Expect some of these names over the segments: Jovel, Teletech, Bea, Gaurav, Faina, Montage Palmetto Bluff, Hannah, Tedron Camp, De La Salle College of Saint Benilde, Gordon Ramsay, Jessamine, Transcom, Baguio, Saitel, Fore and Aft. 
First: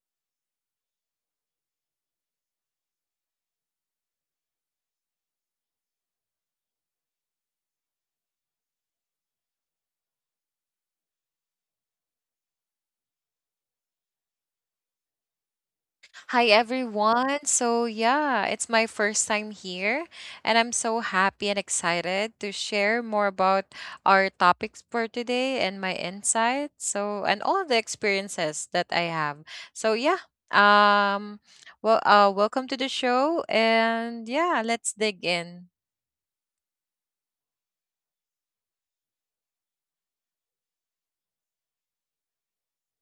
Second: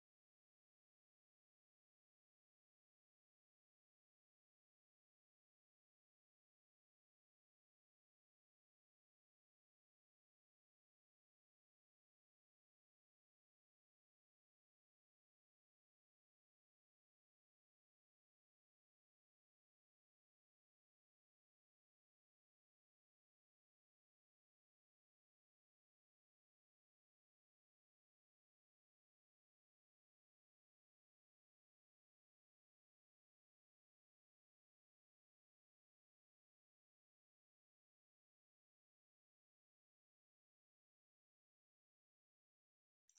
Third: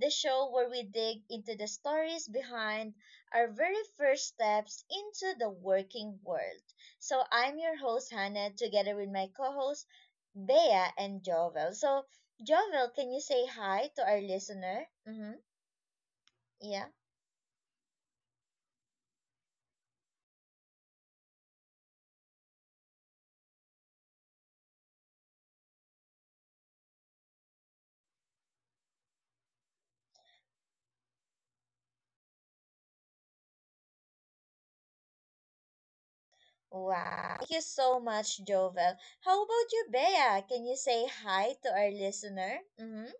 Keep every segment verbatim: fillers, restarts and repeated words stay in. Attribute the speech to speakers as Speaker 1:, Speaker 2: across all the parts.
Speaker 1: the show where we dig into the stories behind our very first steps into the working world. So, I'm your host, Hannah, together with my co hosts, Bea and Jovel. So, Jovel, can you say hi to our listener? Mm-hmm.
Speaker 2: Hi
Speaker 1: Yeah.
Speaker 2: everyone. So yeah, it's my first time here and I'm so happy and excited to share more about our topics for today and my insights. So and all the experiences that I have. So yeah. Um well uh Welcome to the show and yeah, let's dig in.
Speaker 1: Wow. Thank you so much, Jovel. How about you, Bea? Can you say hi to our listener? Mm-hmm.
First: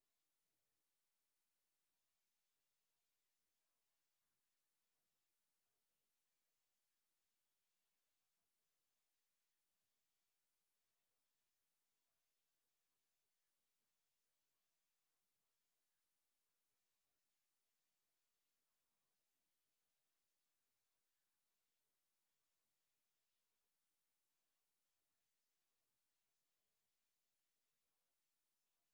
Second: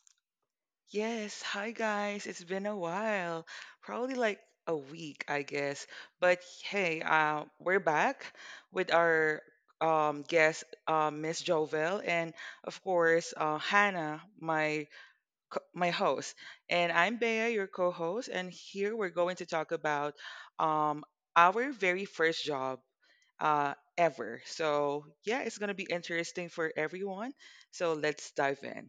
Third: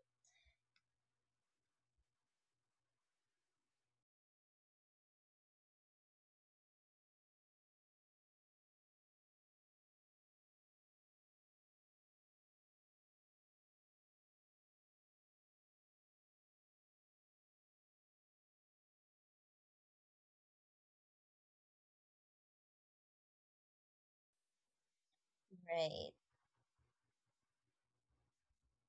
Speaker 3: Yes, hi guys. It's been a while. Probably like a week, I guess. But hey, uh, we're back with our um guest, uh, Miss Jovel, and of course, uh, Hannah, my co- my host. And I'm Bea, your co-host, and here we're going to talk about um our very first job uh ever. So, yeah, it's going to be
Speaker 1: Right.
Speaker 3: interesting for everyone. So, let's dive in.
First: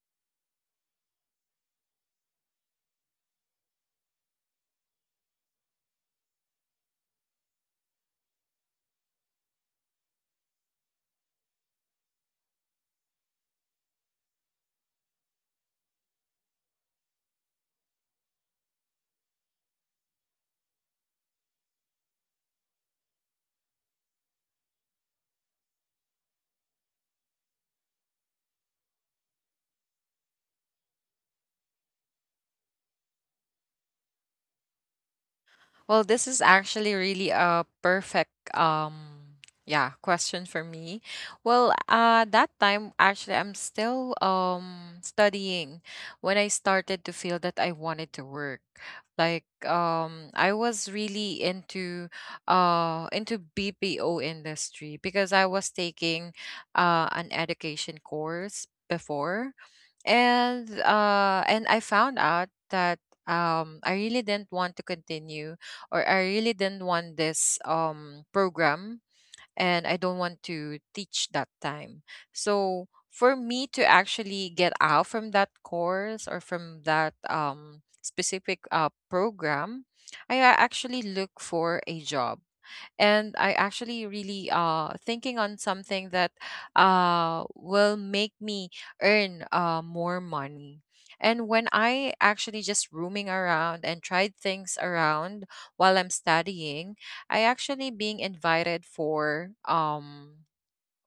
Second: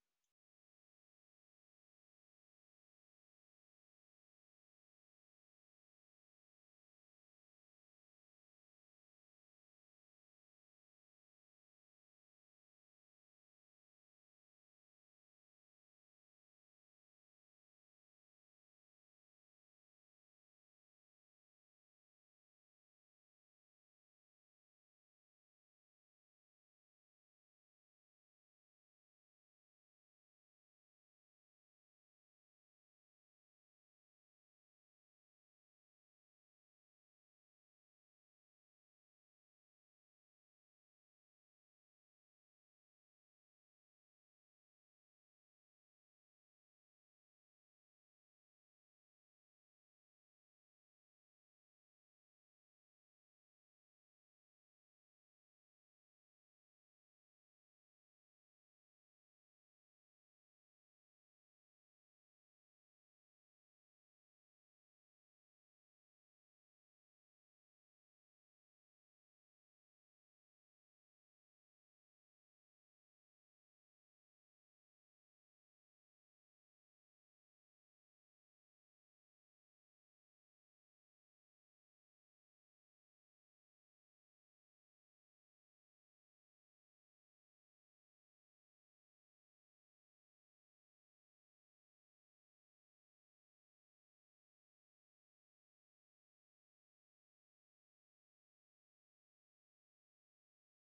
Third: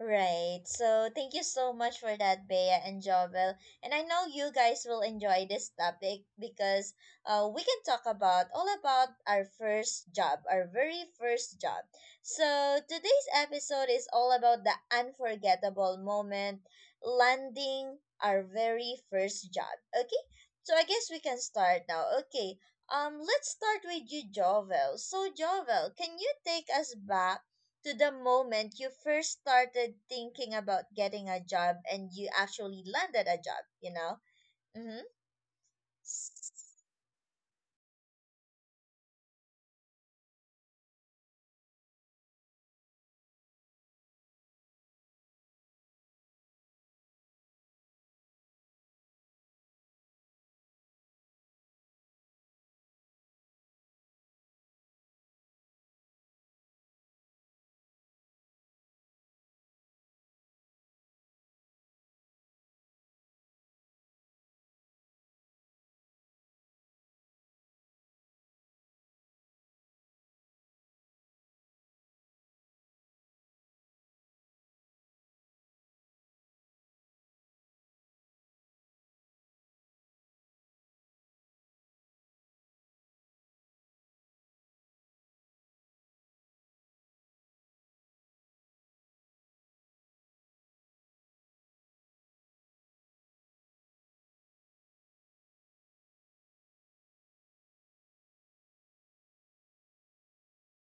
Speaker 1: Right. So thank you so much for that, Bea and Jovel. And I know you guys will enjoy this topic because uh, we can talk about all about our first job, our very first job. So today's episode is all about the unforgettable moment landing our very first job. Okay? So I guess we can start now. Okay. Um, let's start with you, Jovel. So Jovel, can you take us back to the moment you first started thinking about getting a job and you actually landed a job, you know? Mm-hmm.
Speaker 2: Well, this is actually really a perfect um yeah, question for me. Well, uh that time actually I'm still um studying when I started to feel that I wanted to work. Like um I was really into uh into B P O industry because I was taking uh an education course before and uh and I found out that um I really didn't want to continue or I really didn't want this um program and I don't want to teach that time, so for me to actually get out from that course or from that um specific uh program i a- actually look for a job and I actually really uh thinking on something that uh will make me earn uh more money. And when I actually just roaming around and tried things around while I'm studying, I actually being invited for um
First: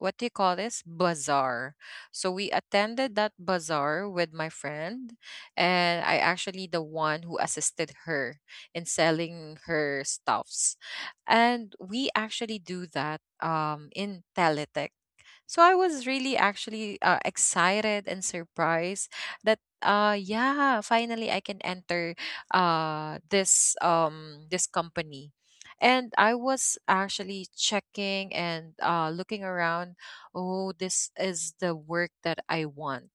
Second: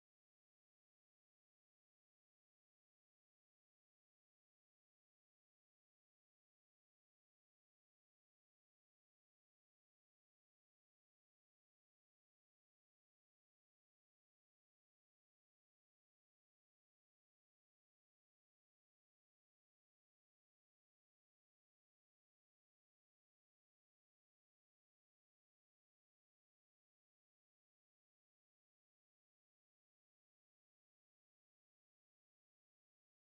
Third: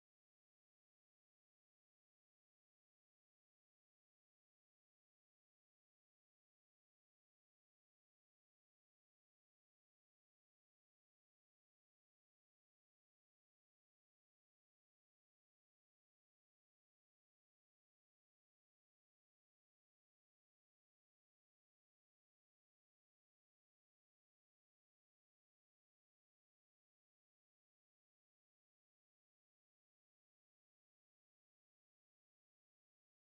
Speaker 2: what do you call this, bazaar. So we attended that bazaar with my friend and I actually the one who assisted her in selling her stuffs, and we actually do that um in teletext. So I was really actually uh, excited and surprised that uh yeah, finally I can enter uh this um this company. And I was actually checking and uh looking around, oh this is the work that I want.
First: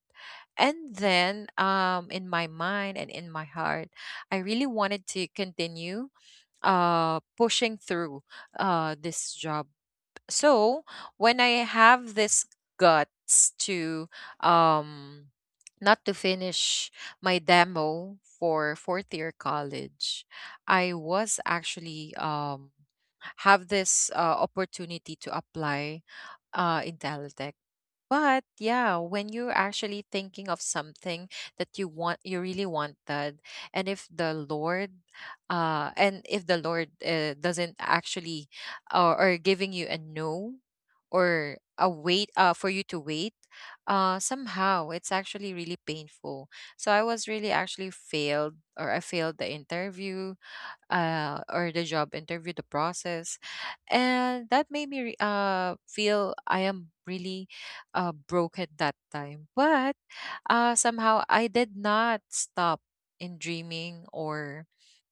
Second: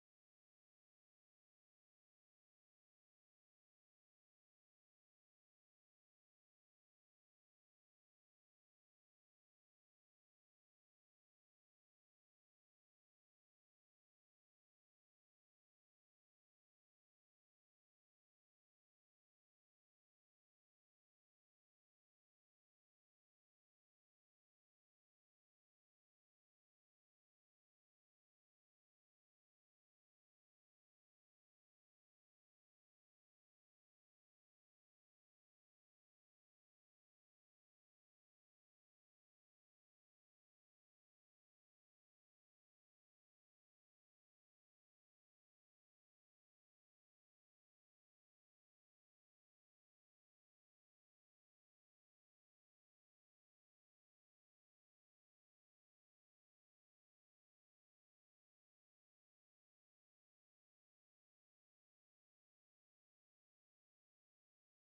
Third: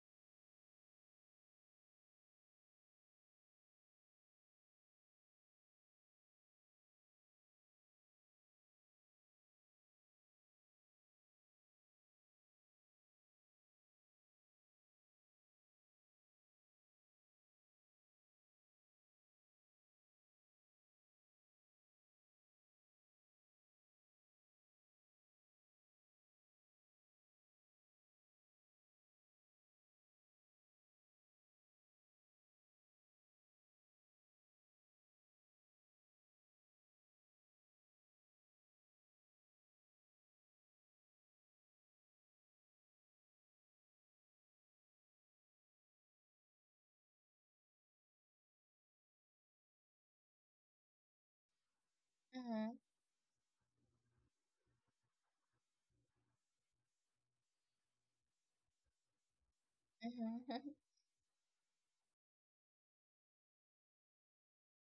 Speaker 2: And then um in my mind and in my heart, I really wanted to continue uh pushing through uh this job. So when I have this guts to um not to finish my demo for fourth year college, I was actually um have this uh, opportunity to apply uh in Teletech. But yeah, when you're actually thinking of something that you want, you really wanted, and if the Lord, uh, and if the Lord uh, doesn't actually, or, or giving you a no, or a wait, uh, for you to wait, uh, somehow it's actually really painful. So I was really actually failed, or I failed the interview, uh, or the job interview, the
Speaker 1: Mm-hmm.
Speaker 2: process, and that made me re- uh, feel I am really uh, broke at that time. But uh,
Speaker 1: Mm-hmm.
Speaker 2: somehow I did not stop in dreaming or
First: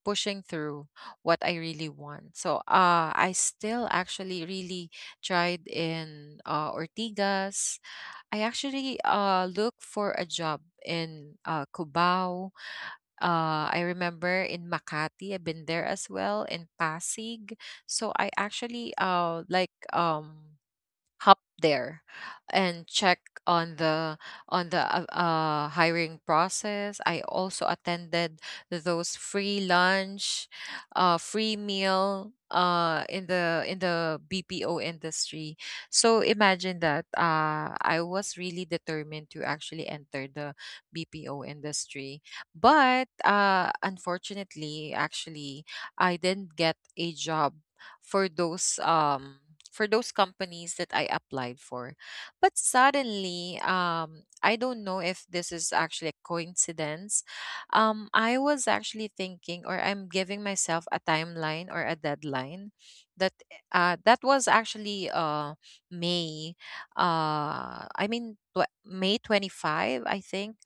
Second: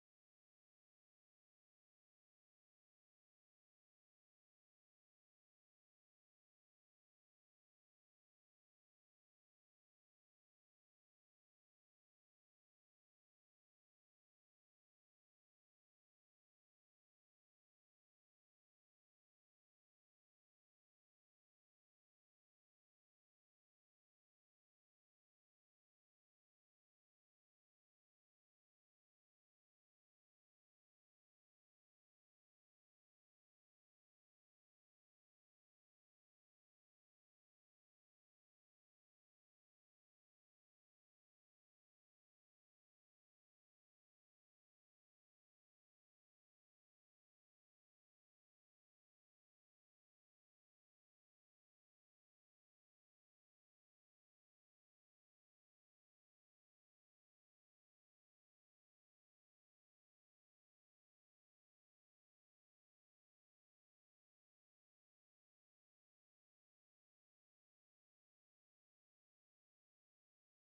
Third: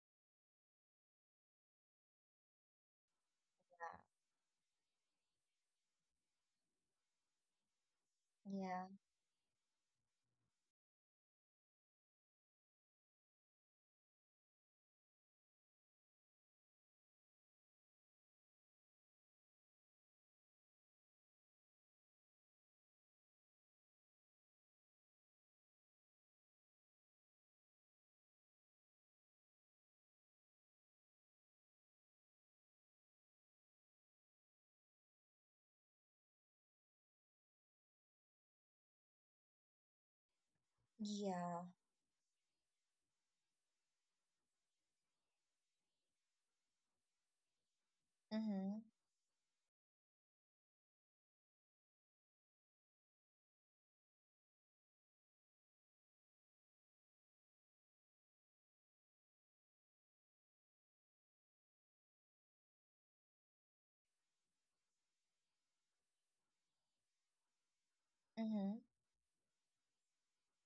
Speaker 2: pushing through what I really want. So uh, I still actually really tried in uh, Ortigas. I
Speaker 1: Yeah.
Speaker 2: actually uh, look for a job in uh, Cubao. uh, I remember, in Makati, I've been there as well, in Pasig. So I actually uh like um hop there and check on the on the uh, uh, hiring process. I also attended those free lunch, uh, free meal uh in the in the B P O industry. So imagine that uh I was really determined to actually enter the B P O
Speaker 1: Yeah.
Speaker 2: industry. But uh unfortunately actually I didn't get a job for those
Speaker 1: Mm-hmm.
Speaker 2: um for those companies that I applied for. But suddenly, um, I don't know if this is actually a coincidence. Um, I was actually thinking, or I'm giving myself a timeline or a deadline that uh, that was actually uh, May. Uh, I mean, tw-
Speaker 1: Mm-hmm.
Speaker 2: May twenty-fifth, I think.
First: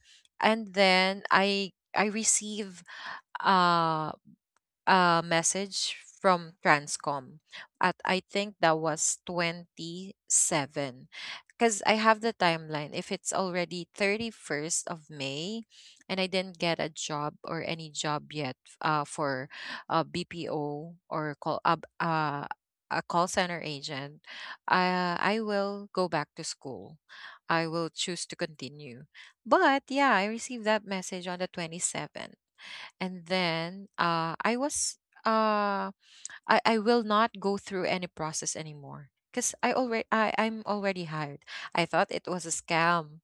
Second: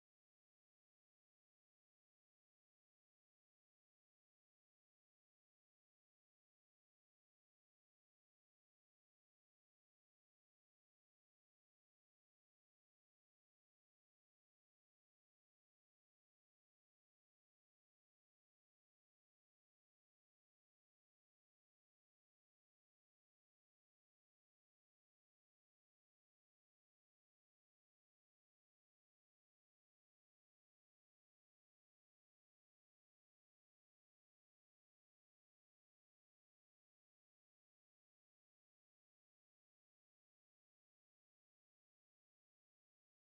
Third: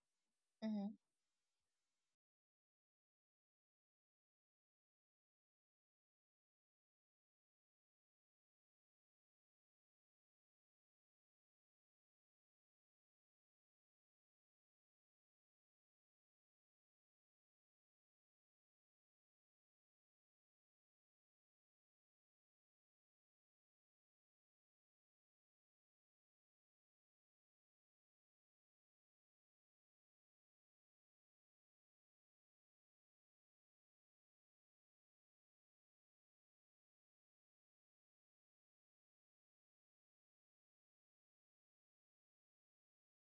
Speaker 2: And
Speaker 1: Mm-hmm.
Speaker 2: then I I receive uh uh, message from Transcom at, I think that was twenty-seven, because I have the timeline if it's already thirty-first of May and I didn't get a job or any job yet, uh, for a B P O or call uh, uh, a call center agent, uh, I will go back to school. I will choose to continue. But yeah, I received that message on the twenty-seventh, and then uh, I was uh, I I will not go through any process anymore because I already I I'm already hired. I thought it was a scam,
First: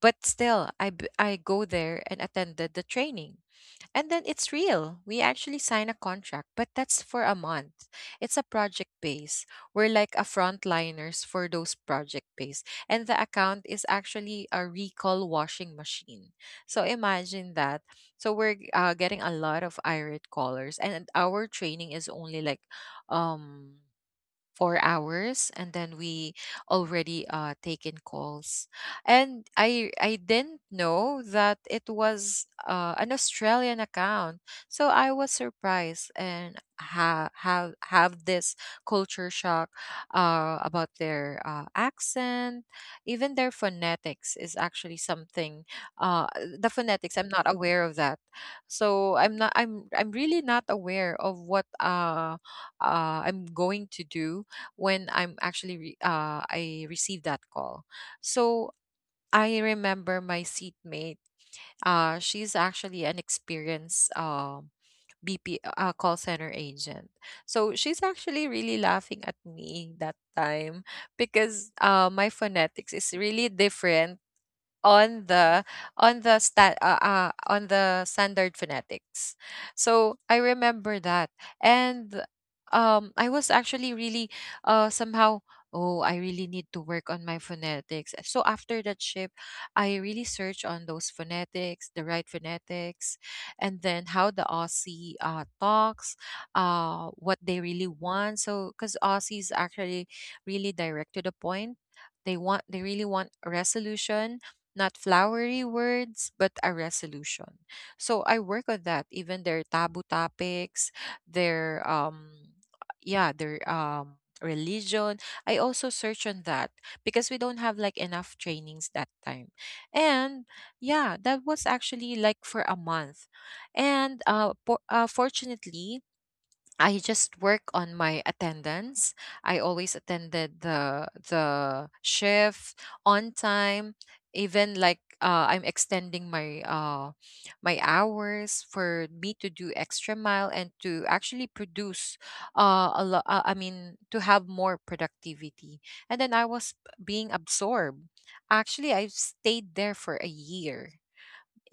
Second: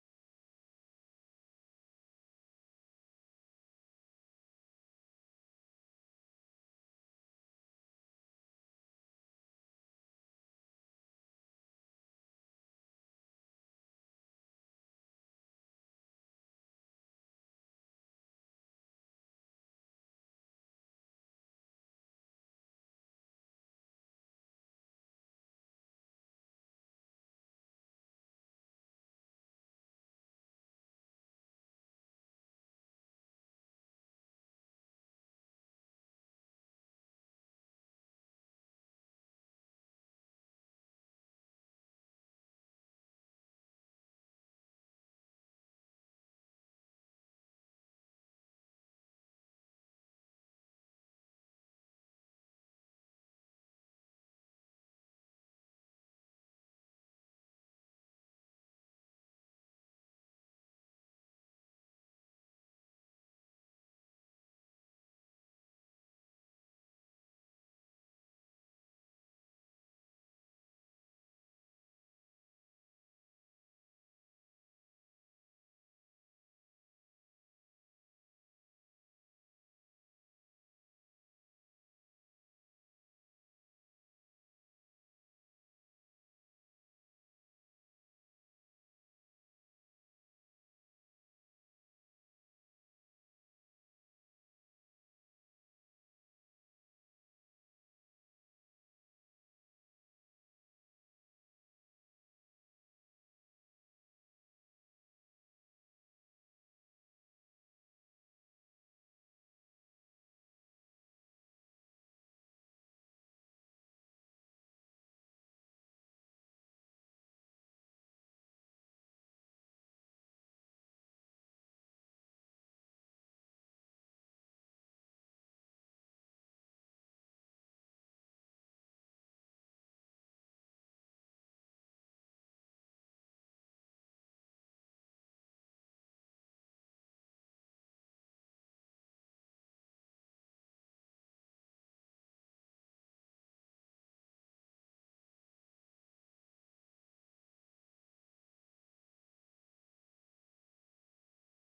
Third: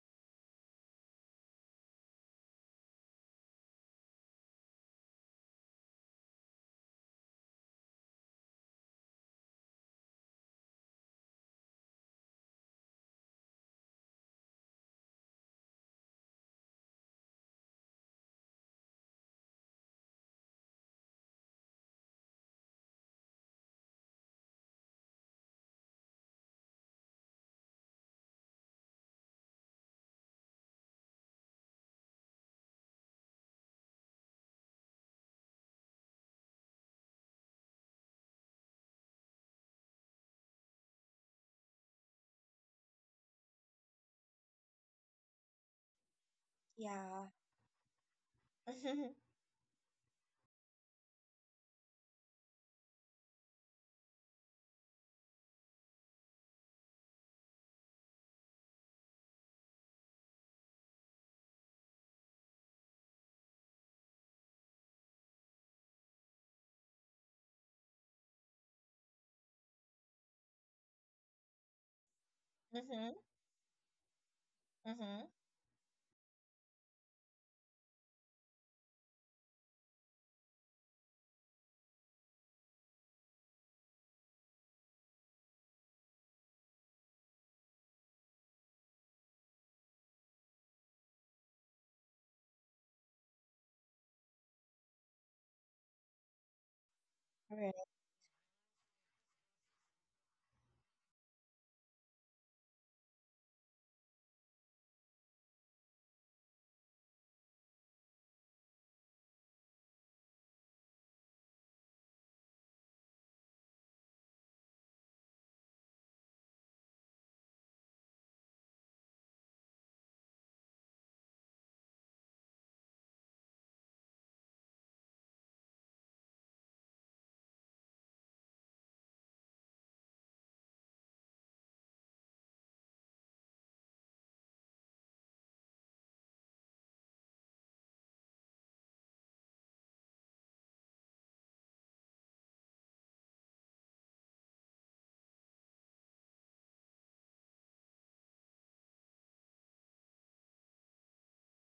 Speaker 2: but still I b- I go there and attended the training, and then it's real. We actually sign a contract, but that's for a month. It's a project base. We're like a frontliners for those project base. And the account is actually a recall washing machine. So imagine that. So we're uh, getting a lot of irate callers, and our training is only like um four hours and then we already uh take in calls. And i i didn't know that it was uh, an australian account, so I was surprised and have have have this culture shock uh about their uh, accent. Even their phonetics is actually something, uh the phonetics
Speaker 1: Yeah.
Speaker 2: I'm not aware of that. So i'm not i'm i'm really not aware of what uh uh I'm going to do when I'm actually re- uh, I received that call. So I remember my seatmate. Uh, she's actually an experienced um B P uh, call center agent. So she's actually really laughing at me that time because uh, my phonetics
Speaker 1: Mm-hmm.
Speaker 2: is really different on
Speaker 1: Mm-hmm.
Speaker 2: the on the sta- uh, uh, on the standard phonetics. So I remember that, and um, I was actually really uh somehow. Oh, I really need to work on my phonetics. So after that shift, I really search on those phonetics, the right phonetics, and then how the Aussie uh, talks, uh, what they really
Speaker 1: Right.
Speaker 2: want. So, because Aussies actually really direct to the point, they want they really want a resolution, not flowery words, but a resolution. So I work on that. Even their taboo topics, their um, yeah, their um religion. I also search on that because we don't have like enough trainings that time. And yeah, that was actually like for a month. And uh, po- uh fortunately, I just work on my attendance. I always attended the the shift on time, even like uh, I'm extending my uh, my hours for me to do extra mile and to actually produce uh, a lot. Uh, I mean, to have more productivity. And then I was being absorbed. Actually, I've stayed there for a year.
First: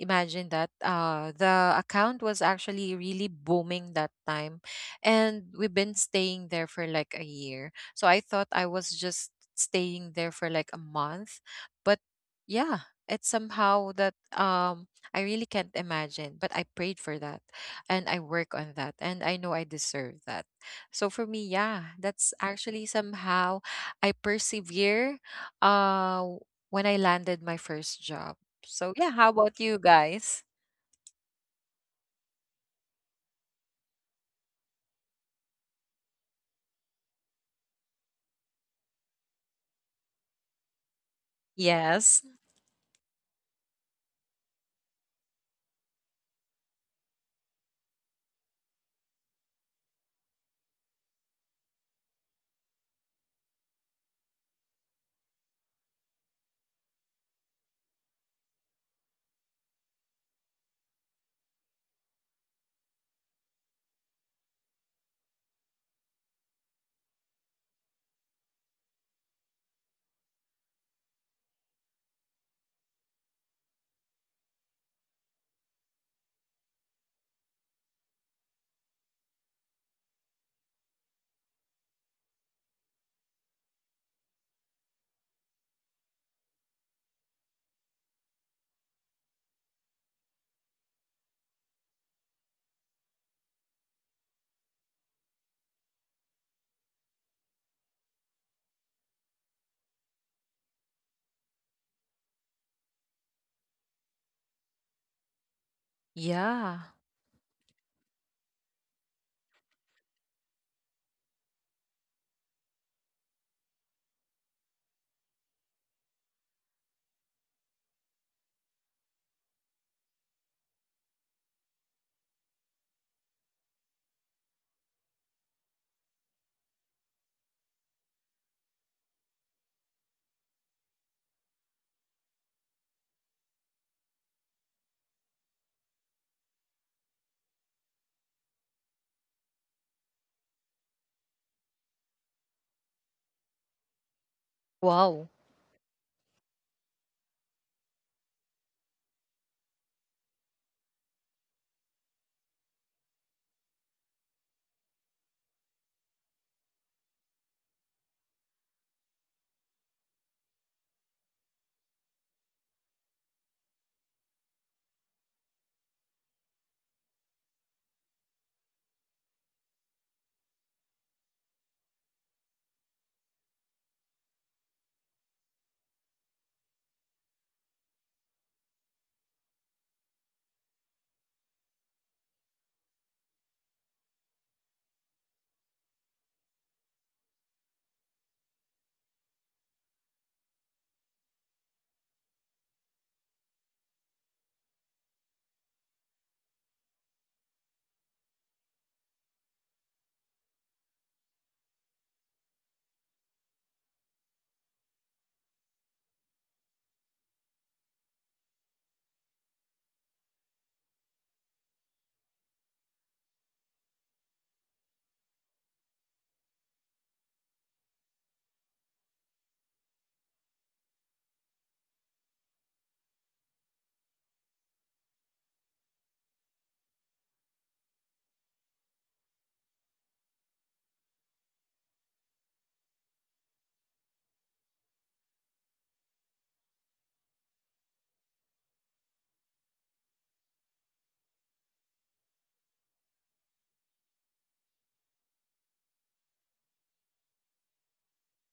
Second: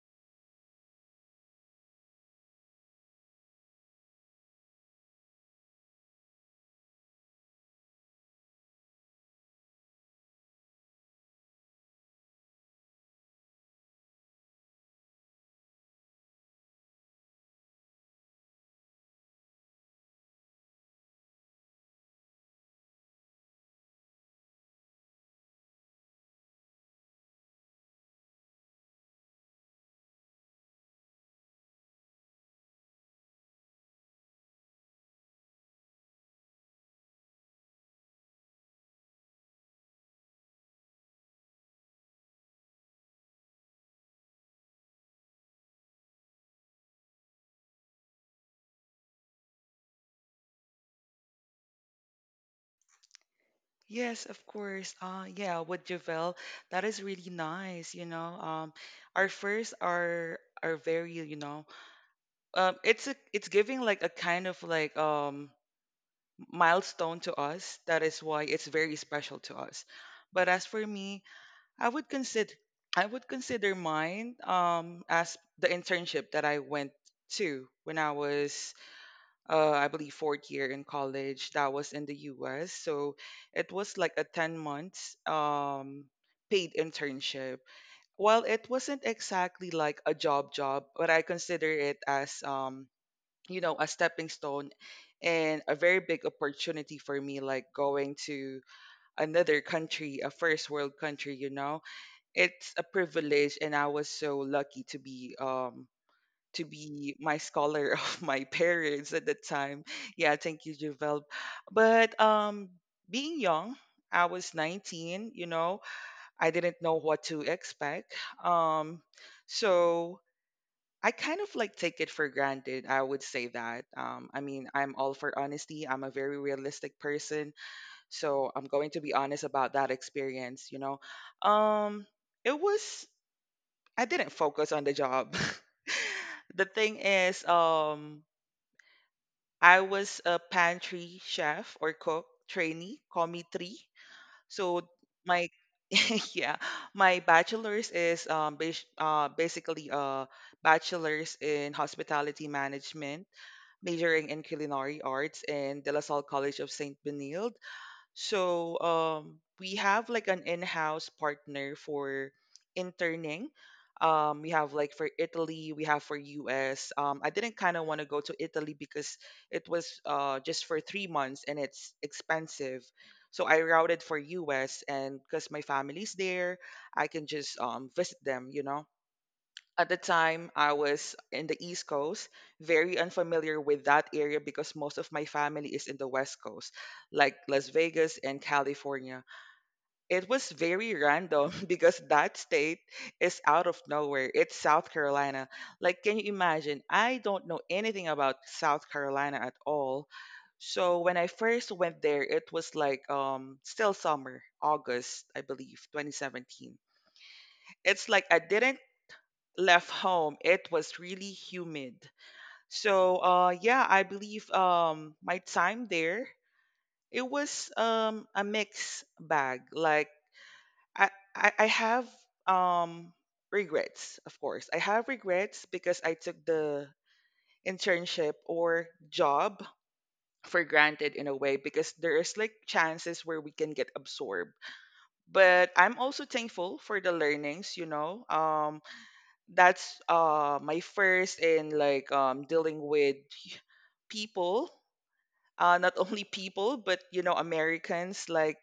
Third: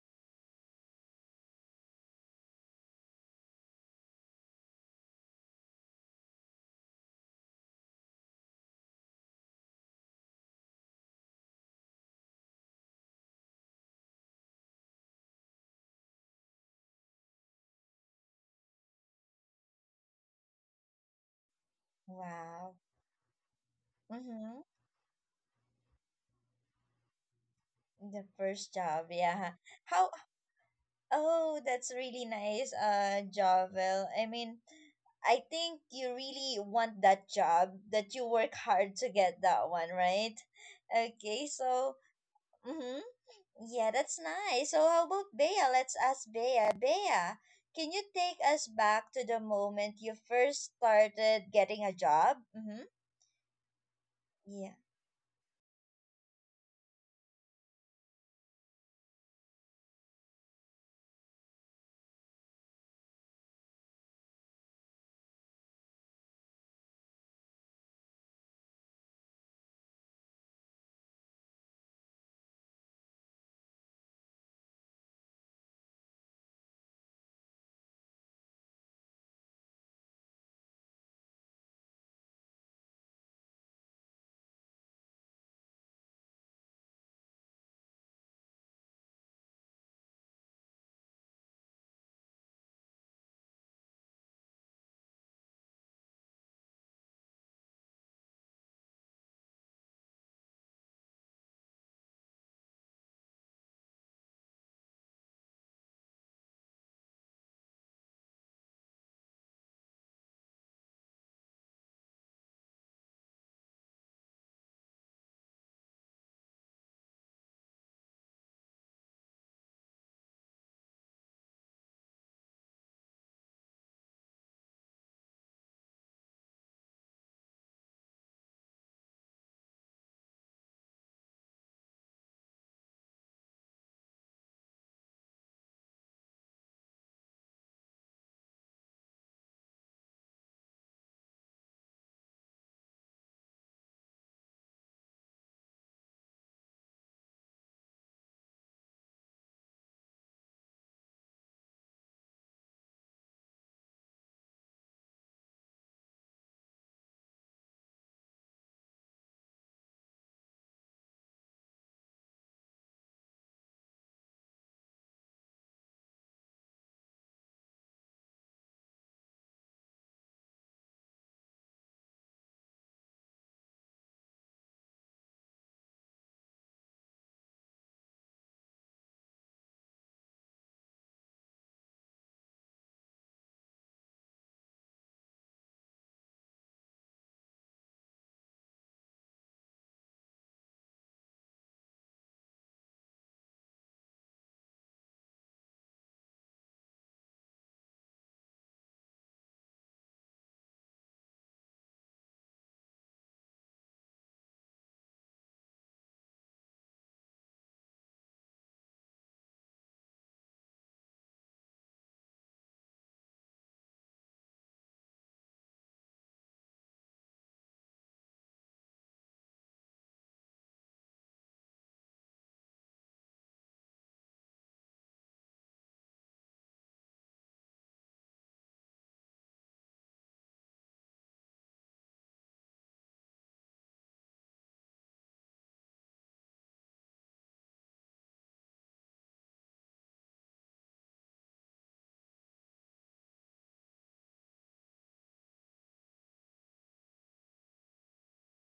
Speaker 2: Imagine that, uh the account was actually really booming that time, and we've been staying there for like a year, so I thought I was just staying there for like a month. But yeah, it's somehow that um I really can't imagine, but I prayed for that and I work on that and I know I deserve that. So for me, yeah, that's
Speaker 1: Wow.
Speaker 2: actually somehow I
Speaker 1: Mm-hmm.
Speaker 2: persevere uh when I landed my first
Speaker 1: The
Speaker 2: job.
Speaker 1: first
Speaker 2: So
Speaker 1: job,
Speaker 2: yeah, how
Speaker 1: yeah.
Speaker 2: about you
Speaker 1: How
Speaker 2: guys?
Speaker 1: Oh, that's really nice, uh, Jovel. I mean, I think you really want that job that you work hard to get that one, right? Okay, so
Speaker 2: Yes.
Speaker 1: mm-hmm. Yeah, that's nice. So how about Bea? Let's ask Bea. Bea, can you take us back to the moment you first started getting a job? Mm-hmm.
Speaker 3: Yes, of
Speaker 1: Yeah.
Speaker 3: course. Uh, yeah, with Javel, that is really nice, you know. Um, our first are are very, you know, um, it's a it's giving like a kind of like um milestone to us. That is why it's very special to us. But as for me, I would consider I would consider mine um as the internship that I went to when I was, uh, I believe, fourth year in college, that was in the U S. So it was like a ten months um, paid internship. Well, it wasn't exactly like a job job, but I consider it as, um, you know, a stepping stone and a very big opportunity for me, like going to another country, a first world country, you know. It's a privilege, and I was so lucky to be, um, to
Speaker 2: Yeah.
Speaker 3: be my scholar of my parents at the time. Yeah, thank you, Javel. But um, being young, I was nineteen, you know. I didn't know what to expect. Um, so I kind of like take it for granted. I would say that. Um, I mean, I'm all for honesty. I'm a very realistic person. So I'm going to be honest about that experience, you know. Um, it was, I didn't focus on the job. The thing is, um, I was a pantry chef or cook trainee, call me three. So
Speaker 2: Wow.
Speaker 3: my yeah, my bachelor's is um bas- uh, basically a bachelor's in hospitality management, majoring in culinary arts in De La Salle College of Saint Benilde. So um, we have like an in-house partner for interning. Um, we have like for Italy, we have for U S. Um, I didn't kind of want to go to Italy because it was, uh, just for three months and it's expensive. So I routed for U S, and because my family's there, I can just um, visit them. You know, at the time I was in the East Coast, very unfamiliar with that area because most of my family is in the West Coast, like Las Vegas and California. It was very random because that state is out of nowhere. It's South Carolina. Like, can you imagine? I don't know anything about South Carolina at all. So when I first went there, it was like um still summer, August, I believe, twenty seventeen. It's like I didn't left home. It was really humid. So, uh, yeah, I believe, um, my time there, it was, um, a mixed bag. Like, I, I, I have, um, regrets, of course. I have regrets because I took the internship or job for granted in a way, because there is like chances where we can get absorbed, but I'm also thankful for the learnings, you know. Um that's uh my first in like um dealing with people, uh not only people, but you know, Americans, like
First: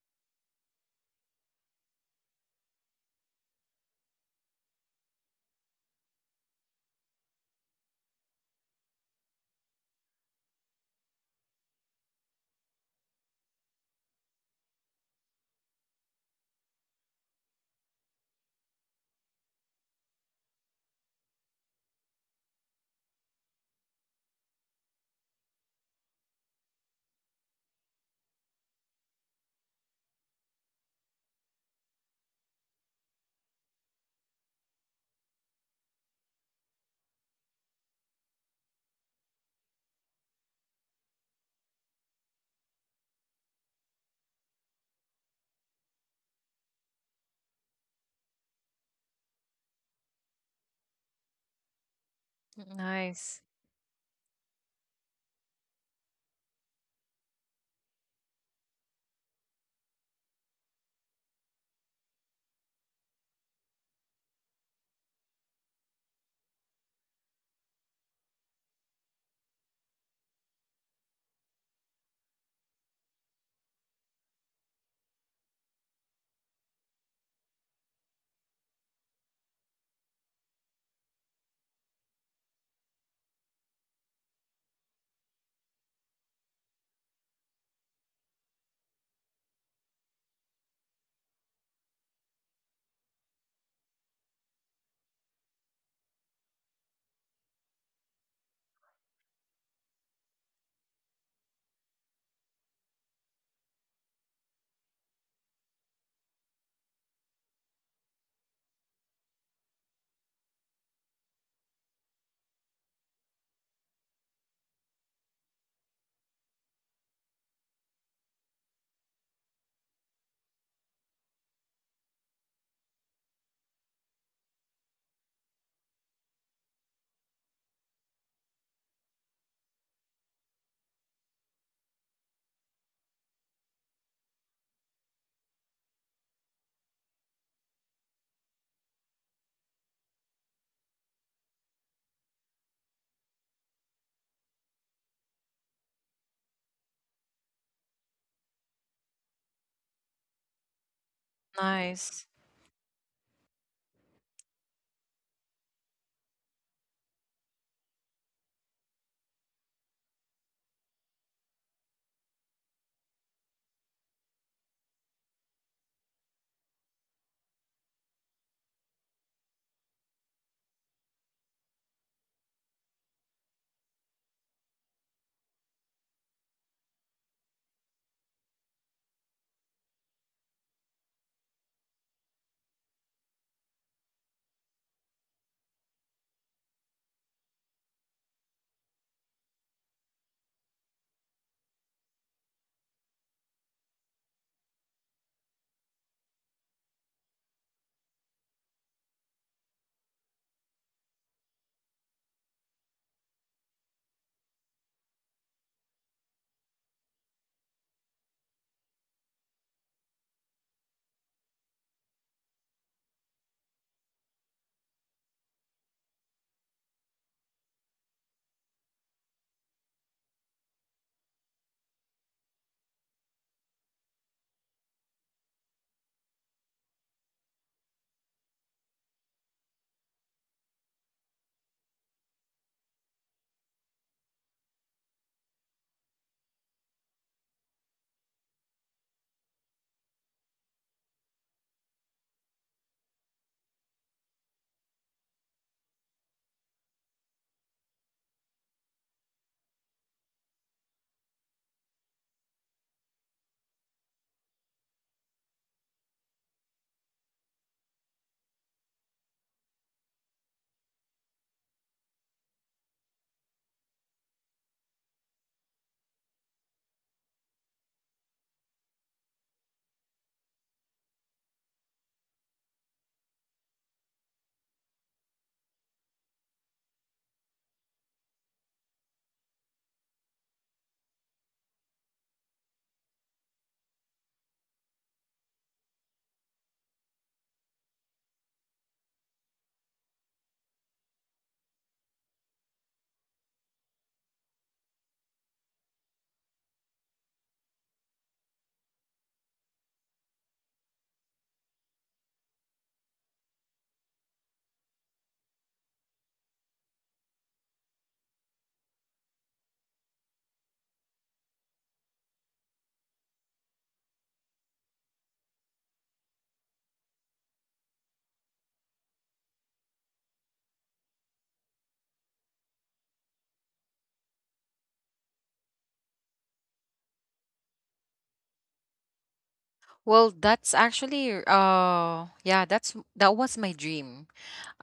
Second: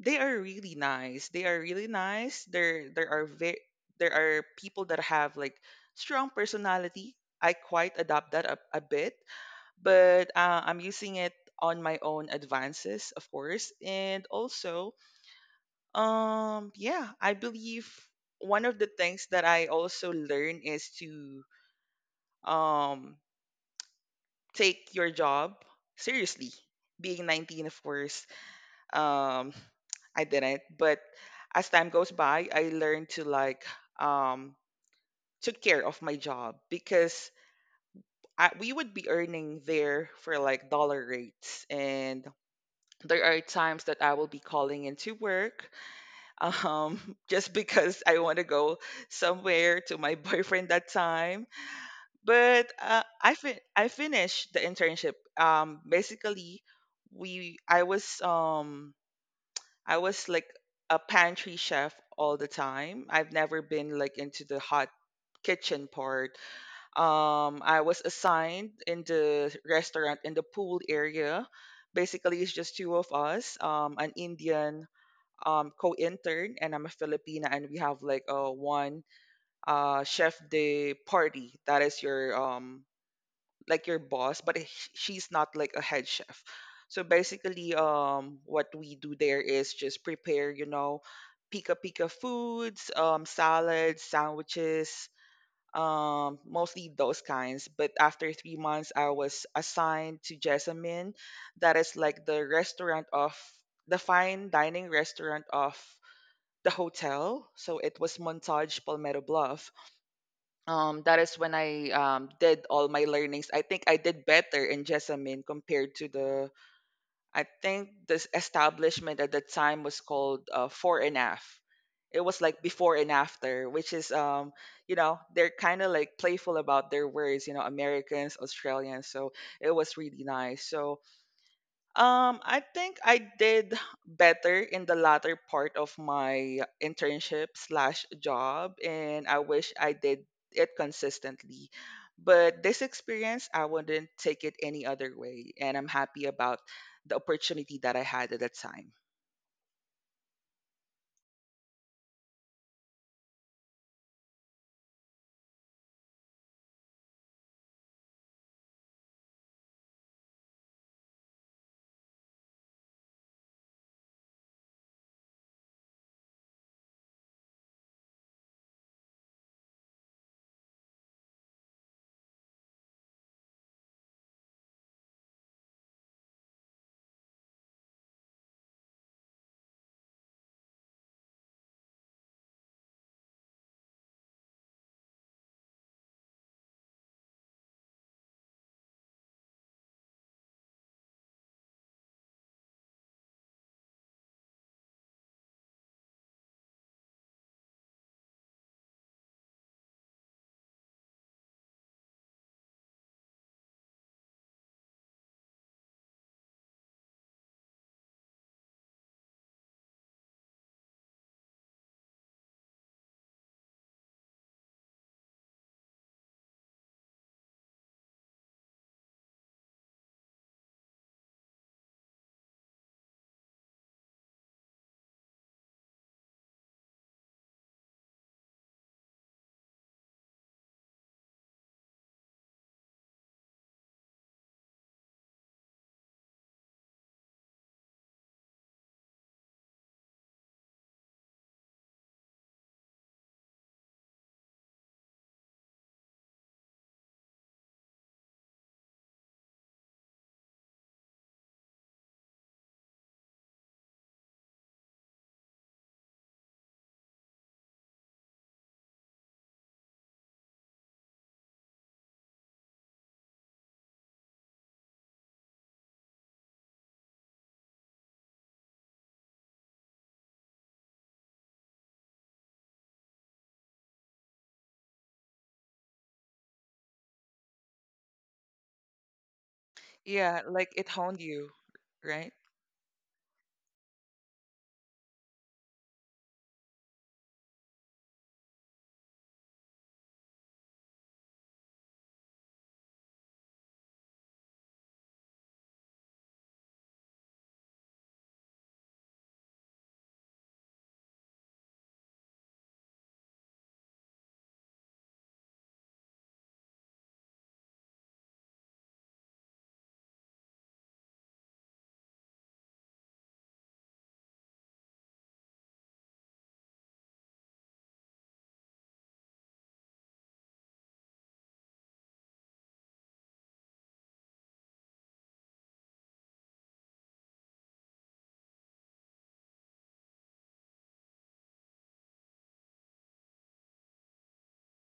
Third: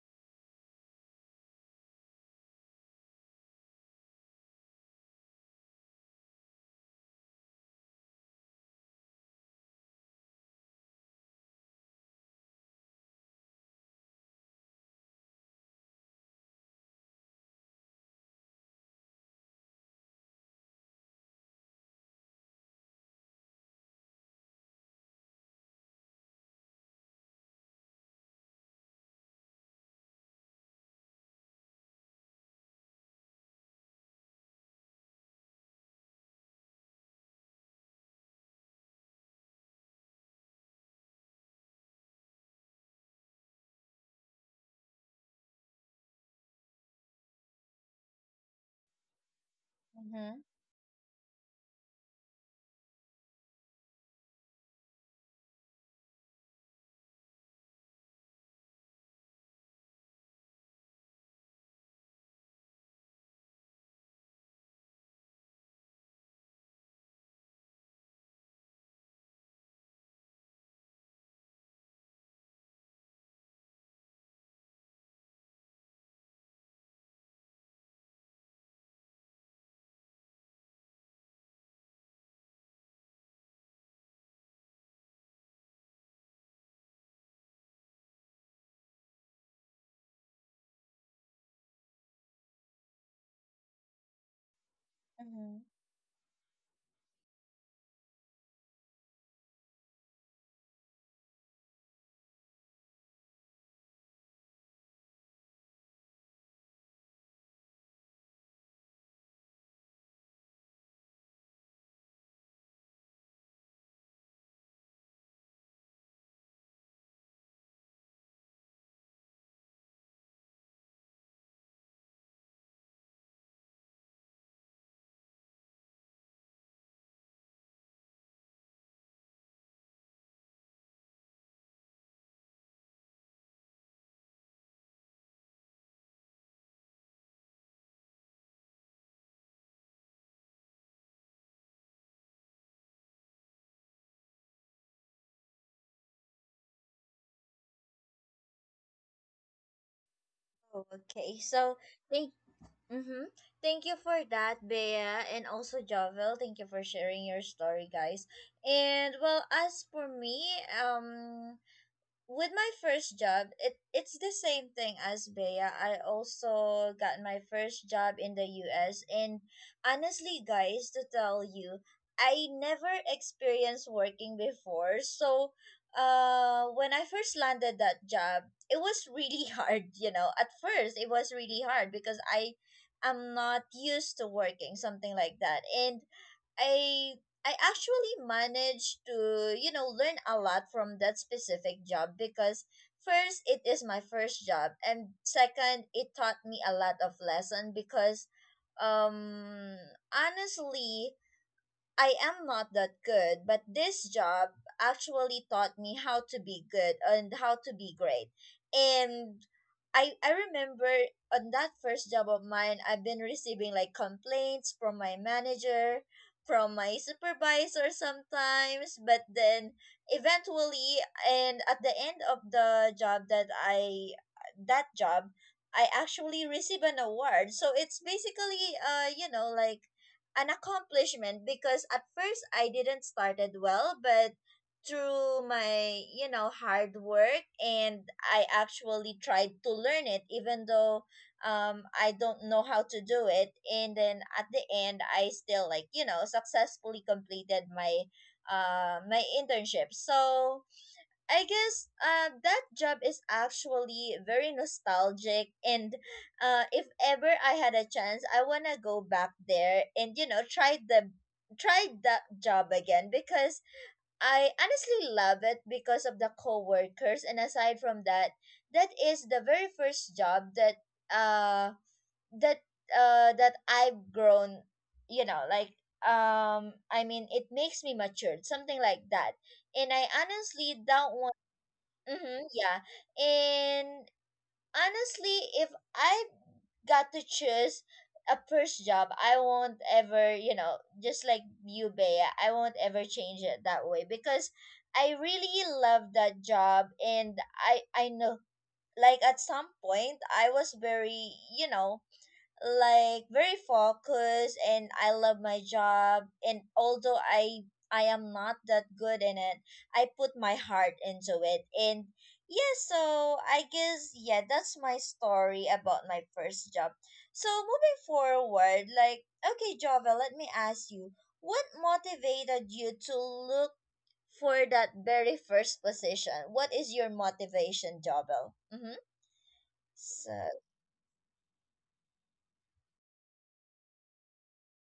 Speaker 3: they are really nice. They are really nice there there are ve- there are people that have like strong personality. I quite adopt that a, a bit, but uh, I'm using it on my own advances, of course. And also, um yeah, I believe one of the things that I also learn is to um take your job seriously. Being nineteen, of course, um I didn't, but as time goes by, I learned to like um took care of my job, because I, we would be earning there for like dollar rates. And there are times that I will be calling into work um just because I want to go somewhere to my
Speaker 1: Mm-hmm.
Speaker 3: boyfriend that time. But uh, I
Speaker 2: Nice.
Speaker 3: fin- I finished the internship. Um, basically, we I was, um I was like a pantry chef all the time. I've never been like into the hot kitchen part. Um, I was assigned in the restaurant in the pool area. Basically, it's just two of us. Um, an Indian um co-intern and I'm a Filipina, and we have like a one uh chef de party. That is your um like your boss, but sh- she's not like a head chef. So basically, um, what we do there is just prepare, you know, pika pika foods, um, salads, sandwiches,
Speaker 1: Mm-hmm.
Speaker 3: um, mostly those kinds. But after three months, I was assigned to Jessamine, that is like the restaurant of the fine dining restaurant of the hotel. So it was Montage Palmetto Bluff. Um, that is when I um, did all my learnings. I think I did better in Jessamine compared to the, I think this establishment at the time was called, uh, Fore and Aft. It was like before and after, which is, um, you know, they're kind of like playful about their words, you know, Americans, Australians. So it was really nice. So um, I think I did better in the latter part of my internship slash job, and I wish I did it consistently. But this experience, I wouldn't take it any other way, and I'm happy about the opportunity that I had at that time.
Speaker 1: Okay, so
Speaker 2: Nice.
Speaker 1: thank Mm-hmm. Thank you for that, Bea, and also Jovel. Thank you for sharing your story, guys. And well, as for me, um, with my first job, it it's the same thing as Bea. I also got my first job in the U S and honestly guys to tell you, I never experienced working before. So uh when I first landed that job, it was really hard, you know. At first it was really hard because I am not used to working, something like that. And I I actually managed to, you know, learn a lot from that specific job because first, it is my first job, and second, it taught me a lot of lesson because, um, honestly, I am not that good, but this job actually taught me how to be good and how to be great. And I I remember on that first job of mine, I've been receiving like complaints from my manager, from my supervisor sometimes, but then eventually and at the end of the job that I that job, I actually receive an award. So it's basically uh you know like an accomplishment because at first I didn't started well, but through my you know hard work and I actually tried to learn it even though um I don't know how to do it and then at the end I still like you know successfully completed my uh my internship. So I guess uh, that job is actually very nostalgic, and uh, if ever I had a chance, I wanna go back there and you know try the try that job again because I honestly love it because of the coworkers, and aside from that, that is the very first job that uh that uh that I've grown, you know, like um I mean it makes me matured, something like that and I
Speaker 3: Yeah, like
Speaker 1: honestly
Speaker 3: it honed
Speaker 1: don't
Speaker 3: you, right?
Speaker 1: Mm-hmm, yeah. And honestly, if I got to choose a first job, I won't ever, you know, just like you, Bea, I won't ever change it that way because I really love that job and I I know like at some point I was very, you know, like very focused and I love my job and although I I am not that good in it, I put my heart into it. And yeah, so I guess yeah, that's my story about my first job. So moving forward, like okay, Jova, let me ask you, what motivated you to look for that very first position? What is your motivation, Jobel? Mm-hmm. So,
Speaker 2: Well, that's actually uh yeah, that's that was my dream.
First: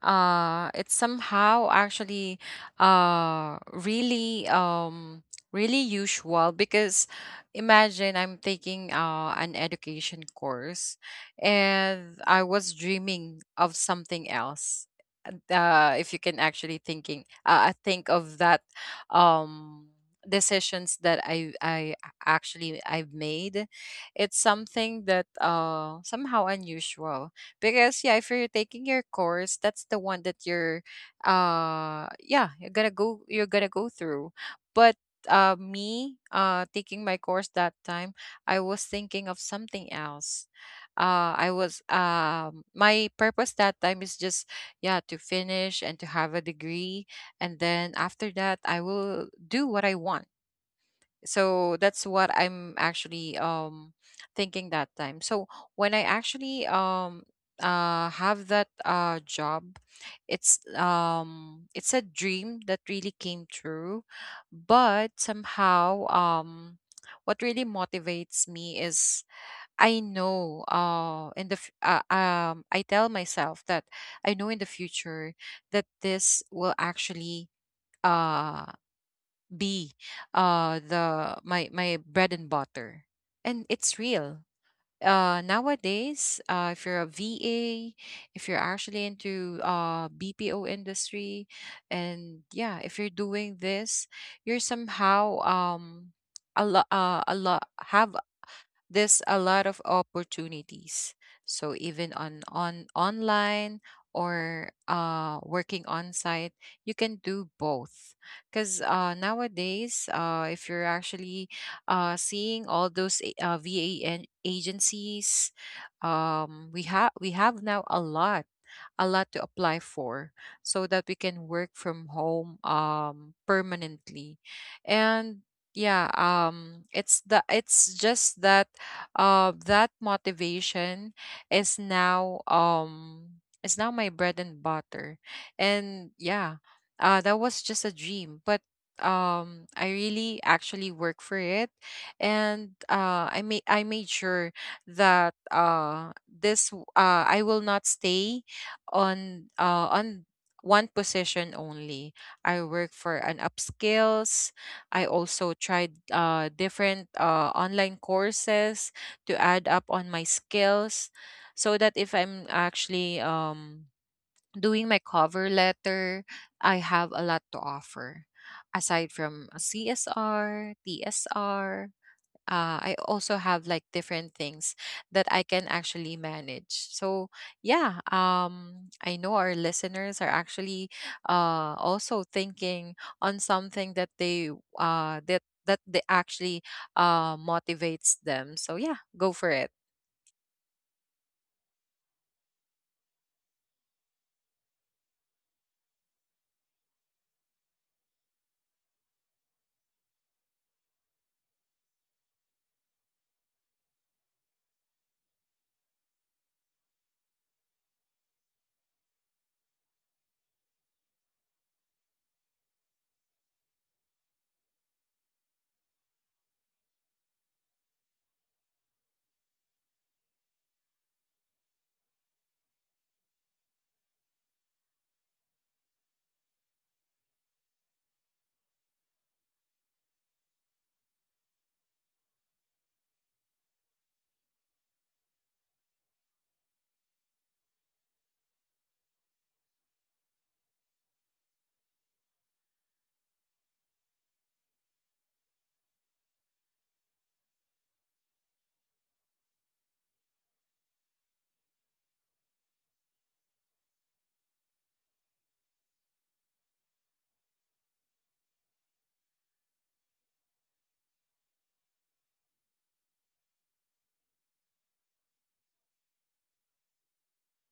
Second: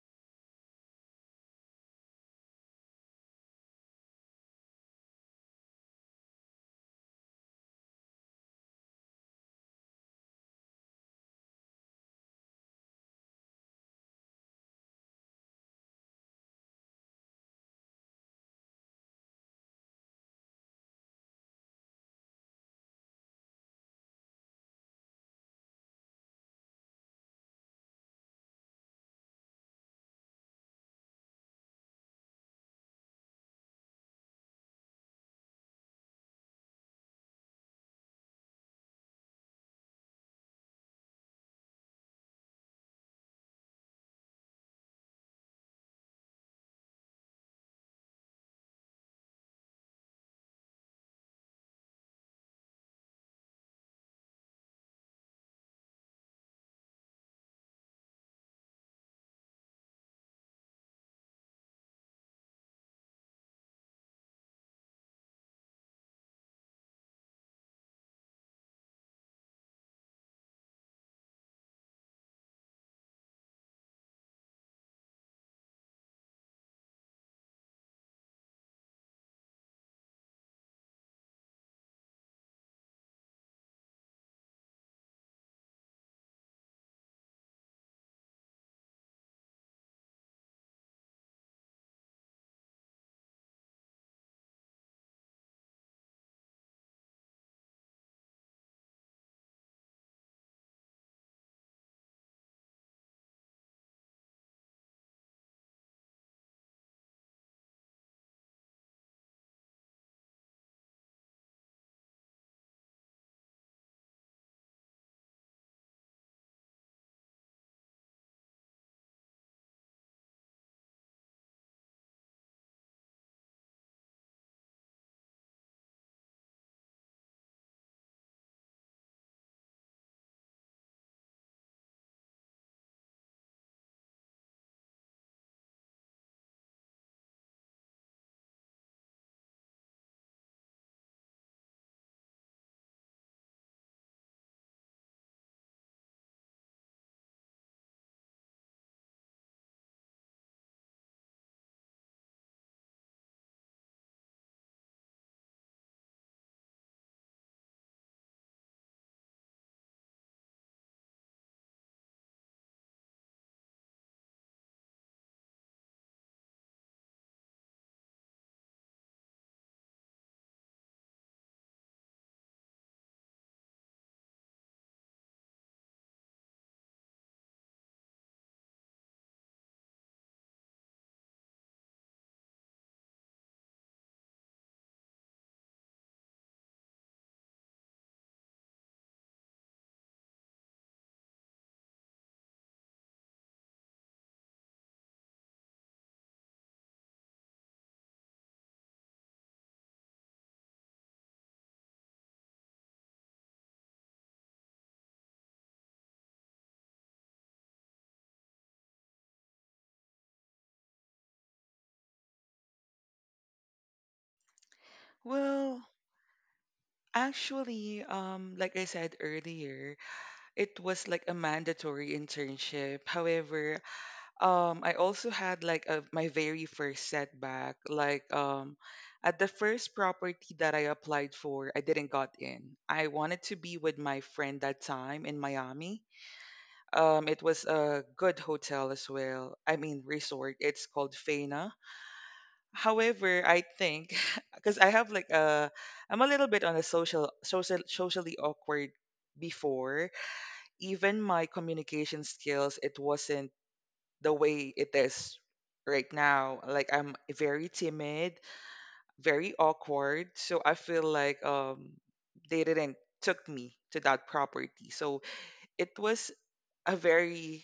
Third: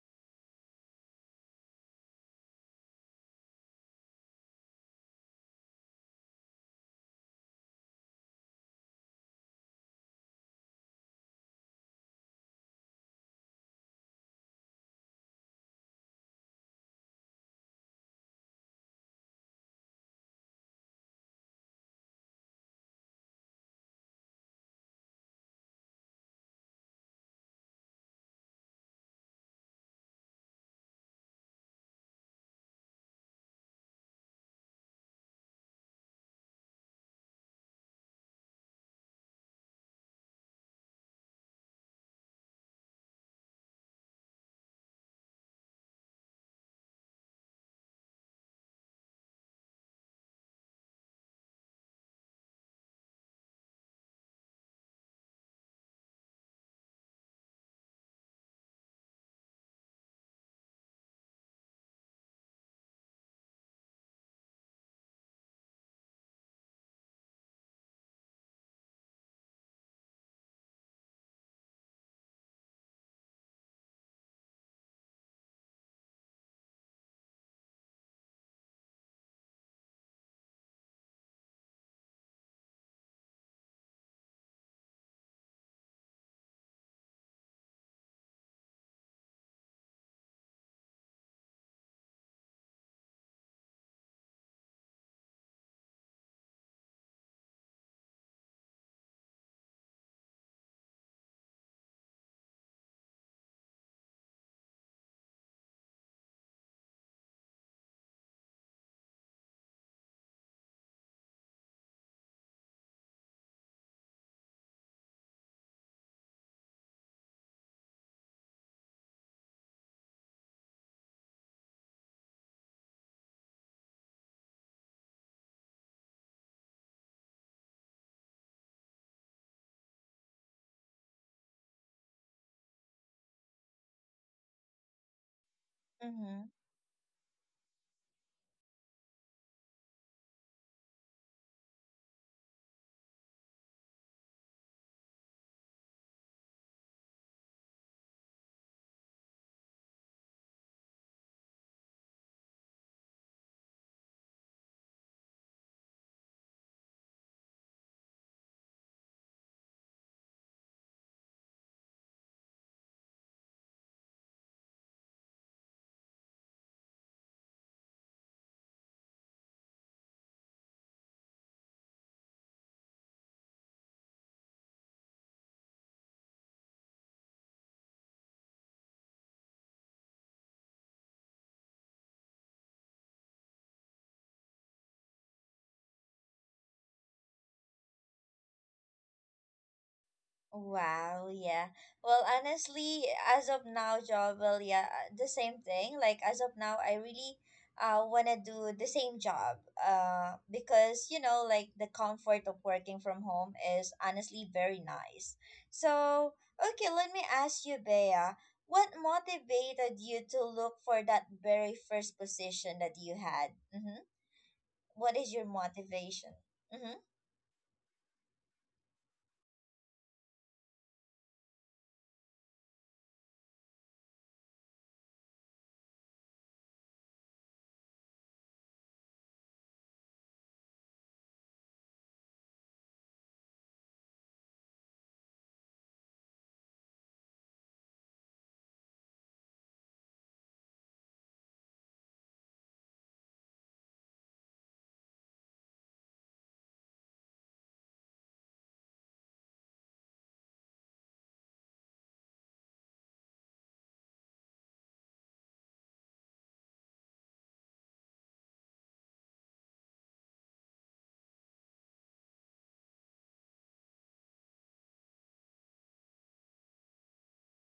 Speaker 2: Uh, it's somehow actually uh really um really usual because imagine I'm taking uh an education course and I was dreaming of something else. Could uh if you can actually thinking uh, uh, think of that um decisions that I I actually I've made, it's something that uh somehow unusual, because yeah, if you're taking your course, that's the one that you're uh yeah, you're gonna go you're gonna go through. But uh me uh taking my course that time, I was thinking of something else. uh I was um my purpose that time is just yeah, to finish and to have a degree, and then after that I will do what I want. So that's what I'm actually um thinking that time. So when I actually um uh have that uh job, it's um it's a dream that really came true. But somehow, um what really motivates me is, I know uh in the f- uh, um I tell myself that I know in the future that this will actually uh be uh the my my bread and butter. And it's real. Uh, nowadays, uh if you're a V A, if you're actually into uh B P O industry, and yeah, if you're doing this, you're somehow um a lot uh, a lot have there's a lot of opportunities. So even on on online or uh, working on site, you can do both. Because uh, nowadays, uh, if you're actually uh, seeing all those a- uh, V A agencies, um, we have we have now a lot a lot to apply for, so that we can work from home um permanently. And yeah, um it's the, it's just that uh that motivation is now um is now my bread and butter. And yeah,
Speaker 1: mm-hmm.
Speaker 2: uh that was just a dream, but um I really actually work for it. And uh i made I made sure that uh this w- uh I will not stay on uh, on one position only. I work for an upskills. I also tried uh, different uh, online courses to add up on my skills, so that if I'm actually um, doing my cover letter, I have a lot to offer aside from C S R, T S R, uh, I also have like different things that I can actually manage. So yeah, um, I know our listeners are actually uh, also thinking on something that they uh, that that they actually uh, motivates them. So yeah, go for it.
Speaker 1: Wow, yeah. Well, honestly, as of now, job, well, yeah, uh, the same thing. Like as of now, I really uh want to do the same job. Uh because, you know, like the comfort of working from home is honestly very nice. So, okay, let me ask you, Bea, what motivated you to look for that very first position that you had? Mm-hmm. What is your
Speaker 3: Well,
Speaker 1: motivation? Mm-hmm.
Speaker 3: actually, um, like I said earlier, it was like a mandatory internship. However, um, I also had like a, my very first setback. Like, um, at the first property that I applied for, I didn't got in. I wanted to be with my friend that time in Miami. Um, it was a good hotel as well. I mean, resort. It's called Faina. However, I think because I have like a, I'm a little bit on a social social socially awkward before. Even my communication skills, it wasn't the way it is right now. Like I'm very timid, very awkward. So I feel like um they didn't took me to that property. So it was a very,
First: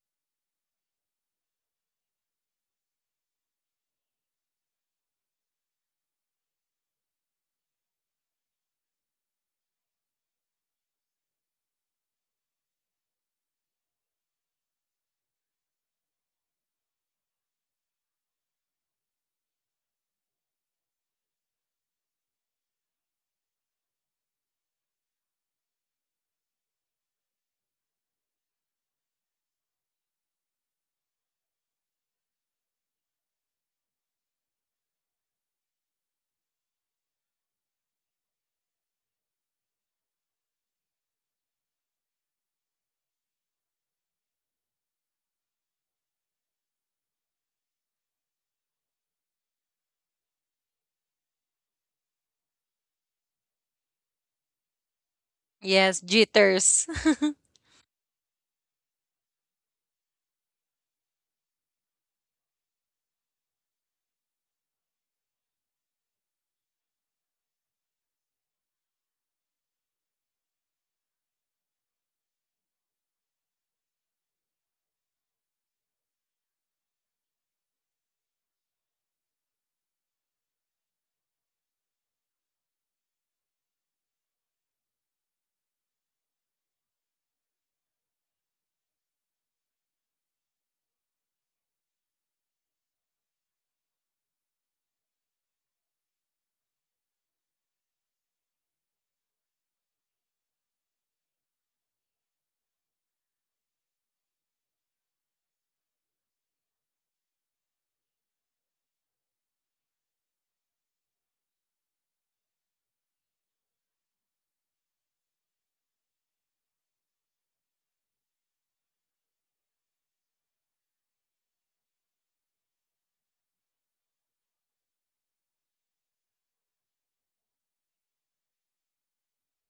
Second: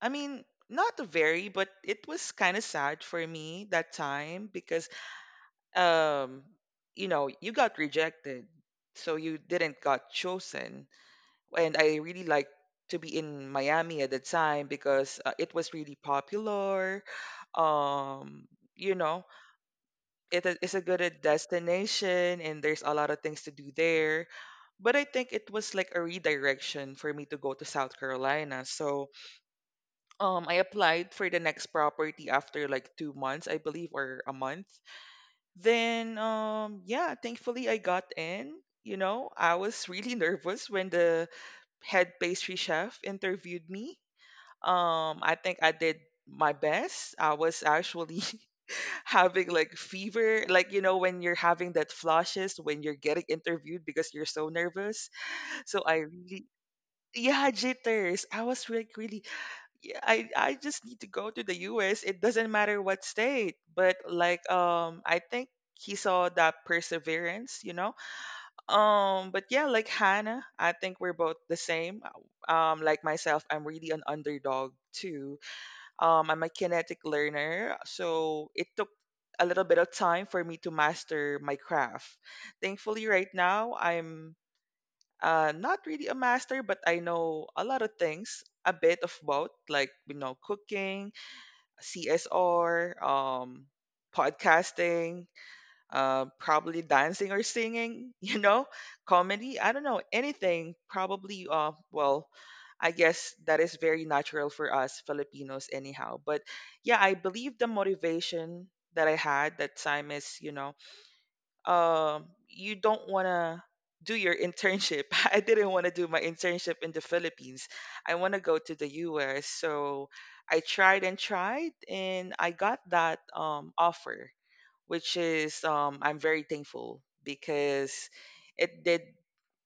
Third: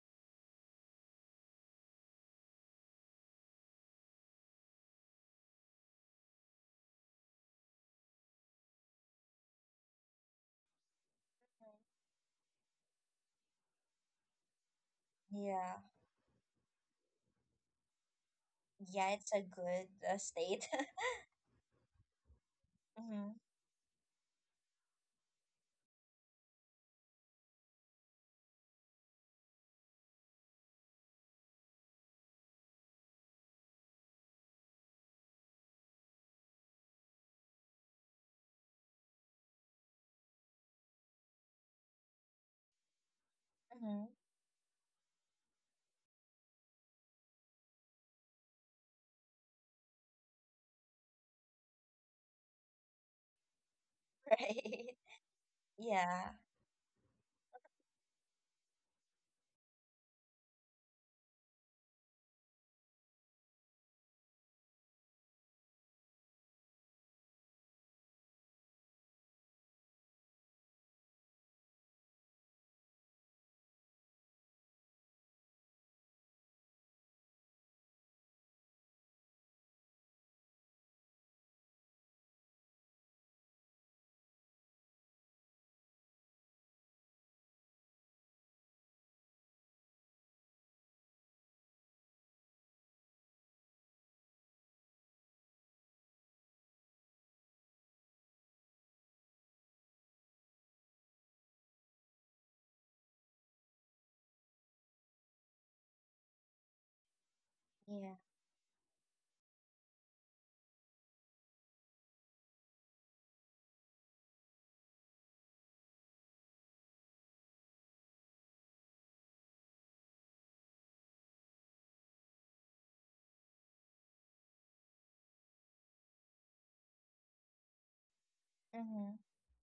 Speaker 3: I mean, not very, but it was kind of sad for me that time, because um you know, you got rejected, so you didn't got chosen. And I really like to be in Miami at the time, because uh, it was
Speaker 1: Yeah.
Speaker 3: really popular. um you
Speaker 1: Yeah,
Speaker 3: know,
Speaker 1: it's a good uh,
Speaker 3: it is,
Speaker 1: state.
Speaker 3: it's a good, uh, destination, and there's a lot of things to do there. But I think it was like a redirection for me to go to South Carolina. So um I applied for the next property after like two months, I believe, or a month. Then um yeah, thankfully I got in. You know, I was really nervous when the head pastry chef interviewed me.
Speaker 1: Mm-hmm.
Speaker 3: Um I think I did my best. I was actually having like fever, like you know when you're having that flushes when you're getting interviewed because you're so
Speaker 1: Right.
Speaker 3: nervous. So
Speaker 2: Yes,
Speaker 3: I
Speaker 1: Yeah.
Speaker 3: really
Speaker 2: jitters.
Speaker 3: Yeah, jitters. I was like really, yeah, I I just need to go to the U S. It doesn't matter what state. But like um I think he saw that perseverance, you know. Um but yeah, like Hannah, I think we're both the same. Uh, Um like myself, I'm really an underdog too. Um I'm a kinetic learner, so it took a little bit of time for me to master my craft. Thankfully right now I'm, uh not really a master, but I know a lot of things, a bit of both, like you know, cooking, C S R, um, podcasting, uh, probably dancing or singing, you know, comedy. I don't know, anything. Probably, uh, well, I guess that is very natural for us Filipinos, anyhow. But yeah, I believe the
Speaker 1: Yeah.
Speaker 3: motivation that I had that time is, you know, um, you don't want to do your internship. I didn't want to do my internship in the Philippines. I want to go to the U S. So I tried and tried, and I got that um, offer, which is, um, I'm very thankful because it did
Speaker 1: Mm-hmm.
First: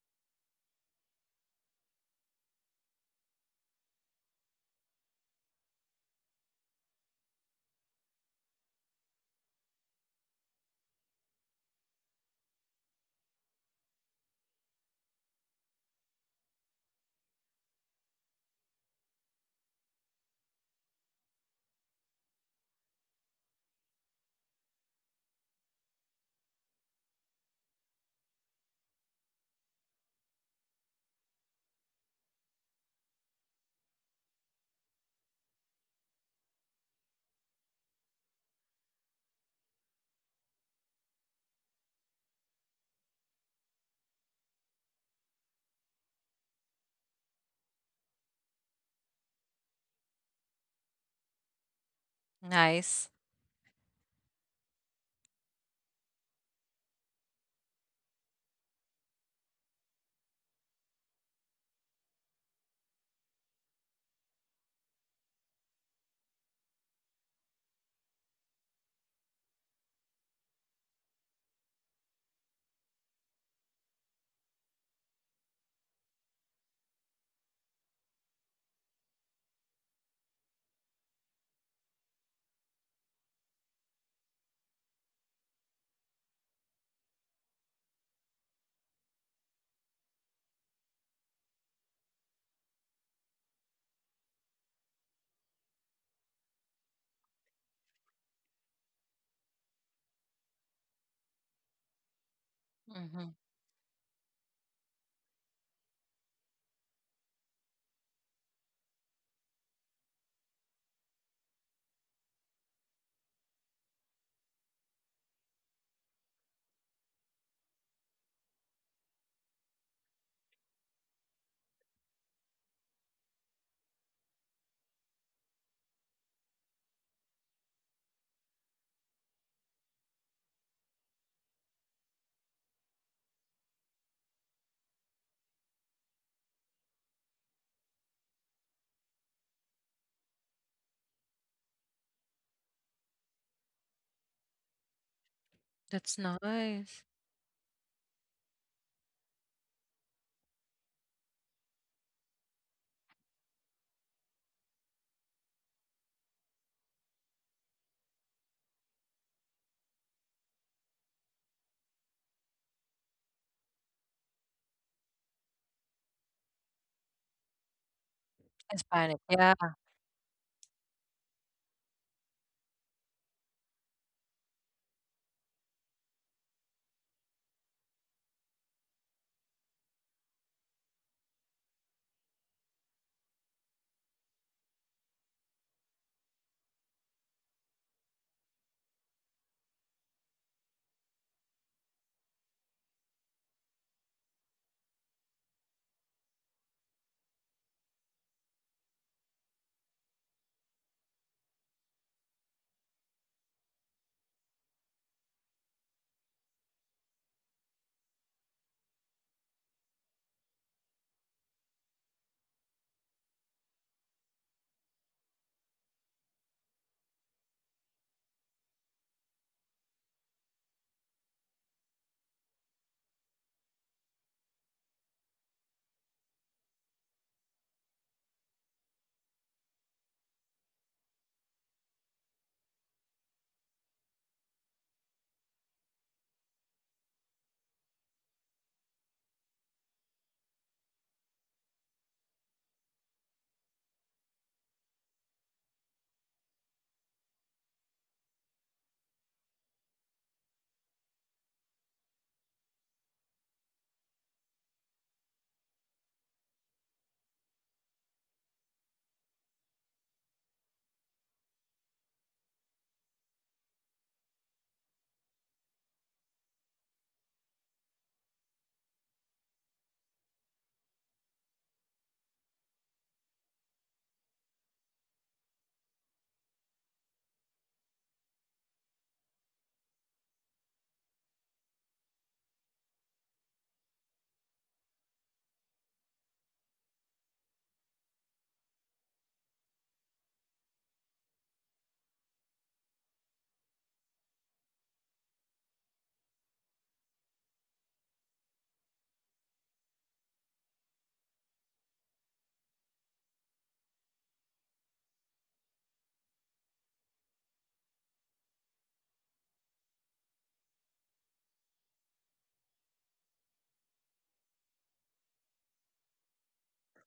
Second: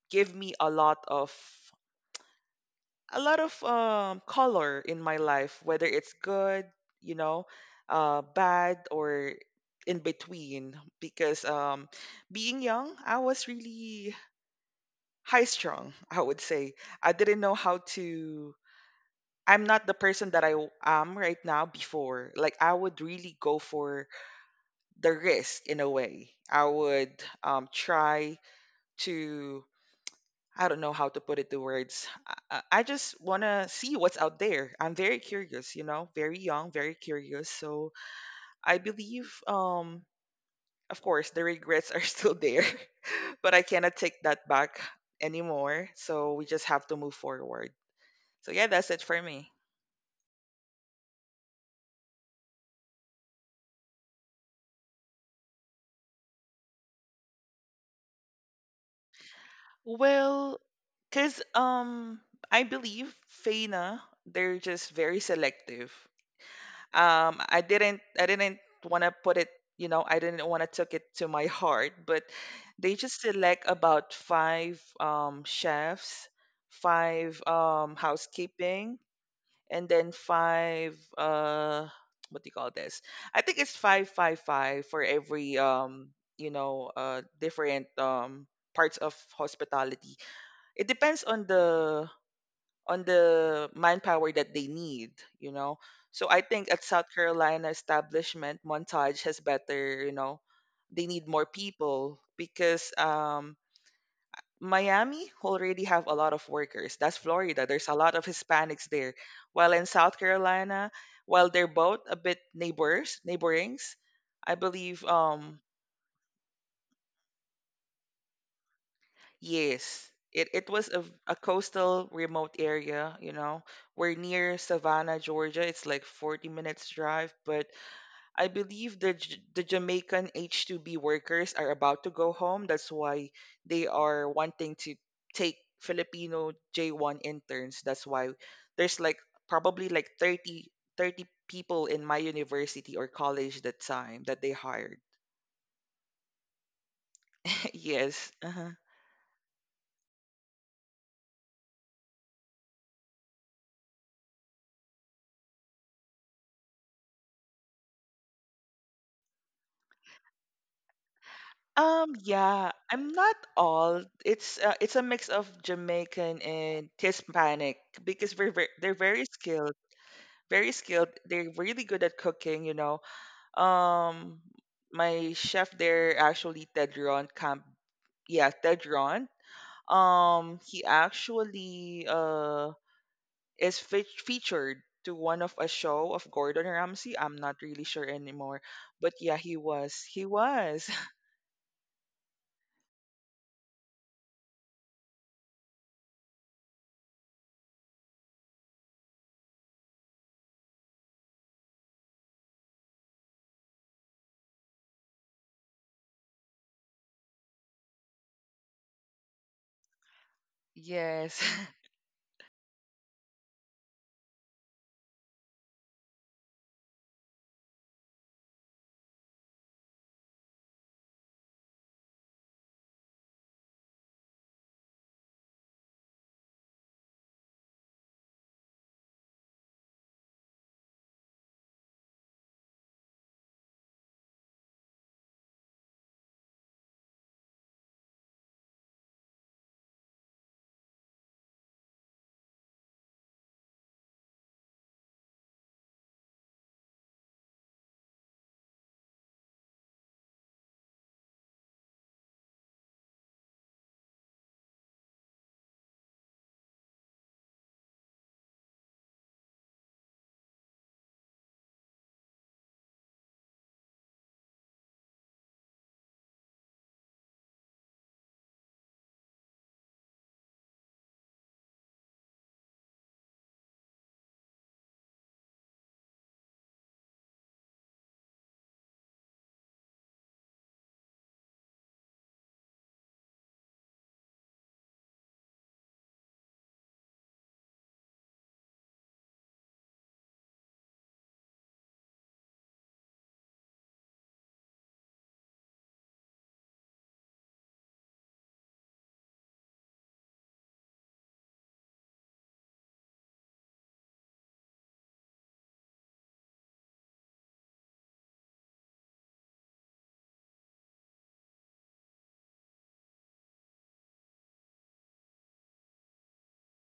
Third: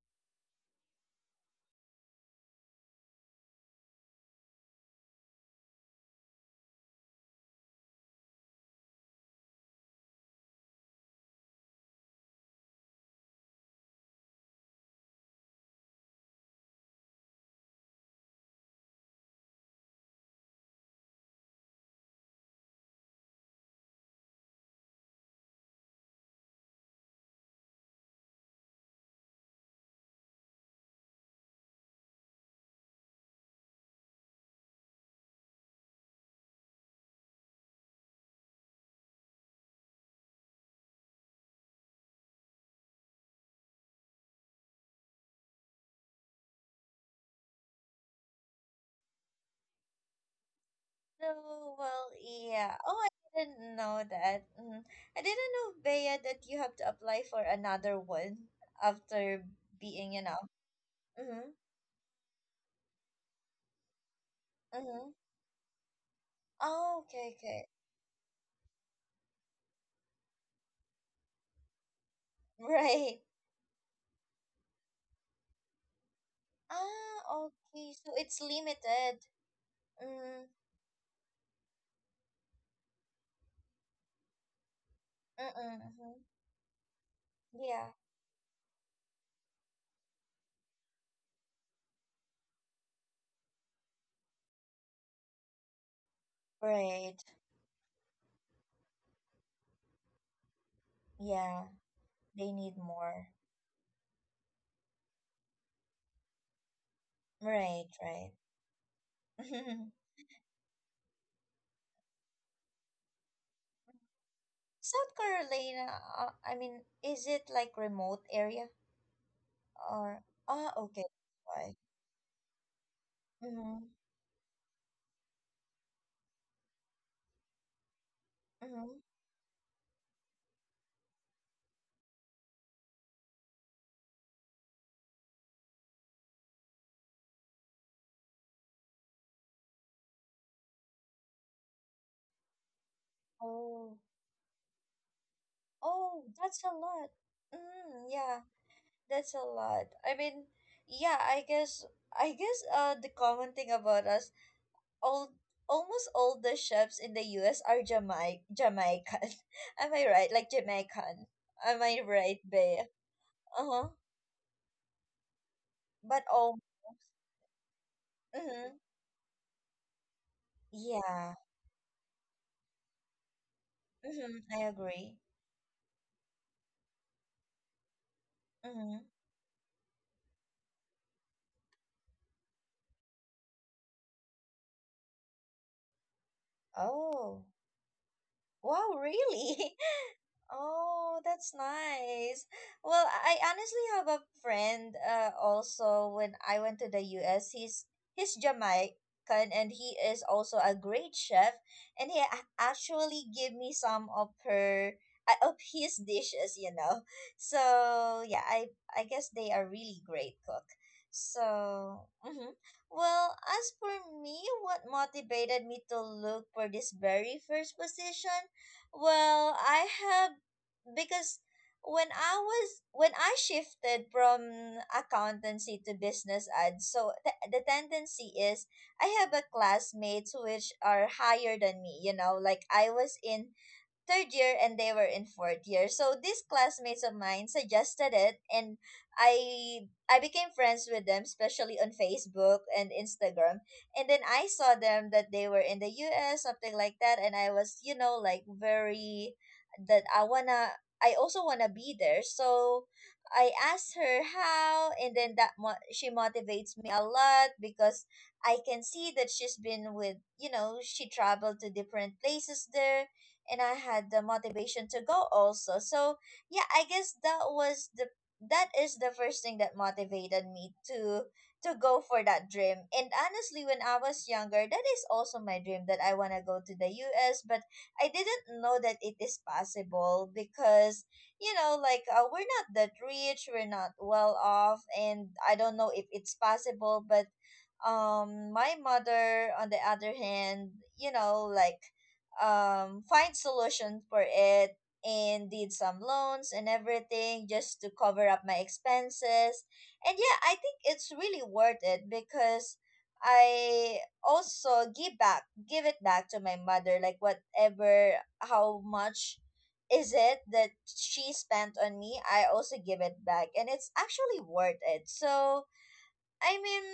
Speaker 3: give me a lot of a lot of um, color in my life, whether it's good, you know, uh, bad, or in between. Because um, being young, I was really high strung, I would say. I didn't know how to. I'm not the person that I w- am right now before. Like, I would really go for the risk in a way. I would, um, try to, I don't know how to put it to words. I, I I just want to see what's out there. I'm very curious, you know, very young, very curious. So I believe, um, of course, the regrets are still there, but I cannot take that back anymore. So we just have to move forward. So yeah, that's it for me.
Speaker 1: So, well, yeah.
Speaker 2: Nice.
Speaker 1: Oh, I didn't know that. Mm. I didn't know, Bea, that you have to apply for another one after being enough.
Speaker 3: Well, because
Speaker 1: Mm-hmm.
Speaker 3: um, I believe Faina, they're just
Speaker 1: Mm-hmm.
Speaker 3: very selective.
Speaker 1: Oh, okay,
Speaker 3: um i
Speaker 1: okay.
Speaker 3: didn't i didn't want to put it, you know I didn't want to took it to my heart, but they
Speaker 1: Right.
Speaker 3: just select about five um chefs,
Speaker 1: Ah,
Speaker 3: five um
Speaker 1: okay. So it's
Speaker 3: housekeeping,
Speaker 1: limited.
Speaker 3: and then
Speaker 1: Mm.
Speaker 3: five uh what do you call this, I think it's five five five for
Speaker 1: Mm-mm.
Speaker 3: every um
Speaker 1: Mm-hmm.
Speaker 3: you know uh different
Speaker 1: Yeah.
Speaker 3: um parts of hospitality. It depends on the on the manpower that they need, you know. So I think at South
Speaker 1: Right.
Speaker 3: Carolina establishment, Montage has better, you know, they need more
Speaker 1: Yeah.
Speaker 3: people
Speaker 1: They need
Speaker 3: because
Speaker 2: Hmm.
Speaker 1: more.
Speaker 3: um Miami already have a lot of workers. That's Florida. There's
Speaker 1: Right,
Speaker 3: a lot of
Speaker 1: right.
Speaker 3: Hispanics there. While in South Carolina, while they're both a bit neighbors, neighborings, I believe
Speaker 1: South
Speaker 3: um
Speaker 1: Carolina, uh, I mean, is it like remote area
Speaker 3: yes.
Speaker 1: or
Speaker 3: It it
Speaker 1: ah
Speaker 3: was
Speaker 1: okay,
Speaker 3: a, a
Speaker 1: why?
Speaker 3: coastal remote area, you know.
Speaker 1: Mm-hmm.
Speaker 3: We're near Savannah, Georgia. It's like forty minutes drive, but I
Speaker 1: Mm-hmm.
Speaker 3: believe the J- the Jamaican H two B workers are about to go home. That's why they are wanting to take Filipino J one interns. That's why there's like probably like thirty thirty people in my university or college that
Speaker 1: Oh,
Speaker 3: time that they hired.
Speaker 2: That's
Speaker 1: oh, that's a
Speaker 2: nice.
Speaker 1: lot. Mm, yeah,
Speaker 3: Yes. Uh-huh.
Speaker 1: that's a lot. I mean, yeah, I guess I guess uh the common thing about us all almost all the chefs in the U S are Jamaic Jamaican. Am I right? Like Jamaican. Am I
Speaker 3: Um,
Speaker 1: right,
Speaker 3: yeah,
Speaker 1: Bea?
Speaker 3: I'm not
Speaker 1: Uh-huh.
Speaker 3: all. It's uh, it's a mix of
Speaker 1: But
Speaker 3: Jamaican
Speaker 1: all
Speaker 3: and Hispanic because we're very,
Speaker 1: Mm-hmm.
Speaker 3: they're
Speaker 2: Hispanic.
Speaker 3: very
Speaker 2: Yeah.
Speaker 3: skilled, very skilled.
Speaker 1: Yeah.
Speaker 3: They're really good at cooking, you know. Um,
Speaker 1: Mm-hmm. I agree.
Speaker 3: my chef there actually Tedron Camp, yeah,
Speaker 1: Mm-hmm.
Speaker 3: Tedron. Um, he actually uh is fe featured to one of a show of Gordon Ramsay. I'm
Speaker 1: Oh,
Speaker 3: not really sure anymore,
Speaker 1: wow,
Speaker 3: but yeah, he
Speaker 1: really?
Speaker 3: was. He was.
Speaker 1: Oh, that's nice. Well, I honestly have a friend uh also when I went to the U S, he's he's Jamaican and he is also a great chef and he a- actually gave me some of her uh, of his dishes, you know. So, yeah, I I guess they are really great cook.
Speaker 3: Yes.
Speaker 1: So, mhm. well, as for me, what motivated me to look for this very first position? Well, I have because when I was when I shifted from accountancy to business ads, so th- the tendency is I have a classmates which are higher than me. You know, like I was in third year and they were in fourth year. So these classmates of mine suggested it and I I became friends with them, especially on Facebook and Instagram. And then I saw them that they were in the U S, something like that, and I was, you know, like very that I wanna I also wanna be there. So I asked her how, and then that mo- she motivates me a lot because I can see that she's been with, you know, she traveled to different places there and I had the motivation to go also. So yeah, I guess that was the that is the first thing that motivated me to to go for that dream. And honestly, when I was younger, that is also my dream that I want to go to the U S, but I didn't know that it is possible because you know, like uh, we're not that rich, we're not well off, and I don't know if it's possible, but um my mother on the other hand you know like um find solution for it and did some loans and everything just to cover up my expenses and yeah I think it's really worth it because I also give back give it back to my mother like whatever how much is it that she spent on me I also give it back and it's actually worth it so I mean,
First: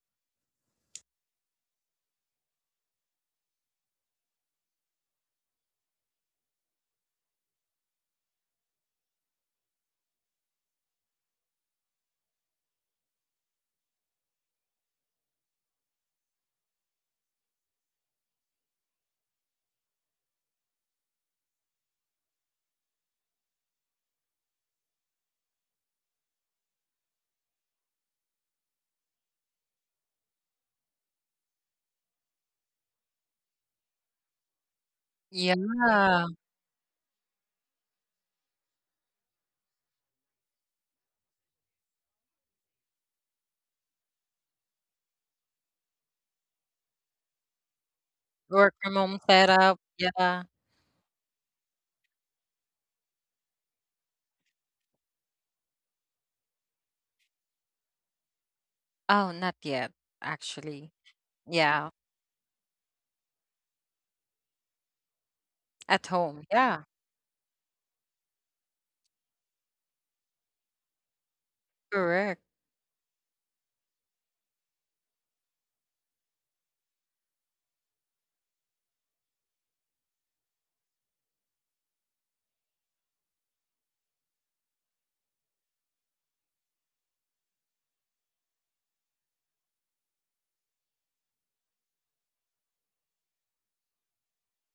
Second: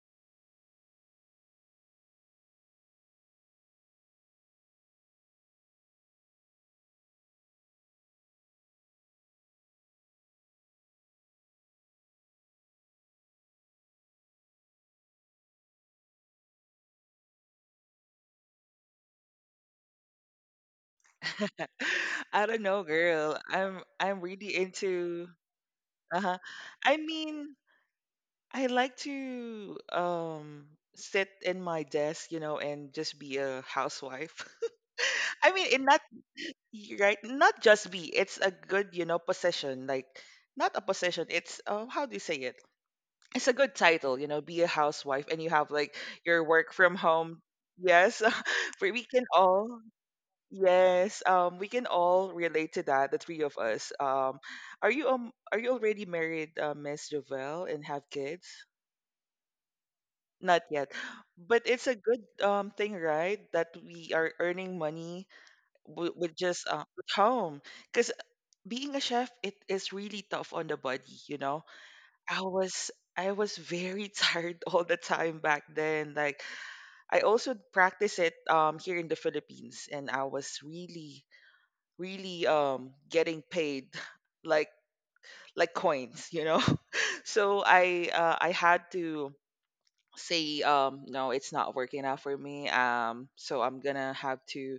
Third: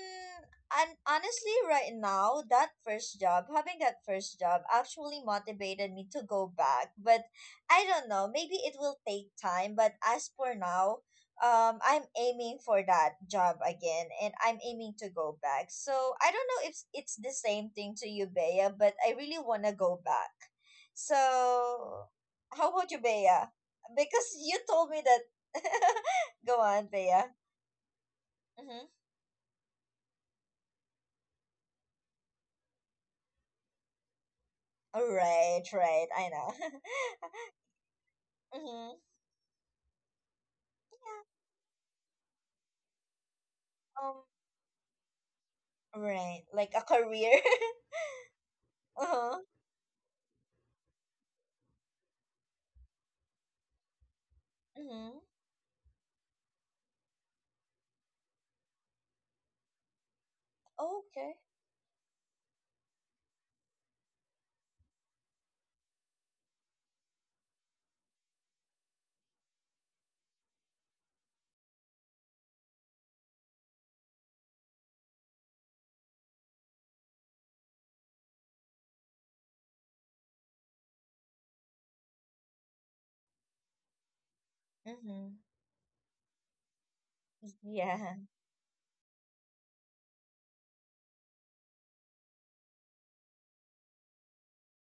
Speaker 1: and honestly, right now, that first job, having that first job, actually motivated me to go back. But I don't know. Maybe it will take time. But as for now, um, I'm aiming for that job again, and I'm aiming to go back. So I don't know if it's the same thing to you, Bea, but I really wanna go back. So
Speaker 3: I don't
Speaker 1: how
Speaker 3: know,
Speaker 1: about you, Bea?
Speaker 3: girl. I'm I'm
Speaker 1: Because
Speaker 3: really
Speaker 1: you told me that.
Speaker 3: into. Uh-huh.
Speaker 1: go on,
Speaker 3: I
Speaker 1: Bea.
Speaker 3: mean, I
Speaker 1: Mm-hmm.
Speaker 3: like to um sit in my desk, you know, and just be a housewife. I
Speaker 2: Yeah.
Speaker 1: Right,
Speaker 3: mean, in not
Speaker 1: right. I know.
Speaker 3: y- right, not just be. It's a good,
Speaker 1: mm-hmm.
Speaker 3: you know, position. Like not a
Speaker 1: Yeah.
Speaker 3: position. It's uh, how do you say it? It's a good title, you know, be a housewife, and you have like
Speaker 1: Um, right.
Speaker 3: your
Speaker 1: Like
Speaker 3: work
Speaker 1: a
Speaker 3: from
Speaker 1: career.
Speaker 3: home. Yes,
Speaker 2: Work
Speaker 3: we
Speaker 2: from
Speaker 3: we
Speaker 2: home
Speaker 3: can
Speaker 1: uh-huh.
Speaker 3: all.
Speaker 2: setup. Yeah.
Speaker 3: Yes, um, we can all relate to that, the three of us. Um, are you
Speaker 1: Mm-hmm.
Speaker 3: um are you already married, uh, Miss Jovel, and have kids?
Speaker 2: Oh, not yet,
Speaker 3: Not yet,
Speaker 2: actually.
Speaker 1: Okay.
Speaker 3: but it's a
Speaker 2: Yeah.
Speaker 3: good um thing, right? That we are earning money w
Speaker 2: At
Speaker 3: with
Speaker 2: home,
Speaker 3: just uh,
Speaker 2: yeah,
Speaker 3: with home, because being a chef, it is really tough on the body, you know. I
Speaker 2: correct.
Speaker 3: was I was very tired all the time back then. Like I also practice it um here in the Philippines, and I was really really um getting paid like
Speaker 1: Mm-hmm.
Speaker 3: like coins, you know. so i
Speaker 1: Yeah.
Speaker 3: uh, i had to say um no, it's not working out for me, um so I'm gonna have to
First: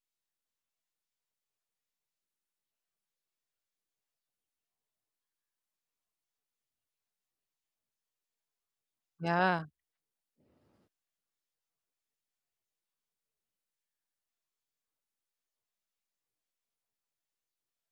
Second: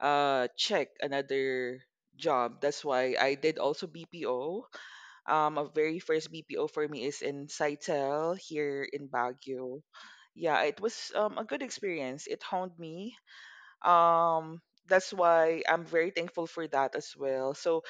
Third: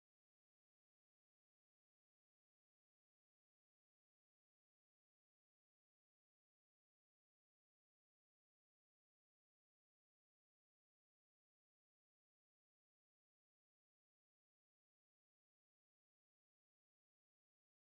Speaker 3: uh check another job. That's why I did also B P O. Um a very first B P O for me is in Saitel here in
Speaker 2: Yeah,
Speaker 3: Baguio. Yeah, it was um, a good experience. It honed me, um that's why I'm very thankful for that as well. So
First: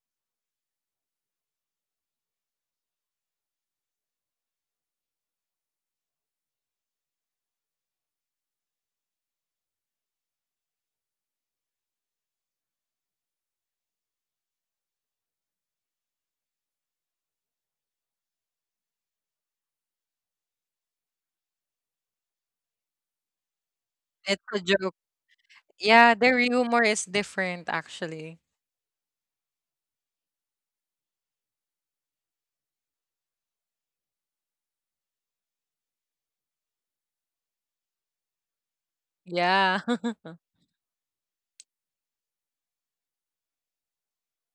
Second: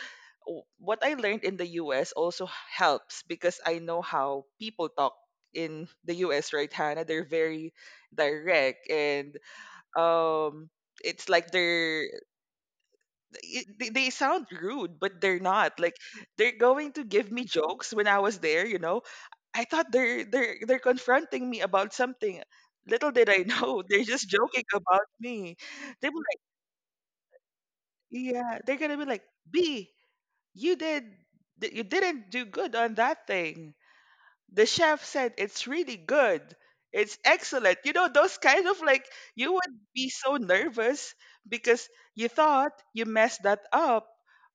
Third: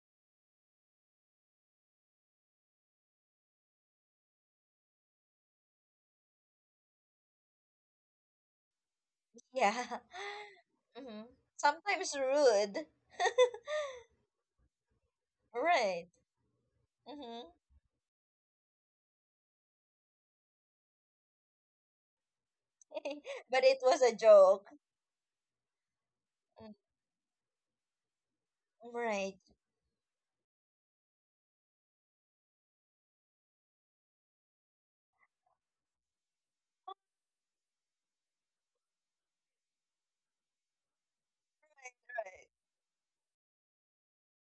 Speaker 3: w- what I learned in the U S also helps because I know how people talk in the U S, right, Hannah? They're very direct and
Speaker 1: Yeah.
Speaker 3: um
Speaker 1: Mm-hmm.
Speaker 3: it's like they're
Speaker 1: Sometimes rude.
Speaker 3: i- they they sound rude, but they're not like.
Speaker 1: Right.
Speaker 3: They're going to give me
Speaker 1: Mm-hmm.
Speaker 3: jokes when I was there, you know. I thought they're they're they're confronting me about something. Little did I
Speaker 1: But it
Speaker 3: know,
Speaker 1: was
Speaker 3: they're
Speaker 1: a
Speaker 3: just
Speaker 2: it's a
Speaker 3: joking
Speaker 1: joke.
Speaker 2: joke.
Speaker 3: about me. They
Speaker 2: Yeah,
Speaker 3: were
Speaker 2: their
Speaker 3: like,
Speaker 1: Mm,
Speaker 2: humor is different actually.
Speaker 3: yeah, they're gonna be like,
Speaker 1: Right.
Speaker 3: b you did th- you didn't do good on that thing. The chef said it's really good. It's excellent. You know, those kind of like you would
Speaker 2: Yeah.
Speaker 3: be so nervous because you
Speaker 1: Right.
Speaker 3: thought you messed that up,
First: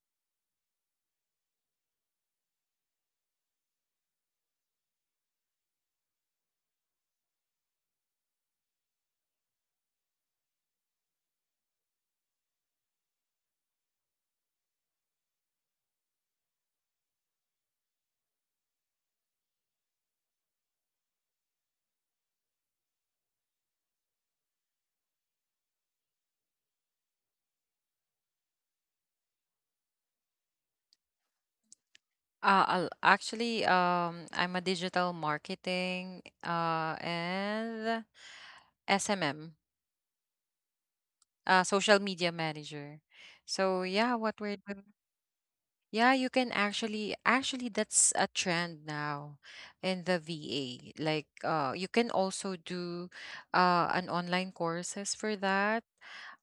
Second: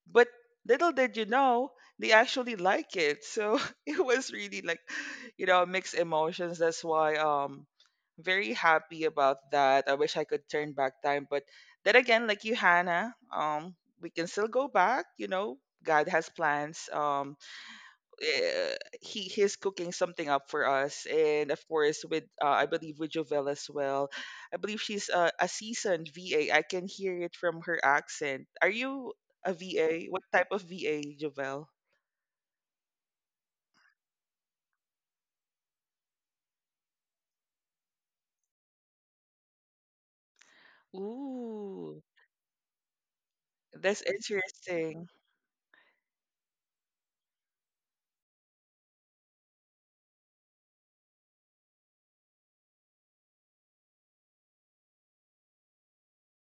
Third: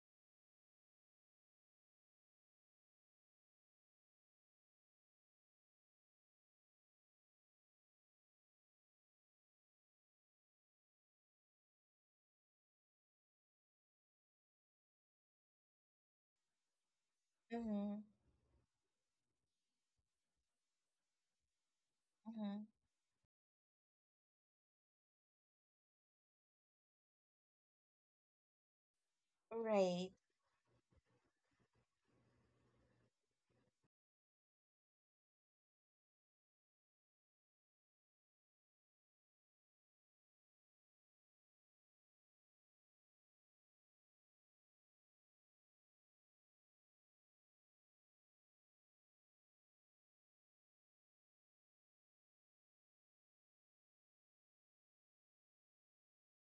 Speaker 3: but little did you know, they actually like it. So, it was really like, you know, mixed emotions. That's why um very happy about that. I wish I could turn back time, but then again, like you, Hannah, um, we can still go back. You know, God has plans. Um,
Speaker 1: Mm-hmm.
Speaker 3: eh, he he's cooking something up for us and of course with, uh,
Speaker 1: Mm-hmm.
Speaker 3: I believe, with Jovel as well. I believe she's a, a seasoned V A. I can hear it from her accent. Are you a V A?
Speaker 1: Right.
Speaker 3: What type of V A, Jovel?
Speaker 2: Uh, I'll- actually, um, I'm a digital marketing uh, and S M M, uh,
Speaker 3: Ooh,
Speaker 2: social media manager. So
Speaker 3: that's
Speaker 2: yeah, what we're
Speaker 3: interesting.
Speaker 2: doing. Yeah, you can actually actually that's a trend now in the V A. Like uh you can also do uh an online courses for that.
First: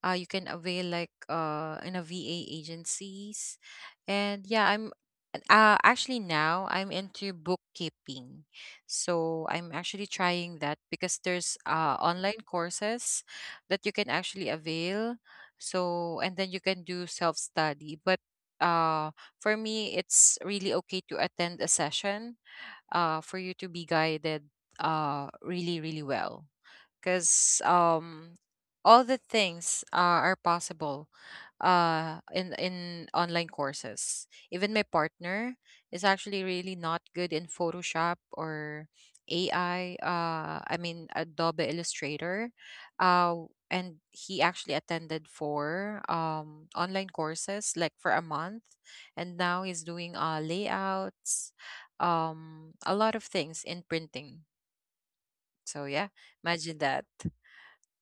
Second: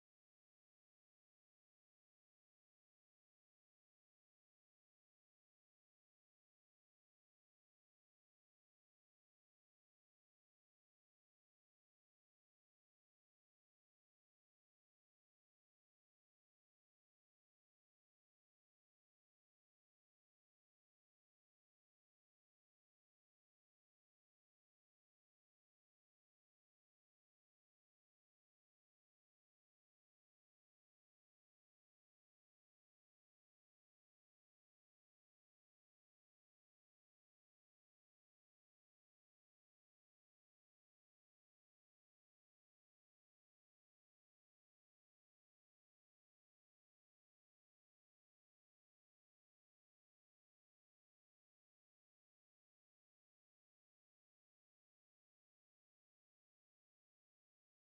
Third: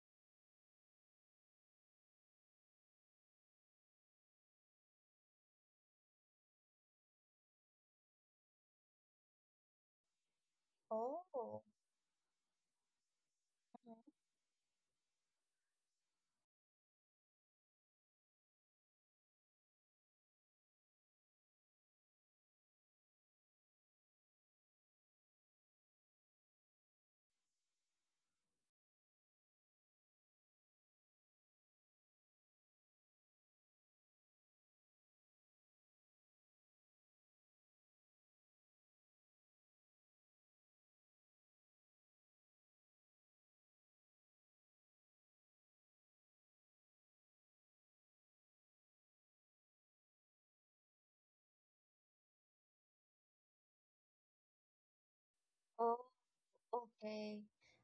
Speaker 2: Uh, you can avail like uh in a V A agencies. And yeah, I'm uh actually now I'm into bookkeeping. So I'm actually trying that because there's
Speaker 1: Oh.
Speaker 2: uh online courses that you can actually avail. So and then you can do self-study. But uh for me, it's really okay to attend a session, uh, for you to be guided, uh, really, really well, because um all the things are, are possible uh in in online courses. Even my partner is actually really not good in photoshop or AI, uh I mean adobe illustrator, uh and he actually attended for um online courses like for a month, and now he's doing uh layouts, um a lot of things in printing. So yeah,
Speaker 1: mhm.
Speaker 2: imagine that.
Speaker 1: Okay.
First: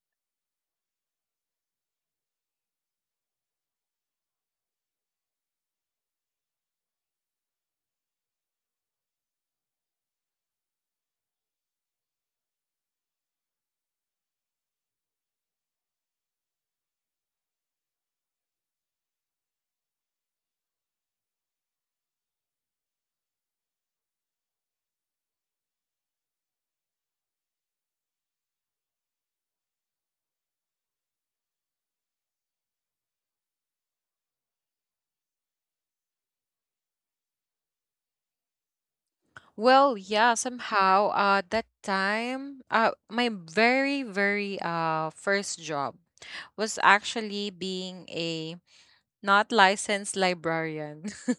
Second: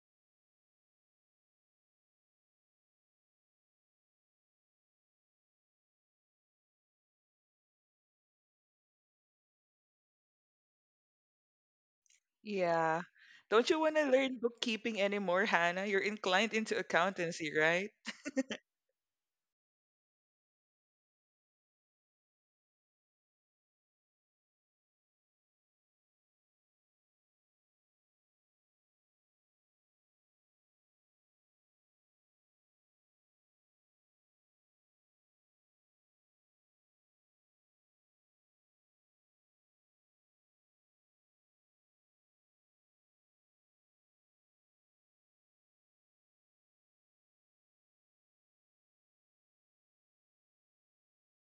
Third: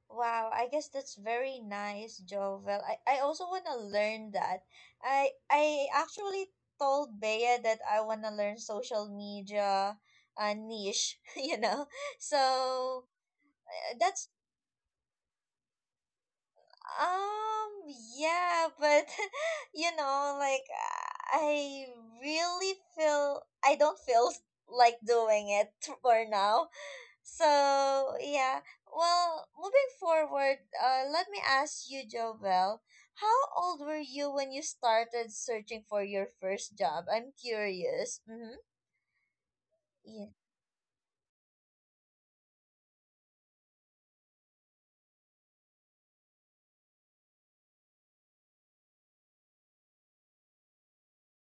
Speaker 1: Wow, I guess that's very nice, Jovel. I, I also want to learn that. I I actually told Bea that I want to learn social media uh, niche, you know. So
Speaker 3: Yeah, don't you
Speaker 1: uh,
Speaker 3: want to
Speaker 1: that's
Speaker 3: learn bookkeeping anymore, Hannah? You're inclined into accountancy,
Speaker 1: um
Speaker 3: right?
Speaker 1: yeah, but you know, like I really feel I don't feel like doing it for now So yeah, well, moving forward, uh, let me ask you, Jovel, how old were you when you started searching for your first job? I'm curious. Mm-hmm.
Speaker 2: Well,
Speaker 1: Yeah.
Speaker 2: yeah, somehow uh that time uh my very very uh first job was actually being a not licensed librarian.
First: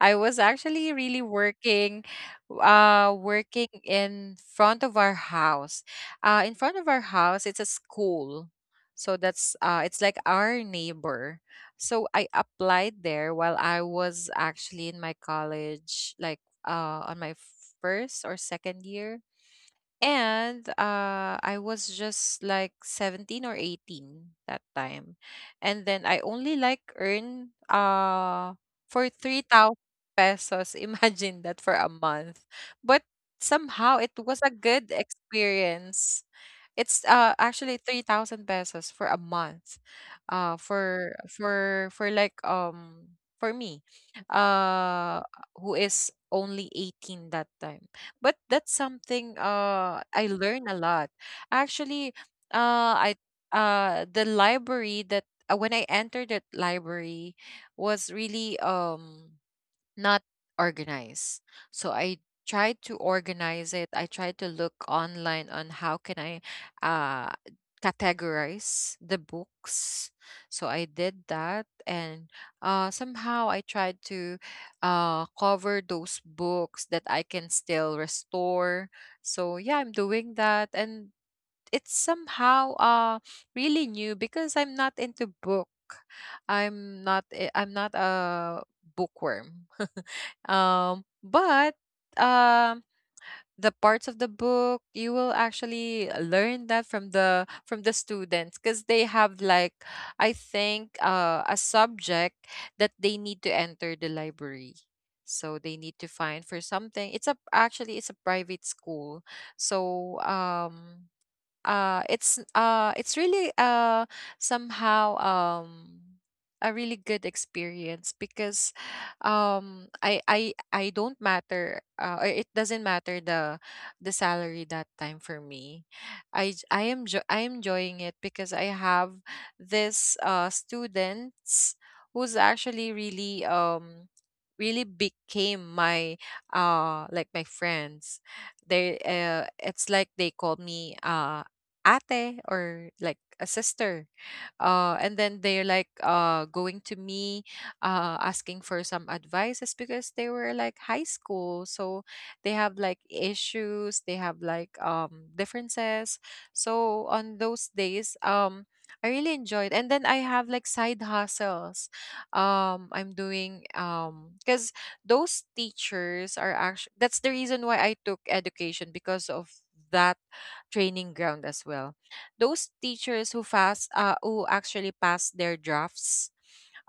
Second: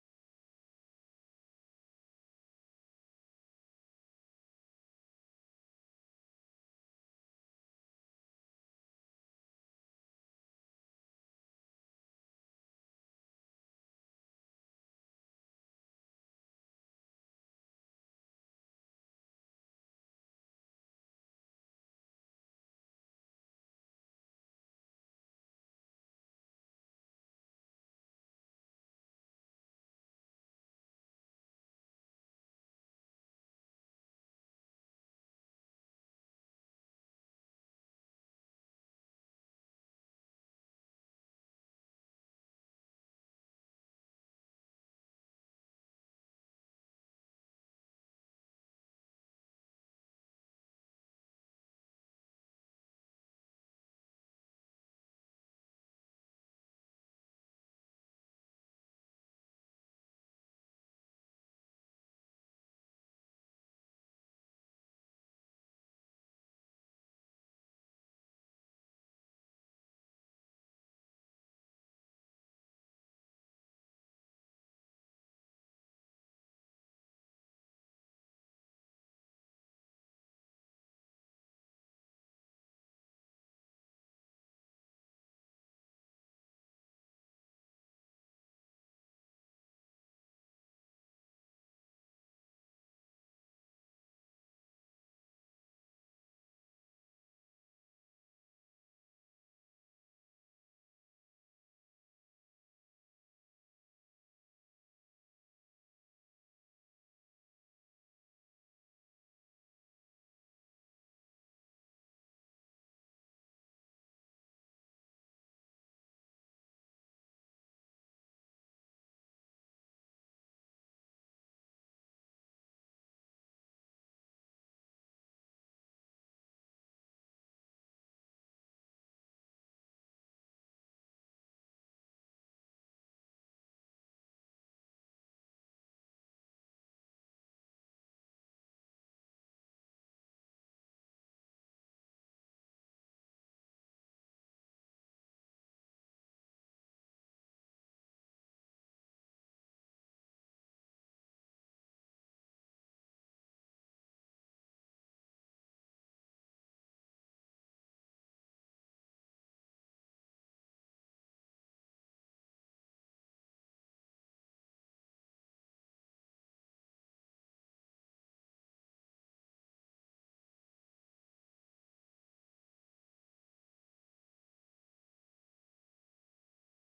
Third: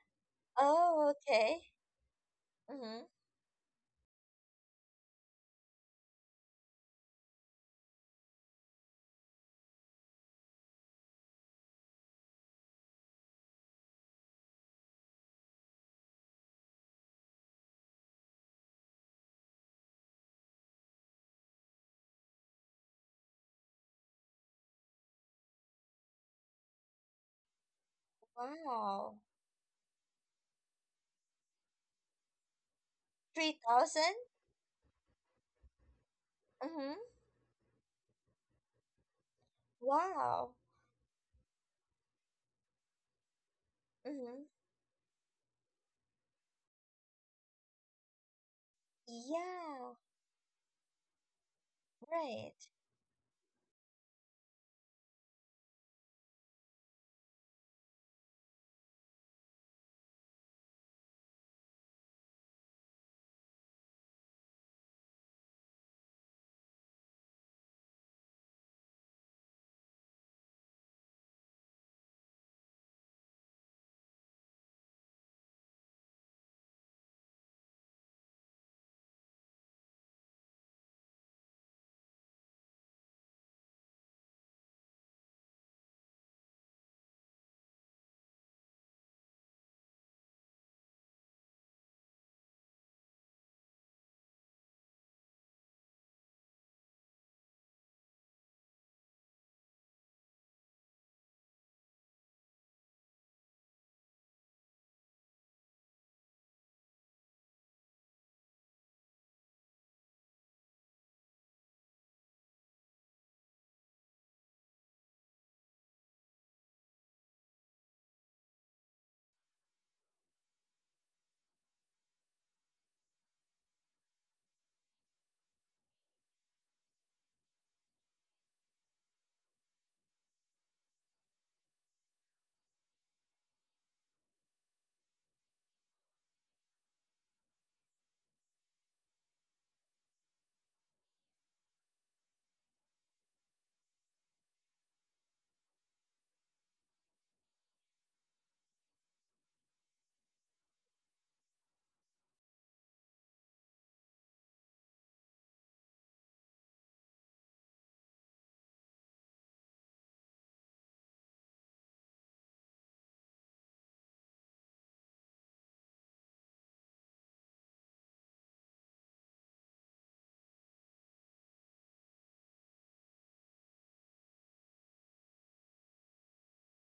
Speaker 2: I was actually
Speaker 1: Oh,
Speaker 2: really
Speaker 1: okay.
Speaker 2: working,
Speaker 1: Mm-hmm.
Speaker 2: uh working in front of our house. Uh, in front of our house it's a school. So that's uh it's like our neighbor. So I applied there while I was actually in my college, like uh on my first or second year, and uh, I was just like seventeen or eighteen that time. And then I only like earn, uh,
Speaker 1: Wow.
Speaker 2: for three thousand pesos. Imagine that for a month. But
Speaker 1: Three thousand.
Speaker 2: somehow it was a good experience.
Speaker 1: Mm-hmm.
Speaker 2: It's uh actually three thousand pesos for a month.
Speaker 1: Wow.
Speaker 2: Uh, for for for like um for me,
Speaker 1: Mm-hmm.
Speaker 2: uh who is only eighteen that time. But that's something
Speaker 1: Yeah.
Speaker 2: uh I learn a lot. Actually
Speaker 1: Right.
Speaker 2: uh I uh the library that uh, when I entered that library, was really um not organized. So I tried to organize it. I tried to look online on how can I uh categorize the books. So I did that, and uh somehow I tried to uh cover those books that I can still restore. So yeah, I'm doing that, and it's somehow uh really new because I'm not into book. I'm not a- I'm not a bookworm. Um, but um, the parts of the book you will actually learn that from the from the students because they have like, I think, uh, a subject that they need to enter the library. So they need to find for something. It's a actually it's a private school. So um uh it's uh it's really uh somehow um a really good experience because um I I I don't matter, uh, or it doesn't matter the the salary that time for me. I j- I am jo- I am enjoying it because I have this uh students who's actually really um really became my, uh like my friends. They uh it's like they call me, uh ate, or like a sister. Uh, and then they're like, uh, going to me, uh, asking for some advices because they were like high school. So they have like issues, they have like, um, differences. So on those days, um, I really enjoyed. And then I have like side hustles. Um, I'm doing um because those teachers are actually, that's the reason why I took education, because of that training ground as well. Those teachers who fast, uh, who actually pass their drafts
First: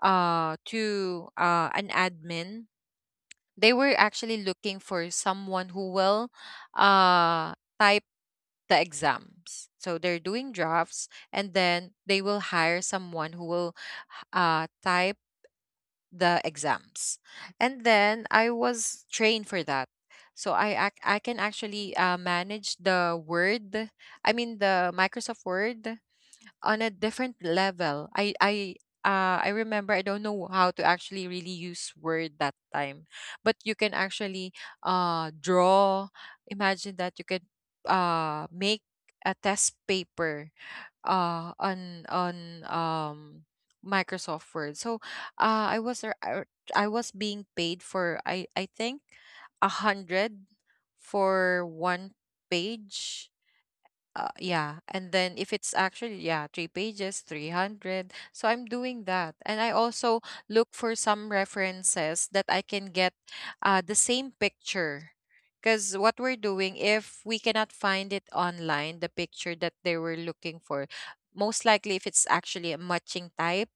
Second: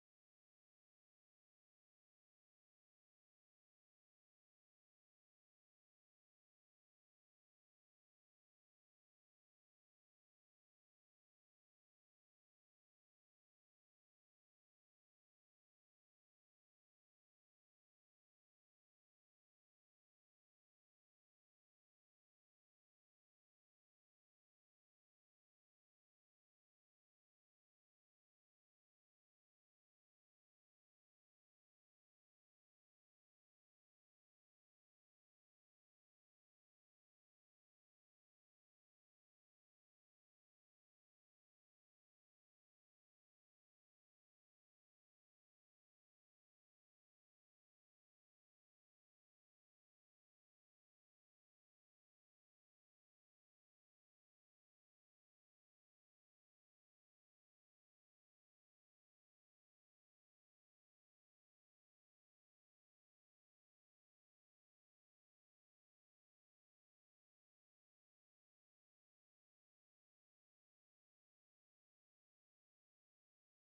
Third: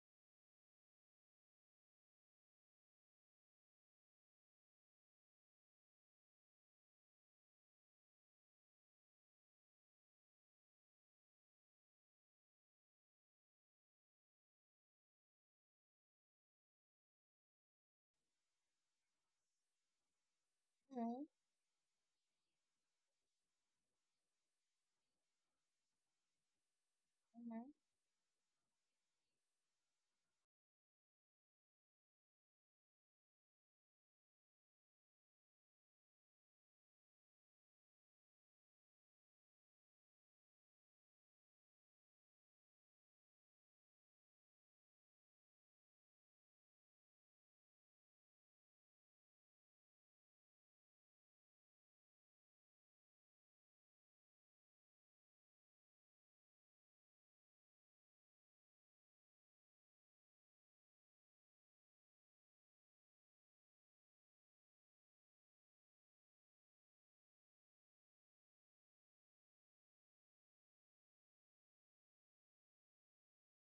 Speaker 2: uh to uh an admin, they were actually looking for someone who will uh type the exams. So they're doing drafts, and then they will hire someone who will uh type the exams, and then I was trained for that. So I ac-
Speaker 1: Mm-hmm.
Speaker 2: I can actually, uh, manage the word, I mean the Microsoft Word, on a different
Speaker 1: Mm-hmm.
Speaker 2: level. I I uh I remember I don't know how to actually really use word that time. But you can actually uh draw. Imagine that you can uh make a test paper uh on on um Microsoft Word. So uh I was ar- ar- I was being paid for, I I think, a hundred for one page. Uh, yeah, and then if it's actually yeah three pages, three hundred. So I'm doing that, and I also look for some references that I can get, uh, the same picture, because what we're doing, if we cannot find it online, the picture that they were looking for, most likely if it's actually a matching type,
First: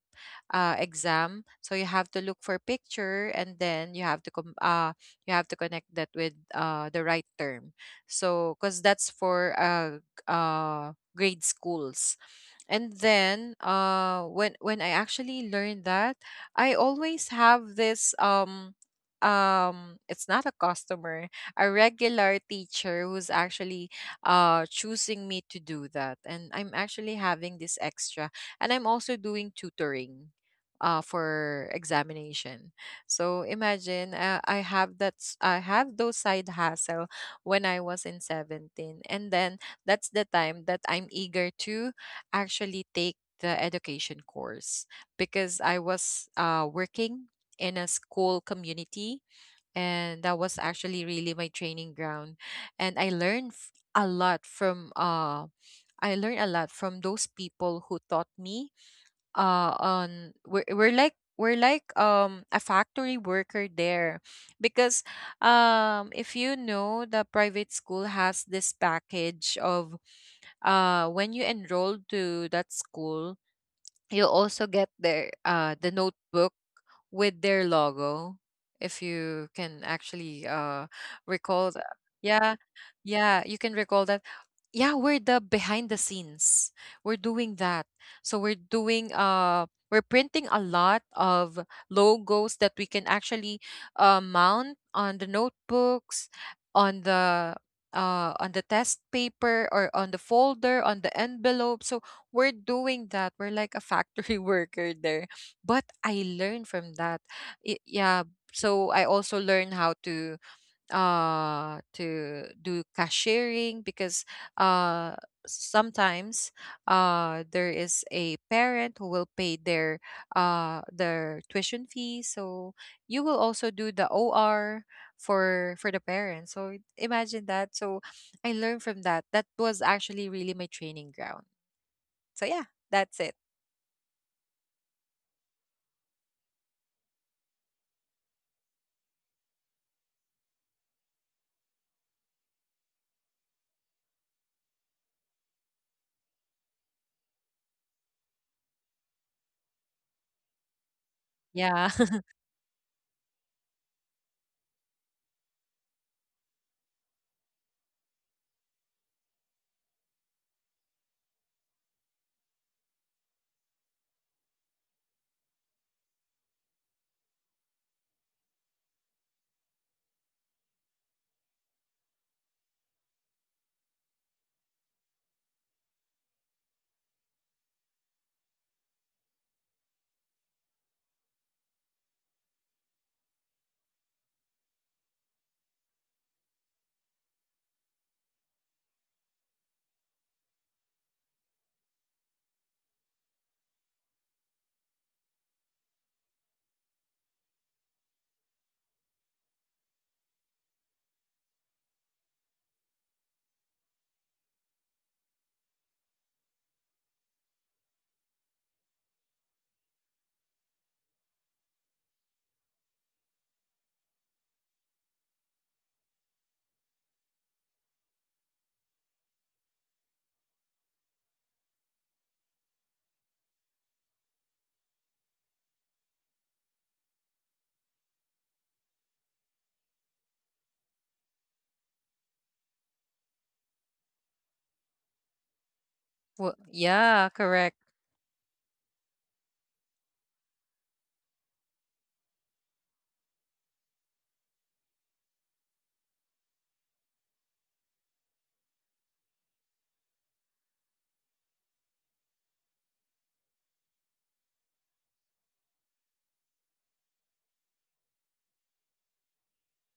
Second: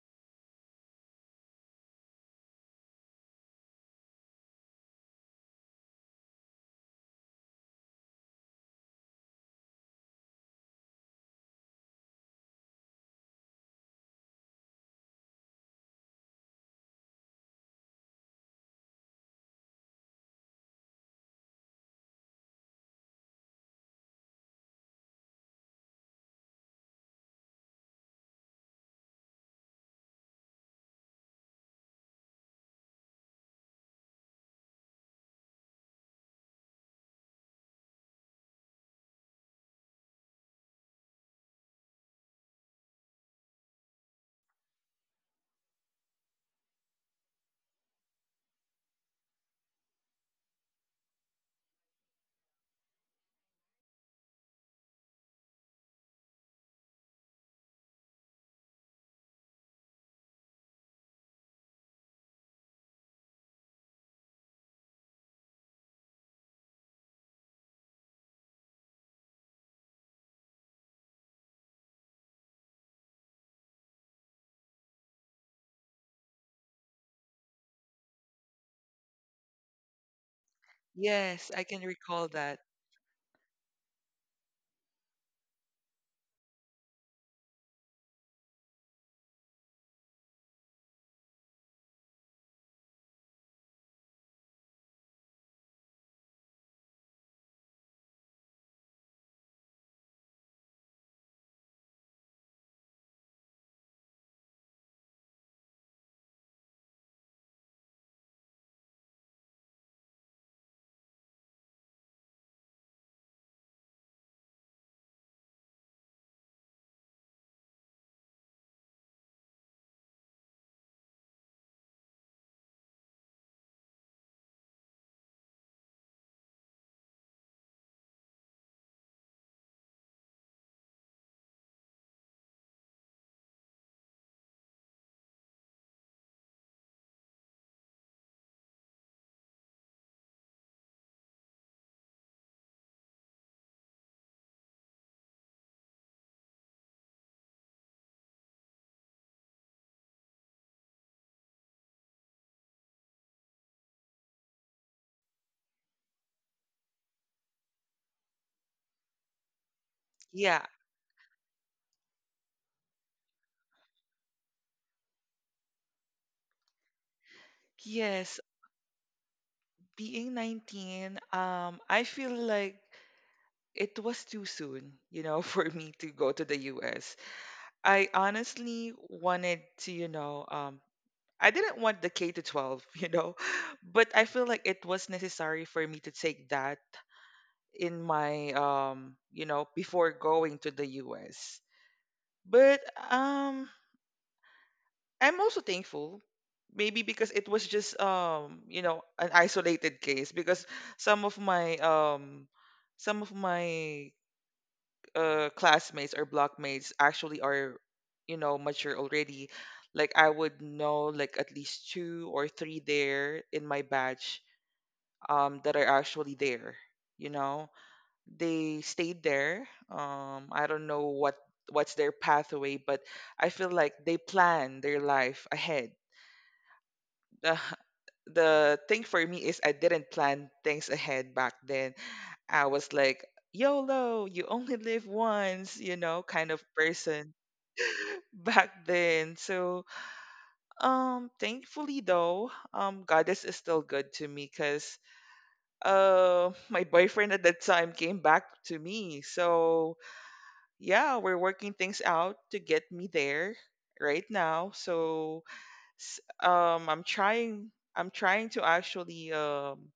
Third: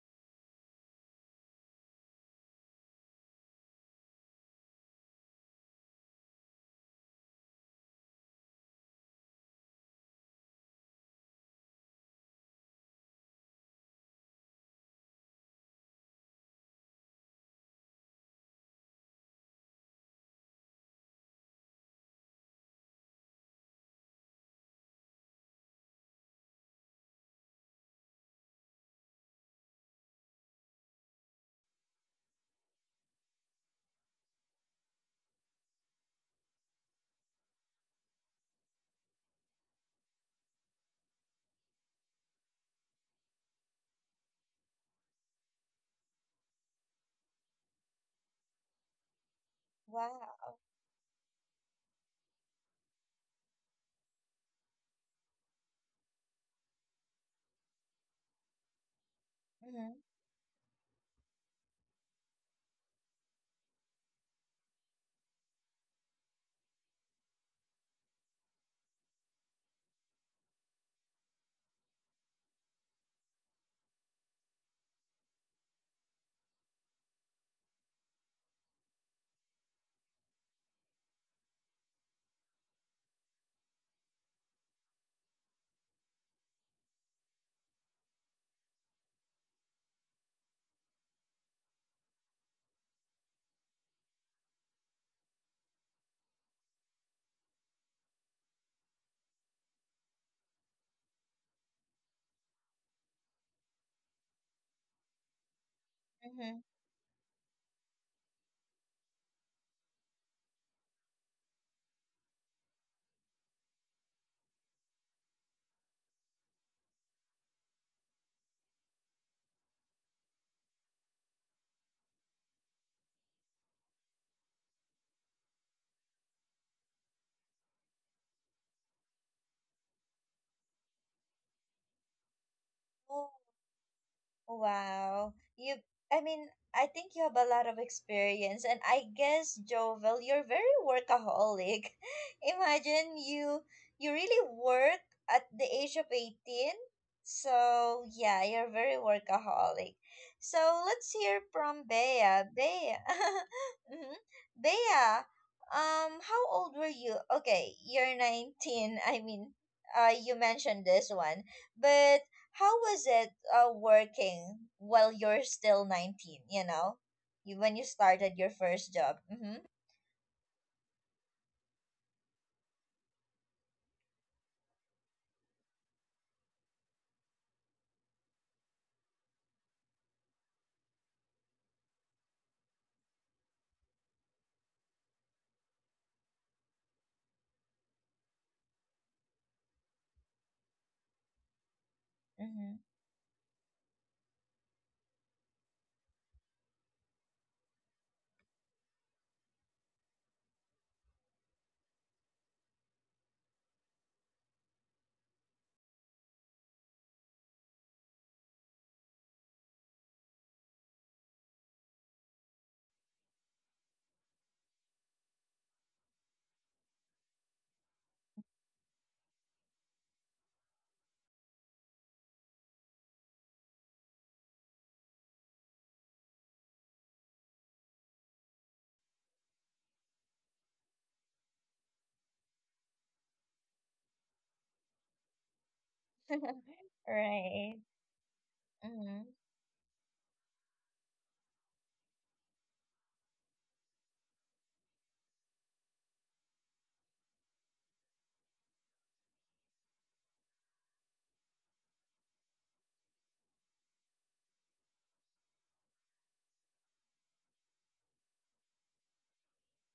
Speaker 2: uh, exam. So you have to look for picture, and then you have to com- uh, you have to connect that with, uh, the right term. So because that's for, uh, g- uh, grade schools. And then uh when when I actually learned that, I always have this um um it's not a customer, a regular teacher, who's actually uh choosing me to do that, and I'm actually having this extra. And I'm also doing tutoring uh for examination. So imagine, uh, i have that s- I have those side hustle when I was in seventeen. And then that's the time that I'm eager to actually take the education course, because I was, uh, working in a school community, and that
Speaker 1: Wow.
Speaker 2: was actually really my training ground. And I learned f- a lot from uh I learned a lot from those people who taught me, uh
Speaker 1: Mm-hmm.
Speaker 2: on, we're, we're like we're like um a factory worker there. Because um if you know, the private school has this package of, uh when you enroll to that school, you'll also get their, uh the notebook with their logo, if you can actually uh
Speaker 3: Yes, I
Speaker 2: recall
Speaker 3: can
Speaker 2: that.
Speaker 3: recall that.
Speaker 2: Yeah. Yeah, you can recall that. Yeah, we're the behind the scenes. We're doing that. So we're doing uh we're printing a lot of logos that we can actually, uh, mount on the notebooks, on the, uh, on the test paper, or on the folder, on the envelope. So we're doing that, we're like a factory worker there. But I
Speaker 1: Mm-hmm.
Speaker 2: learned from that. I- yeah, so I also learned how to uh to do cashiering, because uh sometimes uh there is a parent who will pay their uh their tuition fee. So you will also do the O R for for the parents, so imagine that. So I learned from that, that was actually really my training ground. So yeah, that's
Speaker 1: Oh.
Speaker 2: it.
Speaker 1: Wow. You I mean, I think you have a lot of experience and I guess Jovel, you're very workaholic. Imagine you you really work at the age of eighteen. So, yeah, you're very workaholic. So, let's hear from
Speaker 2: Yeah.
Speaker 1: Bea. Bea. Mhm. Bea, um how old were you? Okay, you're nineteen. I mean, uh you
Speaker 3: Yeah.
Speaker 1: mentioned this one. But how was it uh, working while you're still nineteen, you know, you, when you started
Speaker 3: Yes,
Speaker 1: your first job? Mm-hmm.
Speaker 3: being nineteen, um I feel like it was too soon, you know, for me to go to the U S. I honestly wanted to, you know, um, I didn't want the K to twelve, you know, but I feel like it was necessary for me to take that in my, um, you know, before going to the U S.
Speaker 1: Mm-hmm.
Speaker 3: But um, I'm also thankful, maybe because it was just, um, you know, an isolated case because some of my, um, some of my uh classmates or blockmates actually are, you know, mature already. Like I would know, like at least two or three there in my batch, um that are actually there, you know. They stayed there. um I don't know what what's their pathway, but I feel like they plan their life ahead. the the thing for me is I didn't plan things ahead back then. I was like, yolo, you only live once, you know, kind
Speaker 2: Well,
Speaker 3: of
Speaker 2: yeah,
Speaker 3: person
Speaker 2: correct.
Speaker 1: Right.
Speaker 3: back
Speaker 1: Mm-hmm.
Speaker 3: then. So, um, thankfully though, um, Goddess is still good to me because, uh, my boyfriend at that time came back to me. So yeah, we're working things out to get me there right now. So, s- um, I'm trying. I'm trying to actually um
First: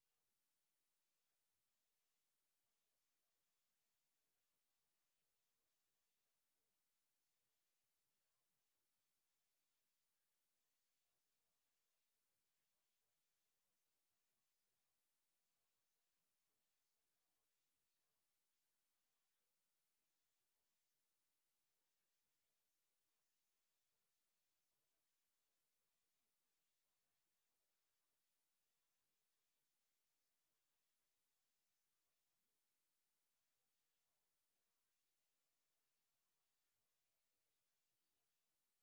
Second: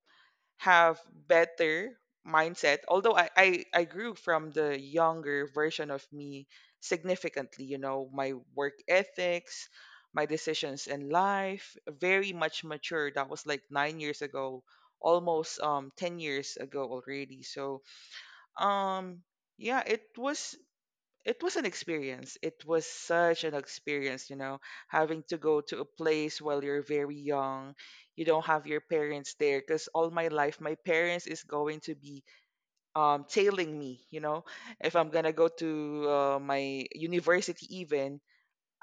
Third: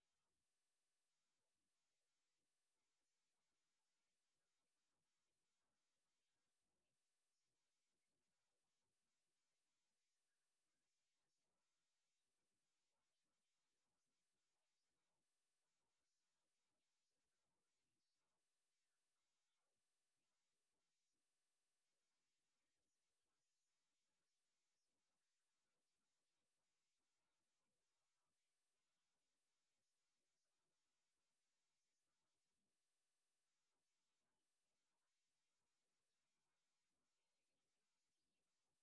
Speaker 3: have better mindset, although I, I i grew from the younger version of me significantly, you know. My work ethics, my decisions in life very much mature. That was like nine years ago, almost um ten years ago already, so um yeah. It was it was an experience. It was such an experience, you know, having to go to a place while you're very young. You don't have your parents there because all my life, my parents is going to be, um, tailing me, you know. If I'm gonna go to, uh, my university, even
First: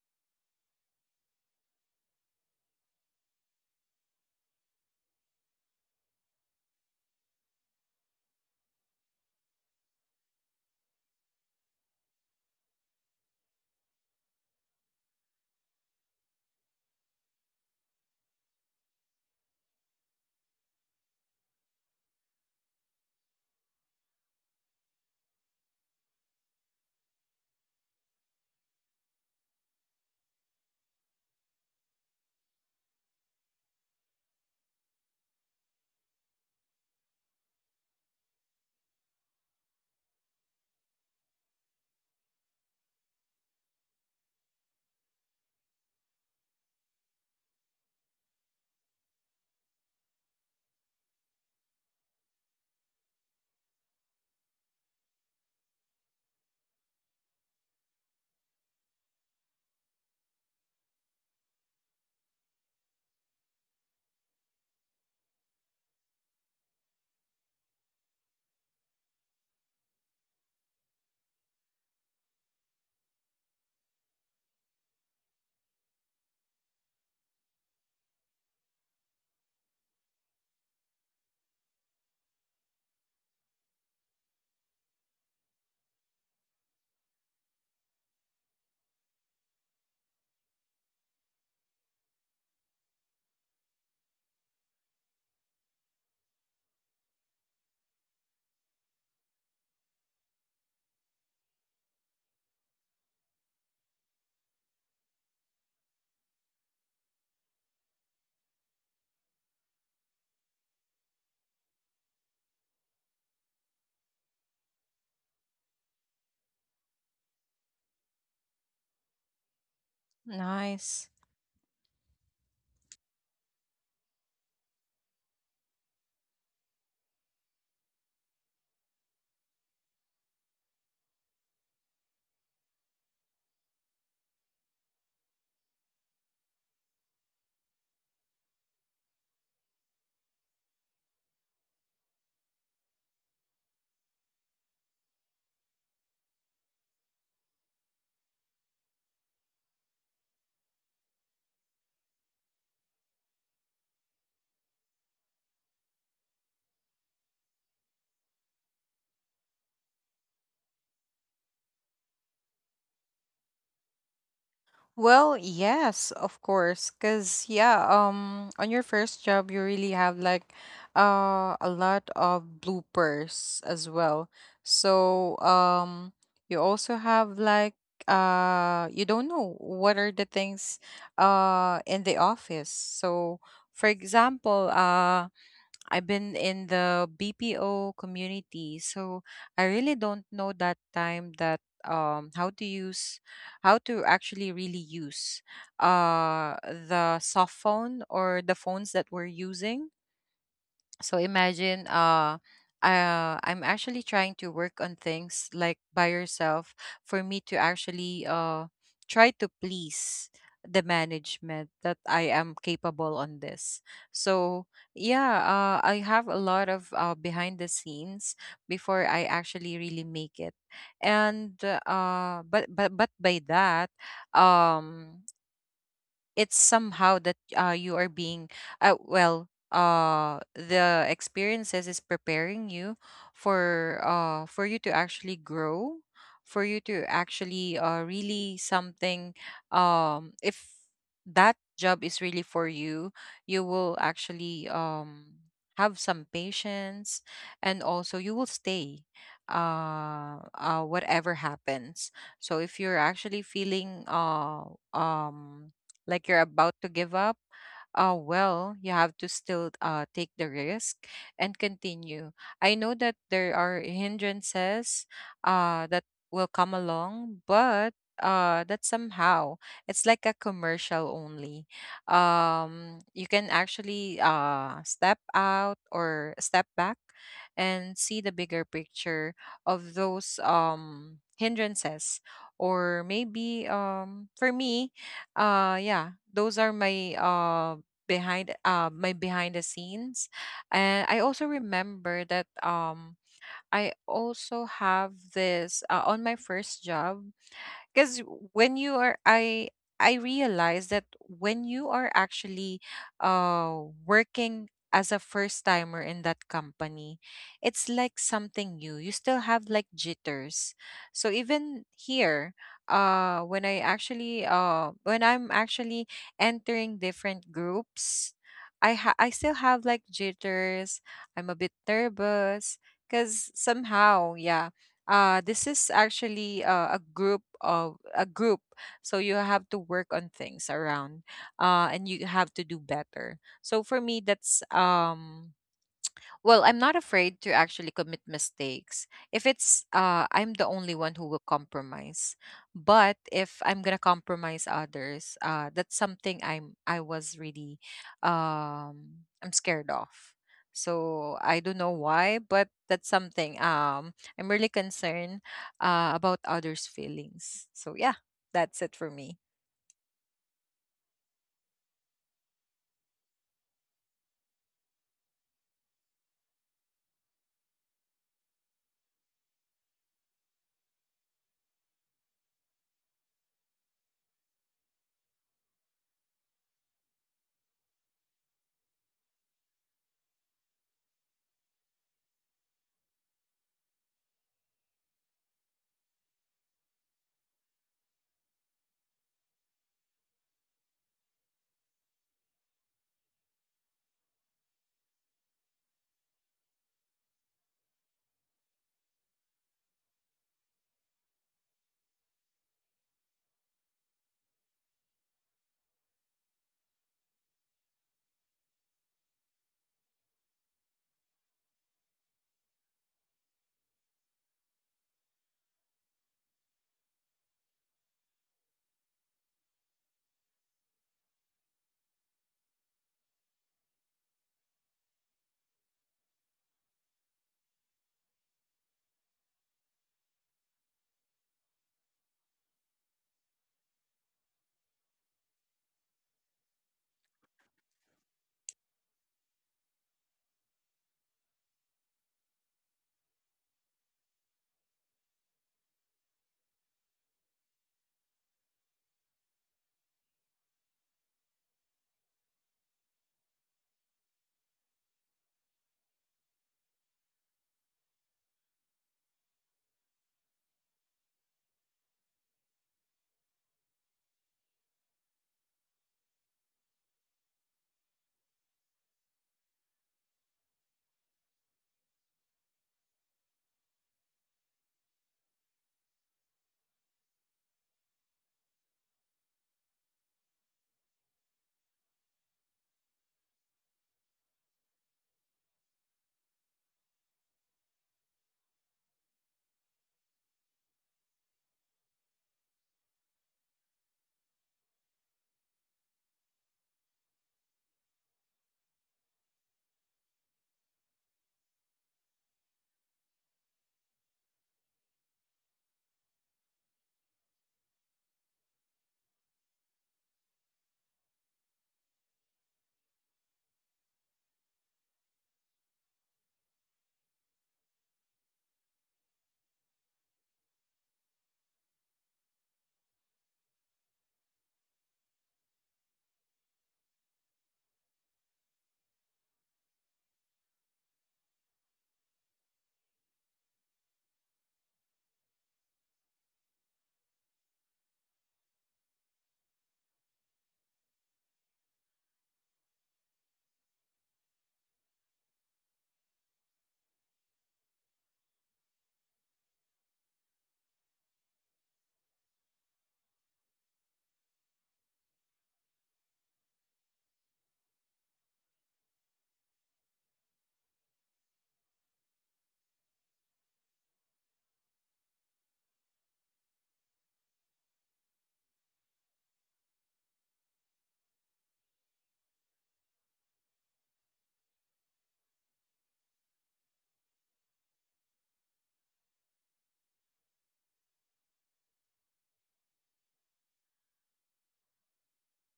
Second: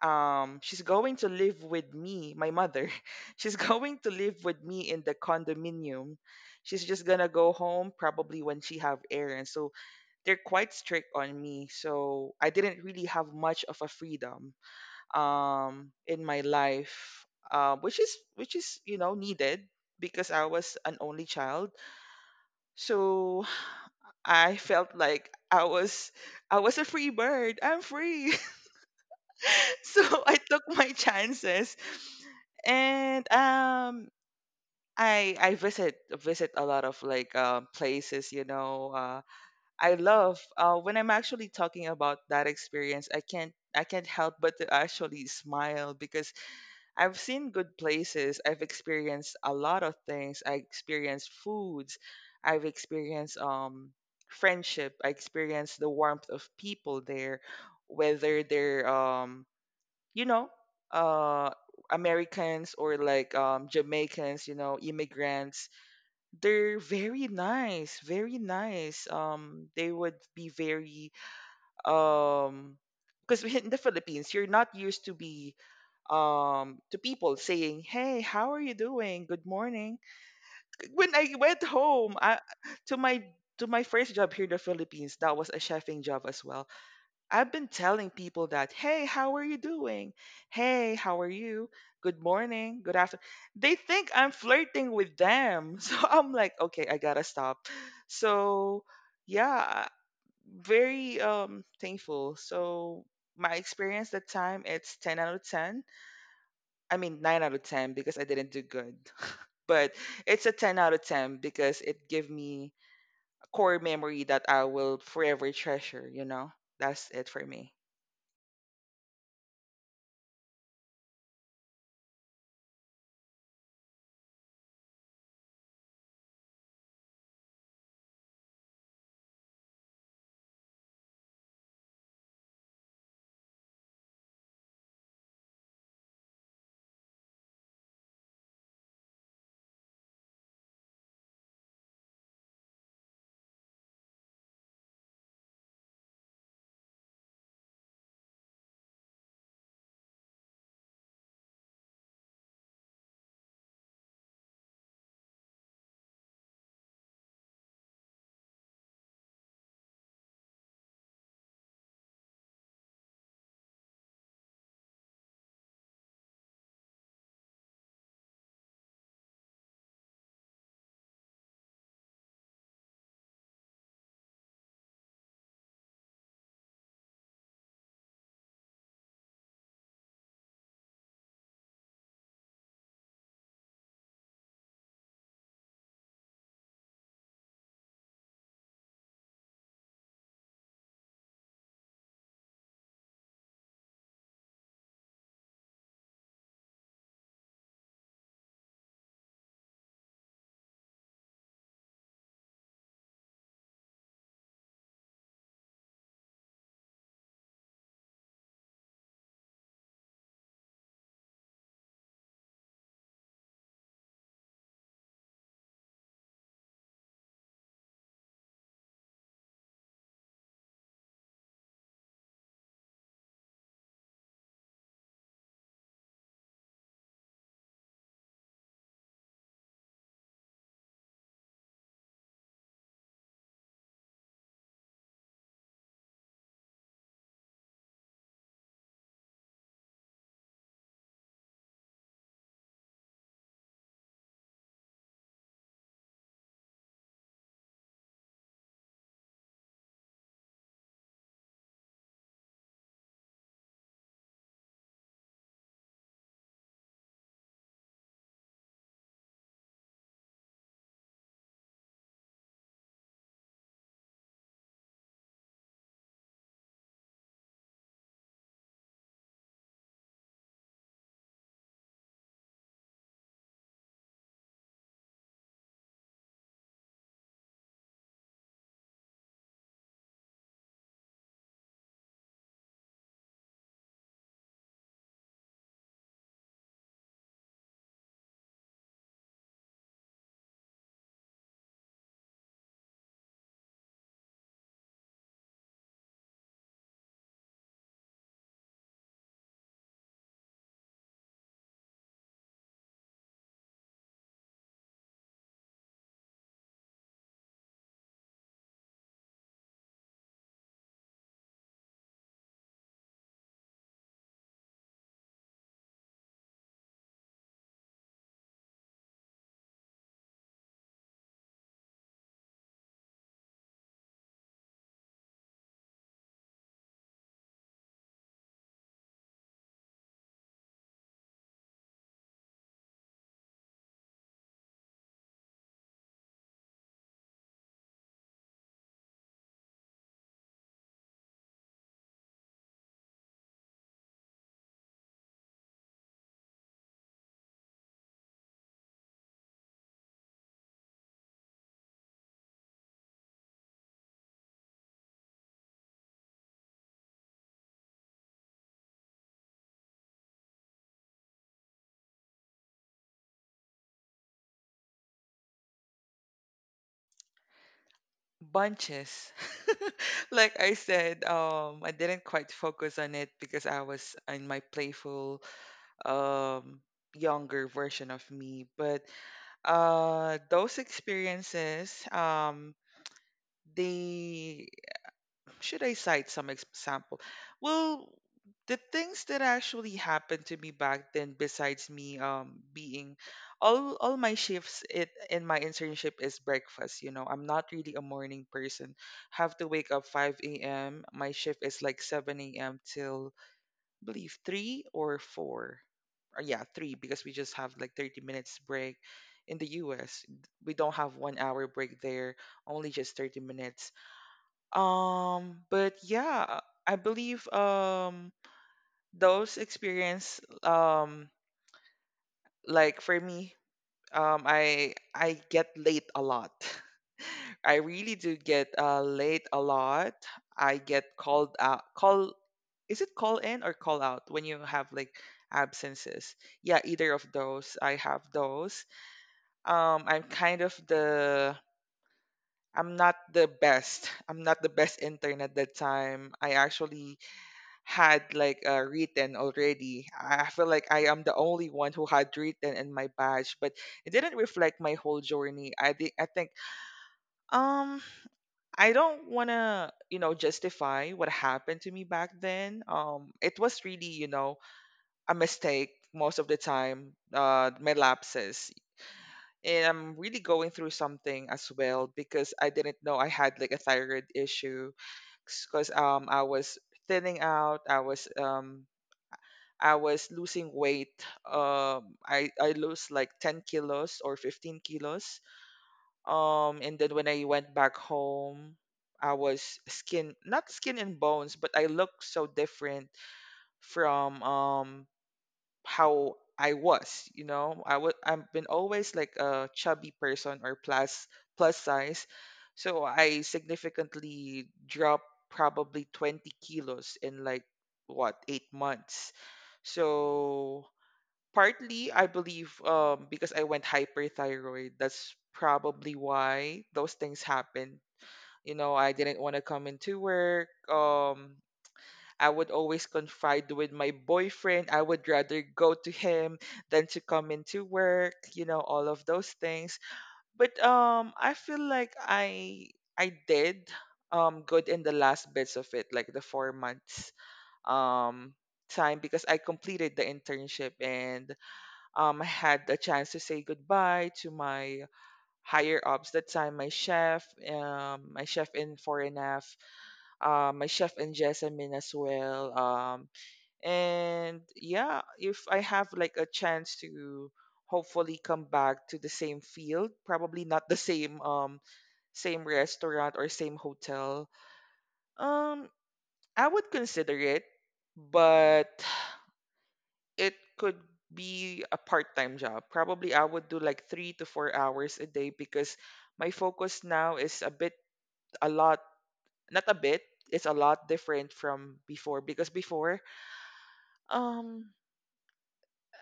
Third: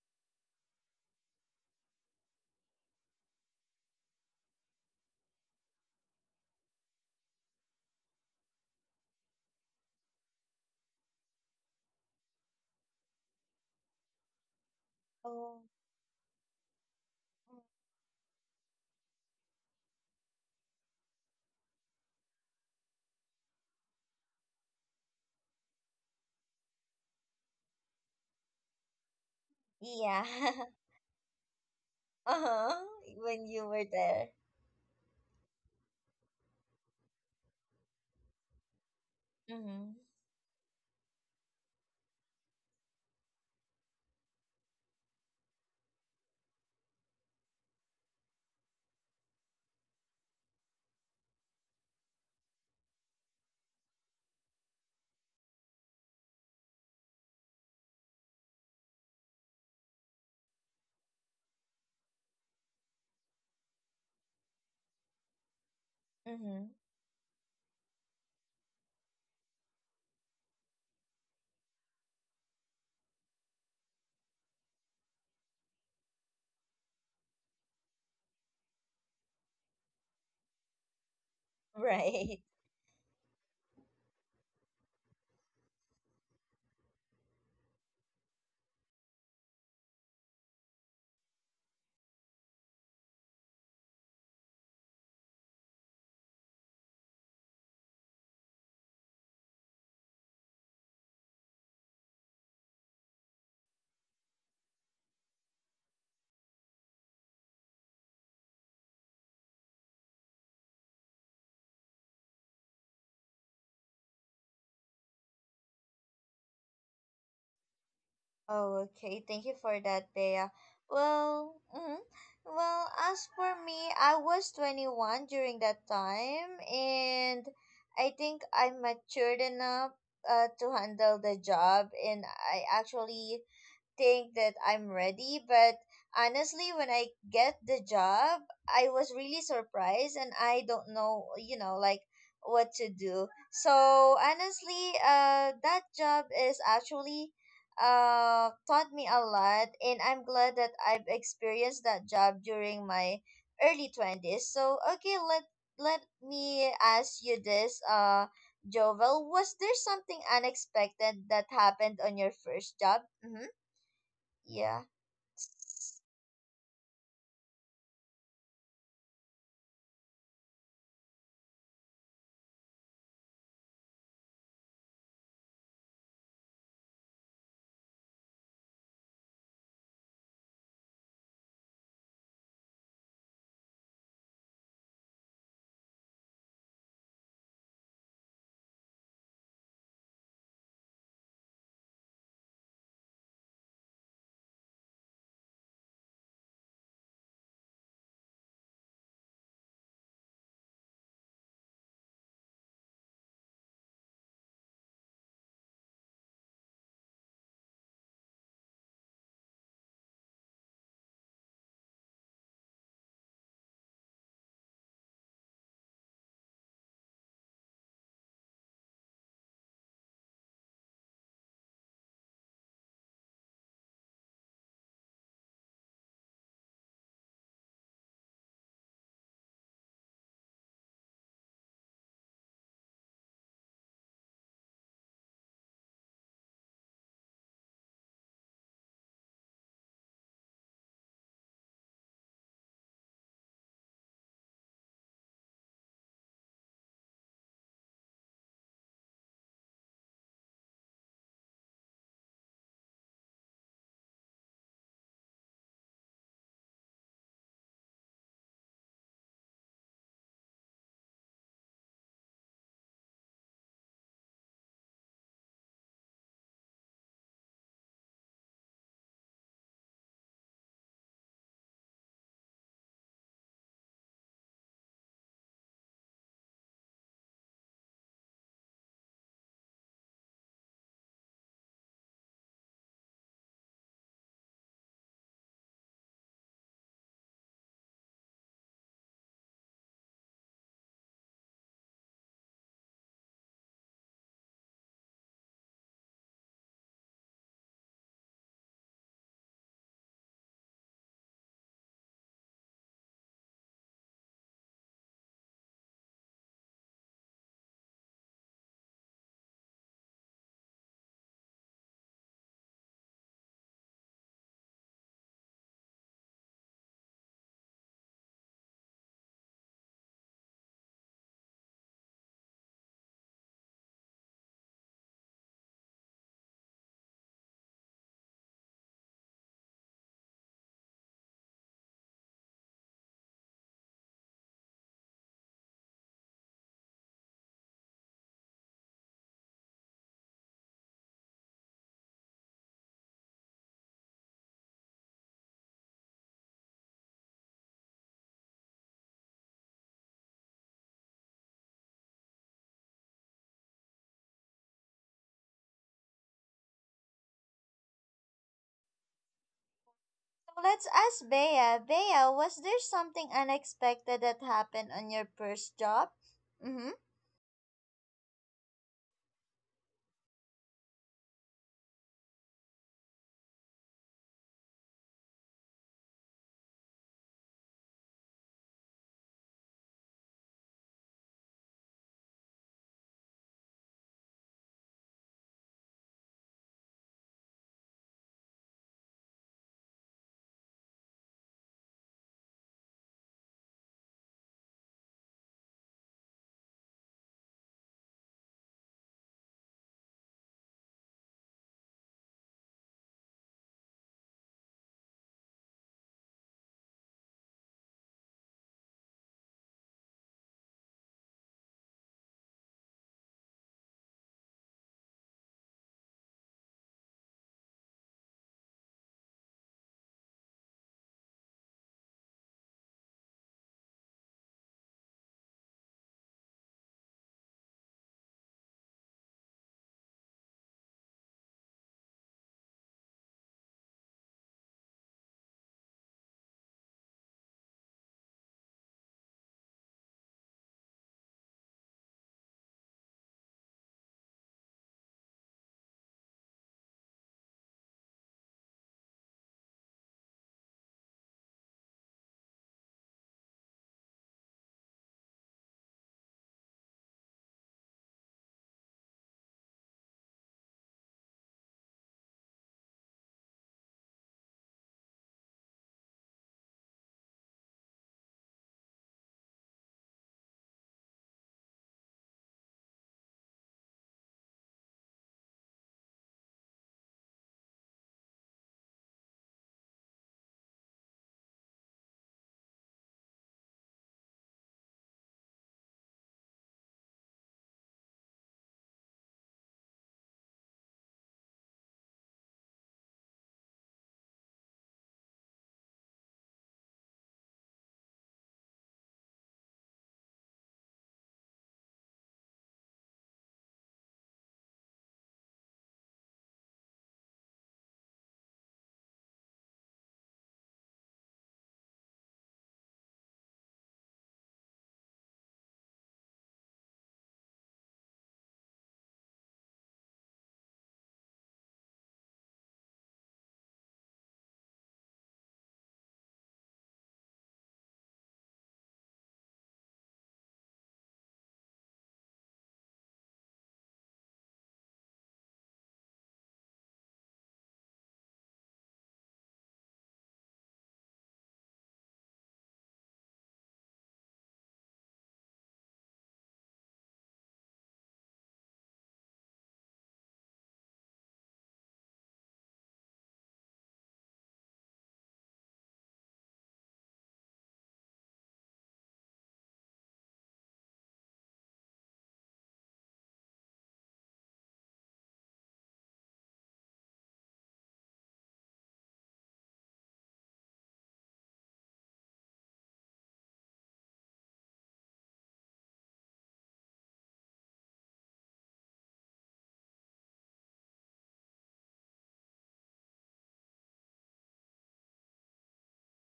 Speaker 3: um she's going to live with me, my mother. She's going to live with me in the condominium. She's just gonna go home probably when she have errands. So they're quite strict on me, so I didn't really have much of a freedom
Speaker 1: Oh,
Speaker 3: um in my life. uh, which is which is, you know, needed because I was an only child, so I felt like i was i was a free bird. I'm free. So
Speaker 1: yeah.
Speaker 3: I took my chances,
Speaker 1: Uh-huh.
Speaker 3: and,
Speaker 1: When you were
Speaker 3: um,
Speaker 1: there?
Speaker 3: I I visit visit a lot of like, uh, places. You know, uh,
Speaker 1: Mm-hmm.
Speaker 3: I love, uh, when I'm actually talking about that experience. I can't I can't help but to actually smile because I've seen good places. I've experienced a lot of things. I experienced foods. I've experienced um friendship. I experienced the warmth of people there, whether they're um you know, uh, Americans or like, um, Jamaicans, you know, immigrants.
Speaker 1: Mm-hmm.
Speaker 3: They're very nice, very nice. Um, they would be very, um, because in the Philippines, you're not used to be um to people saying, "Hey, how are you doing? Good morning." When I went home,
Speaker 1: Right.
Speaker 3: I to my to my first job here in the Philippines, that was a chefing job as well. I've been telling people that, "Hey, how are you doing? Hey, how are you? Good morning, good afternoon." They think I'm flirting with them. So I'm like, okay, I gotta stop. So yeah, very um thankful. So my experience that time, it's ten out of ten. I mean, nine out of ten because I didn't do good. But it's a ten out of ten because it gave me a core memory that I will forever treasure, you know? That's it for me.
Speaker 1: Oh, okay. Thank you for that, Bea.
Speaker 2: Nice.
Speaker 1: Well, mm well, as for me, I was twenty-one during that time, and I think I'm matured enough uh, to handle the job, and I actually think that I'm ready, but honestly, when I get the job, I was really surprised and I don't know, you know, like what to do. So honestly, uh, that job is actually uh, taught me a lot, and I'm glad that I've experienced that job during my early twenties. So okay, let let me ask you this, uh, Jovel, was there something unexpected that happened on your first job? Mm-hmm. Yeah.
Speaker 2: Well,
Speaker 1: So
Speaker 2: yes, of course, because yeah, um, on your first job, you really have like uh a lot of bloopers as well. So um, you also have like uh you don't know what are the things uh in the office. So for example, uh I've been in the B P O community, so I really don't know that time that um how to use, how to actually really use uh the soft phone or the phones that we're using. So imagine, uh, uh I'm actually trying to work on things like by yourself, for me to actually uh try to please the management that I am capable on this. So yeah, uh I have a lot of uh behind the scenes before I actually really make it. And uh but but but by that, um it's somehow that, uh, you are being, uh, well uh the experiences is preparing you for, uh for you to actually grow, for you to actually uh really something. Um, if that job is really for you, you will actually um have some patience, and also you will stay, uh uh whatever happens. So if you're actually feeling, uh um like you're about to give up, uh, well, you have to still, uh, take the risk and continue. I know that there are hindrances, uh, that will come along, but uh, that somehow it's like a commercial only. Um, you can actually, uh, step out or step back, and see the bigger picture of those, um, hindrances. Or maybe um, for me, uh yeah, those are my uh behind uh my behind the scenes. And I also remember that um I also have this, uh, on my first job, because when you are i i realize that when you are actually uh working as a first timer in that company, it's like something new, you still have like jitters. So even here, uh when i actually uh when I'm actually entering different groups, i ha- I still have like jitters, I'm a bit nervous, because somehow, yeah, uh this is actually, uh, a group of a group. So you have to work on things around, uh and you have to do better. So for me, that's um, well, I'm not afraid to actually commit mistakes. If it's uh I'm the only one who will compromise. But if I'm going to compromise others, uh that's something I'm I was really, um I'm scared of. So I don't know why, but that's something um I'm really concerned uh about others' feelings. So yeah, that's it for me.
Speaker 1: let's ask Bea. Bea, was there something unexpected that happened on your first job? Mm-hmm.
Speaker 3: Bunches. Like I said, um, I didn't quite focus on it because I was in my playful, um, younger version of me. But, uh, those experiences, um, they Should I cite some example? Well, the things that actually happened to me back then, besides me um being all all my shifts it in my internship is breakfast. You know, I'm not really a morning person. Have to wake up five a m. My shift is like seven a m till I believe three or four. Or yeah, three because we just have like thirty minutes break in the U S. We don't have one hour break there, only just thirty minutes. Um, but yeah, I believe um those experience, um like for me, um I I get late a lot. I really do get uh late a lot. I get called out, call is it call in or call out when you have like absences? Yeah, either of those. I have those. Um I'm kind of the I'm not the best. I'm not the best intern at that time. I actually had like, uh, written already. I I feel like I am the only one who had written in my badge, but it didn't reflect my whole journey. I think I think um I don't want to, you know, justify what happened to me back then. Um, it was really, you know, a mistake most of the time. Uh, my lapses. And I'm really going through something as well because I didn't know I had like a thyroid issue because um I was thinning out. I was um I was losing weight. Um, I I lost like ten kilos or fifteen kilos. Um, and then when I went back home, I was skin, not skin and bones, but I looked so different from um how I was. You know, I would I've been always like a chubby person or plus plus size, so I significantly dropped probably twenty kilos in like, what, eight months. So partly I believe, um because I went hyperthyroid. That's probably why those things happened. You know, I didn't want to come into work. Um I would always confide with my boyfriend. I would rather go to him than to come into work, you know, all of those things. But um I feel like I I did um good in the last bits of it, like the four months. Um time because I completed the internship and, um, I had the chance to say goodbye to my higher ups. That time, my chef, um, my chef in Foreign F, uh, my chef in Jessamine as well. Um, and yeah, if I have like a chance to hopefully come back to the same field, probably not the same um same restaurant or same hotel, um, I would consider it. But it could be a part-time job. Probably I would do like three to four hours a day because my focus now is a bit a lot, not a bit, it's a lot different from before because before um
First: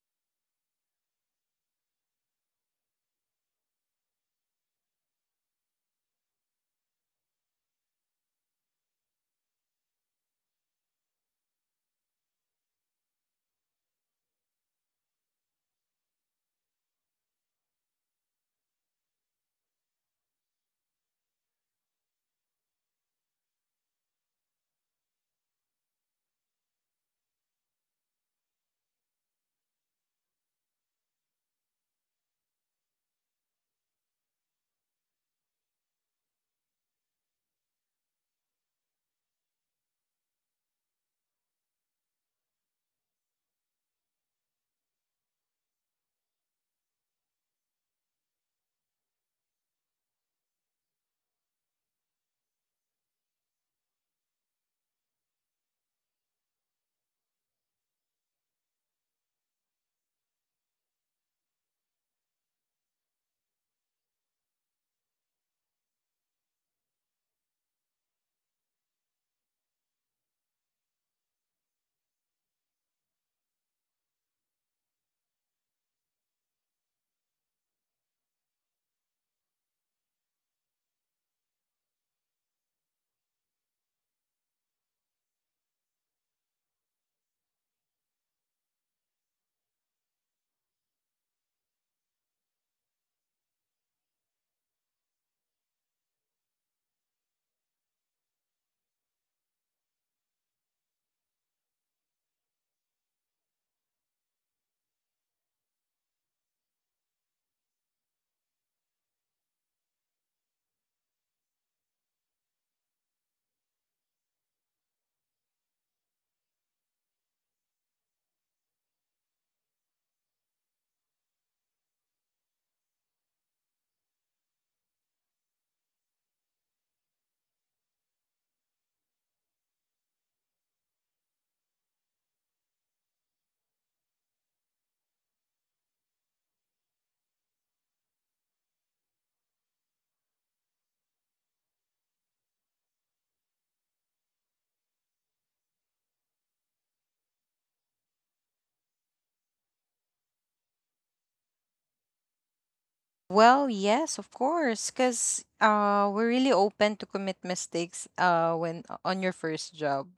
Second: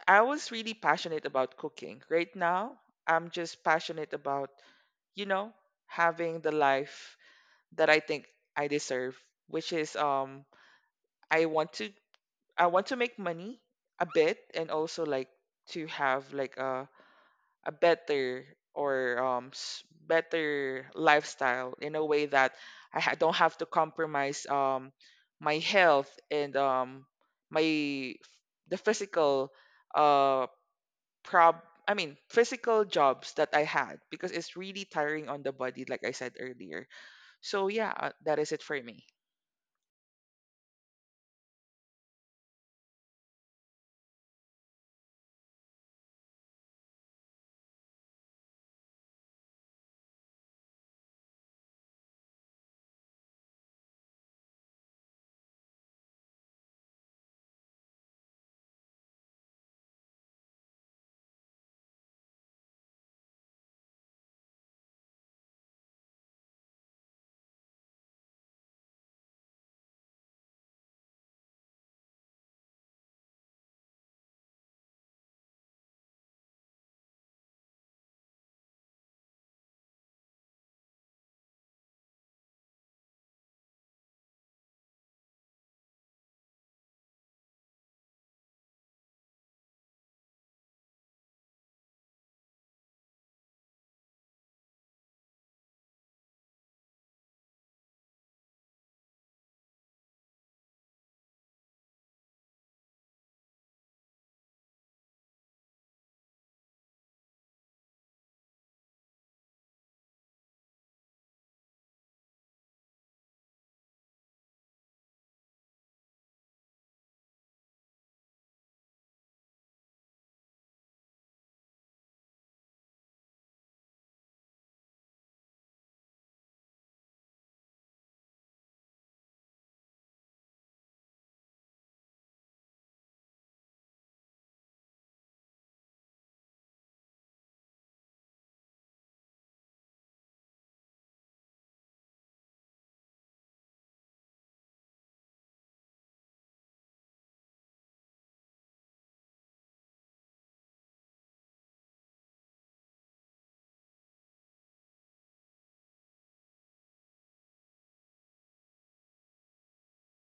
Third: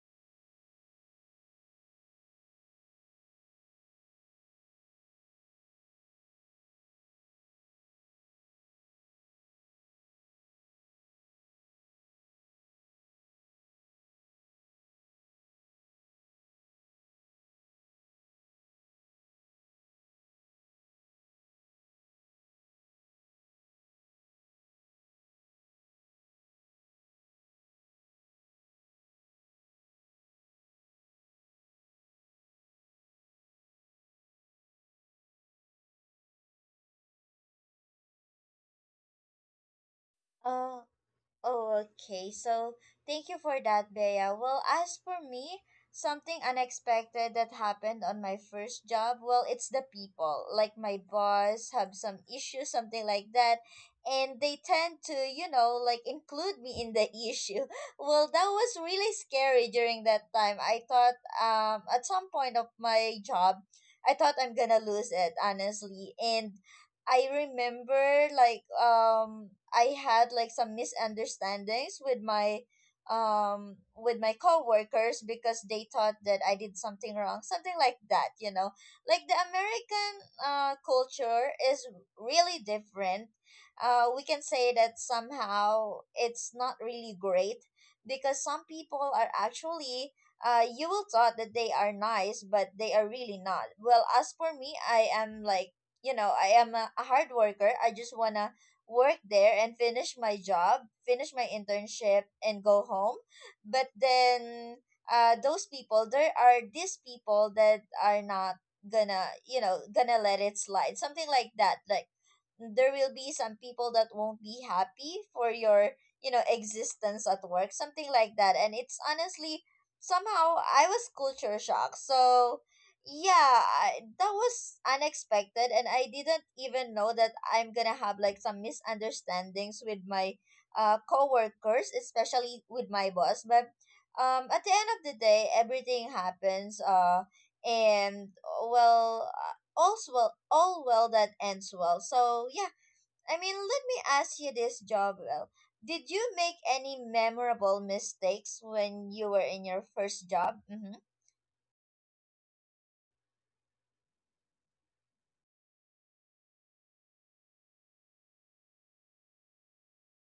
Speaker 3: I was really passionate about cooking. Right now, I'm just passionate about, you know, having the life that I think I deserve, which is um I want to I want to make money a bit and also like to have like a a better or um s- better lifestyle in a way that I ha- don't have to compromise um my health and um my f- the physical uh prob I mean physical jobs that I had because it's really tiring on the body like I said earlier. So yeah, uh, that is it for me.
Speaker 1: Uh, Oh, okay. So thank you for that, Bea. Well, as for me, something unexpected that happened on my first job, well, it's the people. Like my boss have some issues, something like that. And they tend to, you know, like include me in the issue. Well, that was really scary during that time. I thought um at some point of my job, I thought I'm gonna lose it, honestly. And I remember like um I had like some misunderstandings with my um with my coworkers because they thought that I did something wrong, something like that, you know. Like the American uh culture is really different. Uh, we can say that somehow it's not really great because some people are actually uh, you will thought that they are nice, but they are really not. Well, as for me, I am like, you know, I am a, a hard worker. I just want to work there and finish my job, finish my internship, and go home. But then, uh, those people, there are these people that are not gonna, you know, gonna let it slide. Something like that. Like, there will be some people that won't be happy for your, you know, existence at work, something like that. And it's honestly, somehow, I was culture shocked. So, yeah, I, that was unexpected and I didn't even know that I'm gonna have like some misunderstandings with my uh coworkers, especially with my boss. But um at the end of the day, everything happens, uh and uh, well, uh, all's well all well that ends well. So yeah, I mean, let me ask you this job. Well, did you make any memorable mistakes when you were in your first job? Mm-hmm.
Speaker 2: Well, yes, of course, because, uh, we're really open to commit mistakes, uh, when on your first job,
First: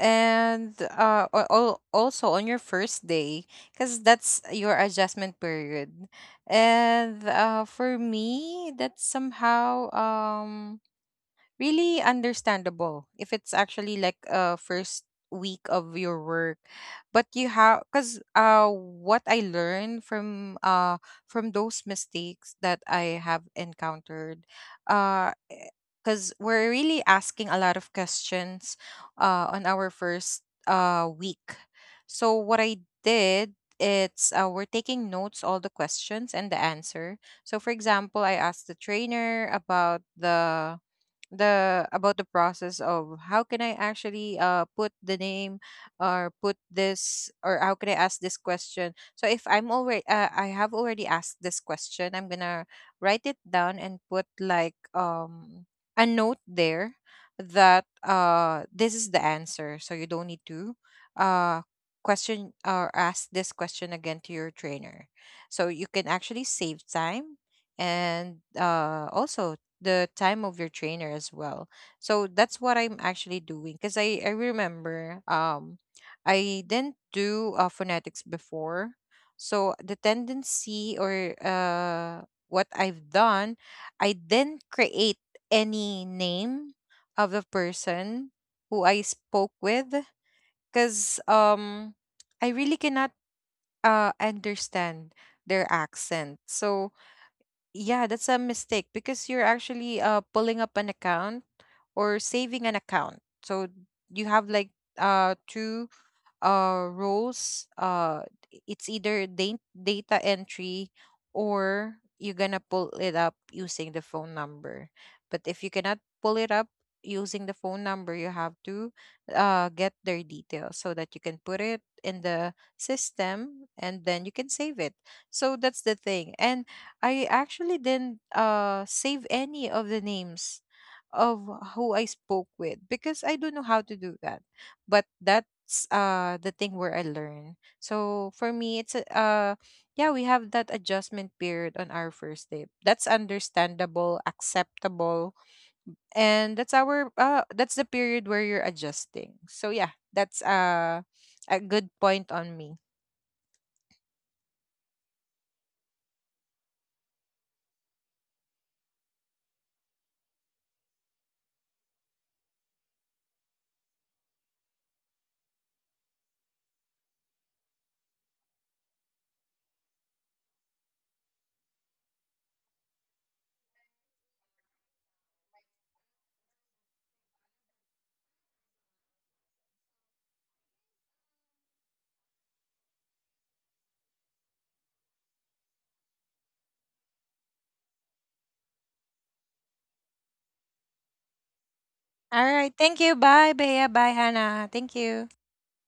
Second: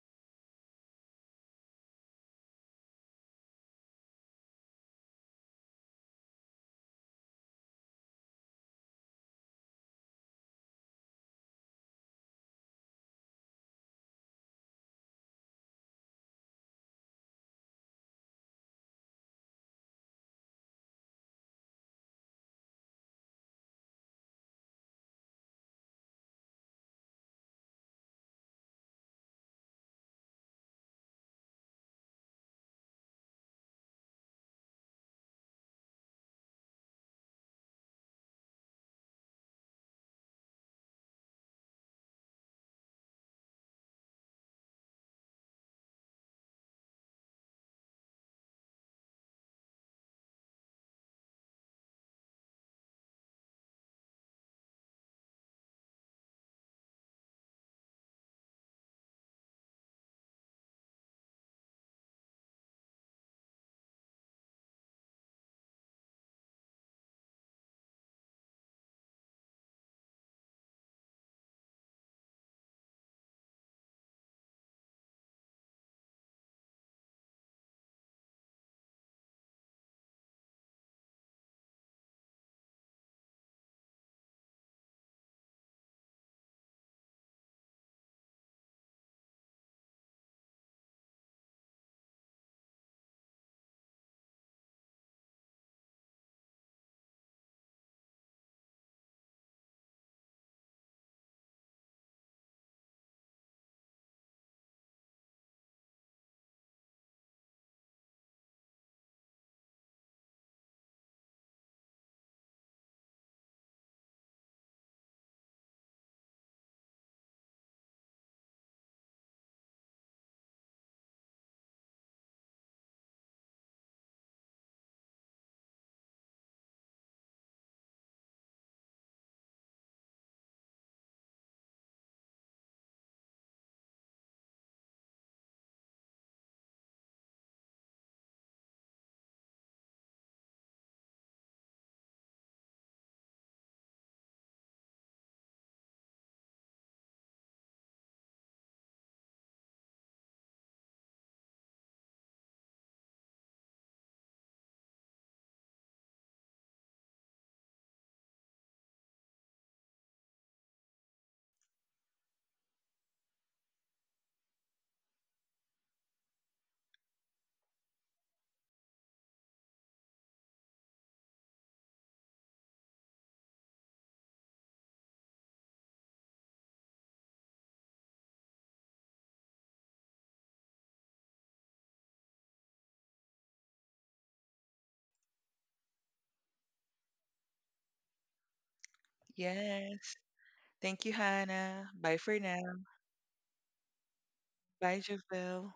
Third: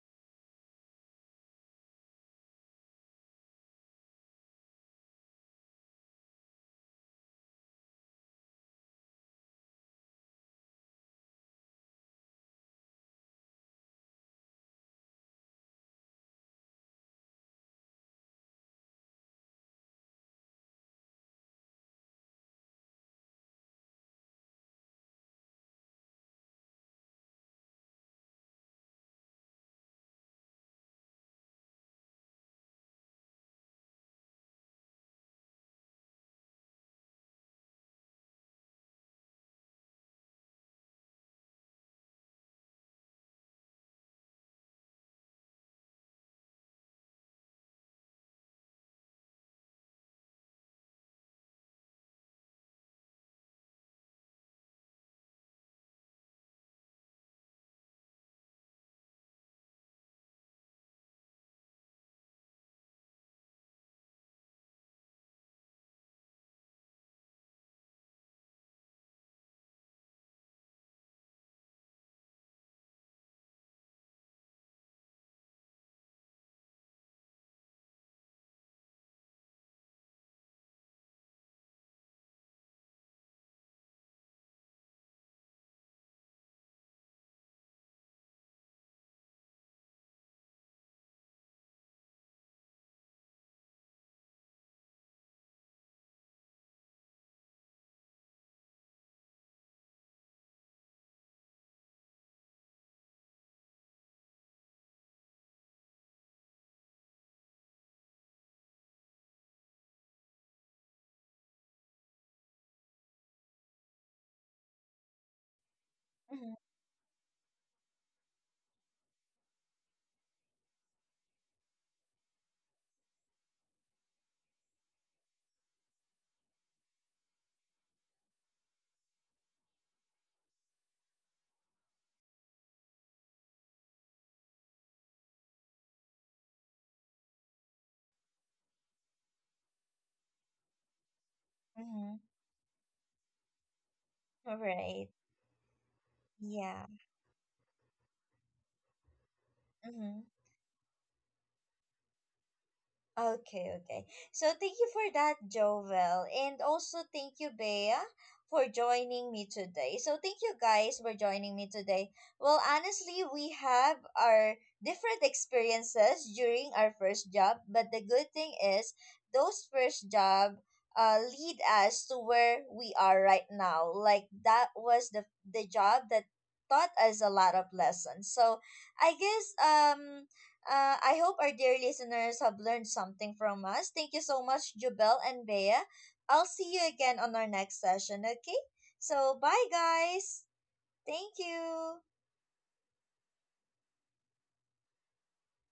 Speaker 2: and, uh, al- al- also on your first day, because that's your adjustment period. And uh, for me, that's somehow um really understandable if it's actually like a first week of your work. But you have, because uh what I learned from, uh from those mistakes that I have encountered, uh because we're really asking a lot of questions uh on our first uh week. So what I did, it's, uh, we're taking notes all the questions and the answer. So for example, I asked the trainer about the, the about the process of how can I actually uh put the name, or put this, or how can I ask this question. So if I'm already uh, I have already asked this question, I'm gonna write it down and put like um a note there that uh this is the answer. So you don't need to uh question or ask this question again to your trainer. So you can actually save time, and uh also the time of your trainer as well. So that's what I'm actually doing, because I, I remember um I didn't do, uh, phonetics before. So the tendency or uh what I've done, I didn't create any name of the person who I spoke with, because um I really cannot uh understand their accent. So yeah, that's a mistake, because you're actually uh pulling up an account, or saving an account. So you have like, uh two uh roles, uh it's either da- data entry, or you're gonna pull it up using the phone number. But if you cannot pull it up
Speaker 1: Mm-hmm.
Speaker 2: using the phone number, you have to uh get their details, so that you can put it in the system, and then you can save it. So that's the thing, and I actually didn't uh save any of the names of who I spoke with, because I don't know how to do that. But that's uh the thing where I learn. So for me, it's a- uh yeah, we have that adjustment period on our
Speaker 1: Mm-hmm.
Speaker 2: first date. That's understandable,
Speaker 1: Mm-hmm.
Speaker 2: acceptable,
Speaker 1: Right.
Speaker 2: and that's our
Speaker 1: Yeah.
Speaker 2: uh that's the period where you're adjusting. So yeah, that's
Speaker 1: Mm-hmm.
Speaker 2: uh a good point on me.
Speaker 1: Okay, okay. So thank you for that, Jovel. And also thank you, Bea, for joining me today. So thank you guys for joining me today. Well, honestly, we have our different experiences during our first job, but the good thing is those first job uh lead us to where we are right now. Like that was the the job that taught us a lot of lessons. So I guess um uh, I hope our dear listeners have learned something from us. Thank you so much, Jubel and Bea. I'll see you again on our next session, okay? So, bye,
Speaker 3: Yes.
Speaker 1: guys.
Speaker 3: Thank you,
Speaker 1: Thank
Speaker 3: Hannah.
Speaker 1: you.
Speaker 3: Bye
Speaker 2: All
Speaker 3: for
Speaker 2: right,
Speaker 3: now.
Speaker 2: thank you. Bye, Bea. Bye, Hannah. Thank
Speaker 3: Bye,
Speaker 2: you.
Speaker 3: Javelle.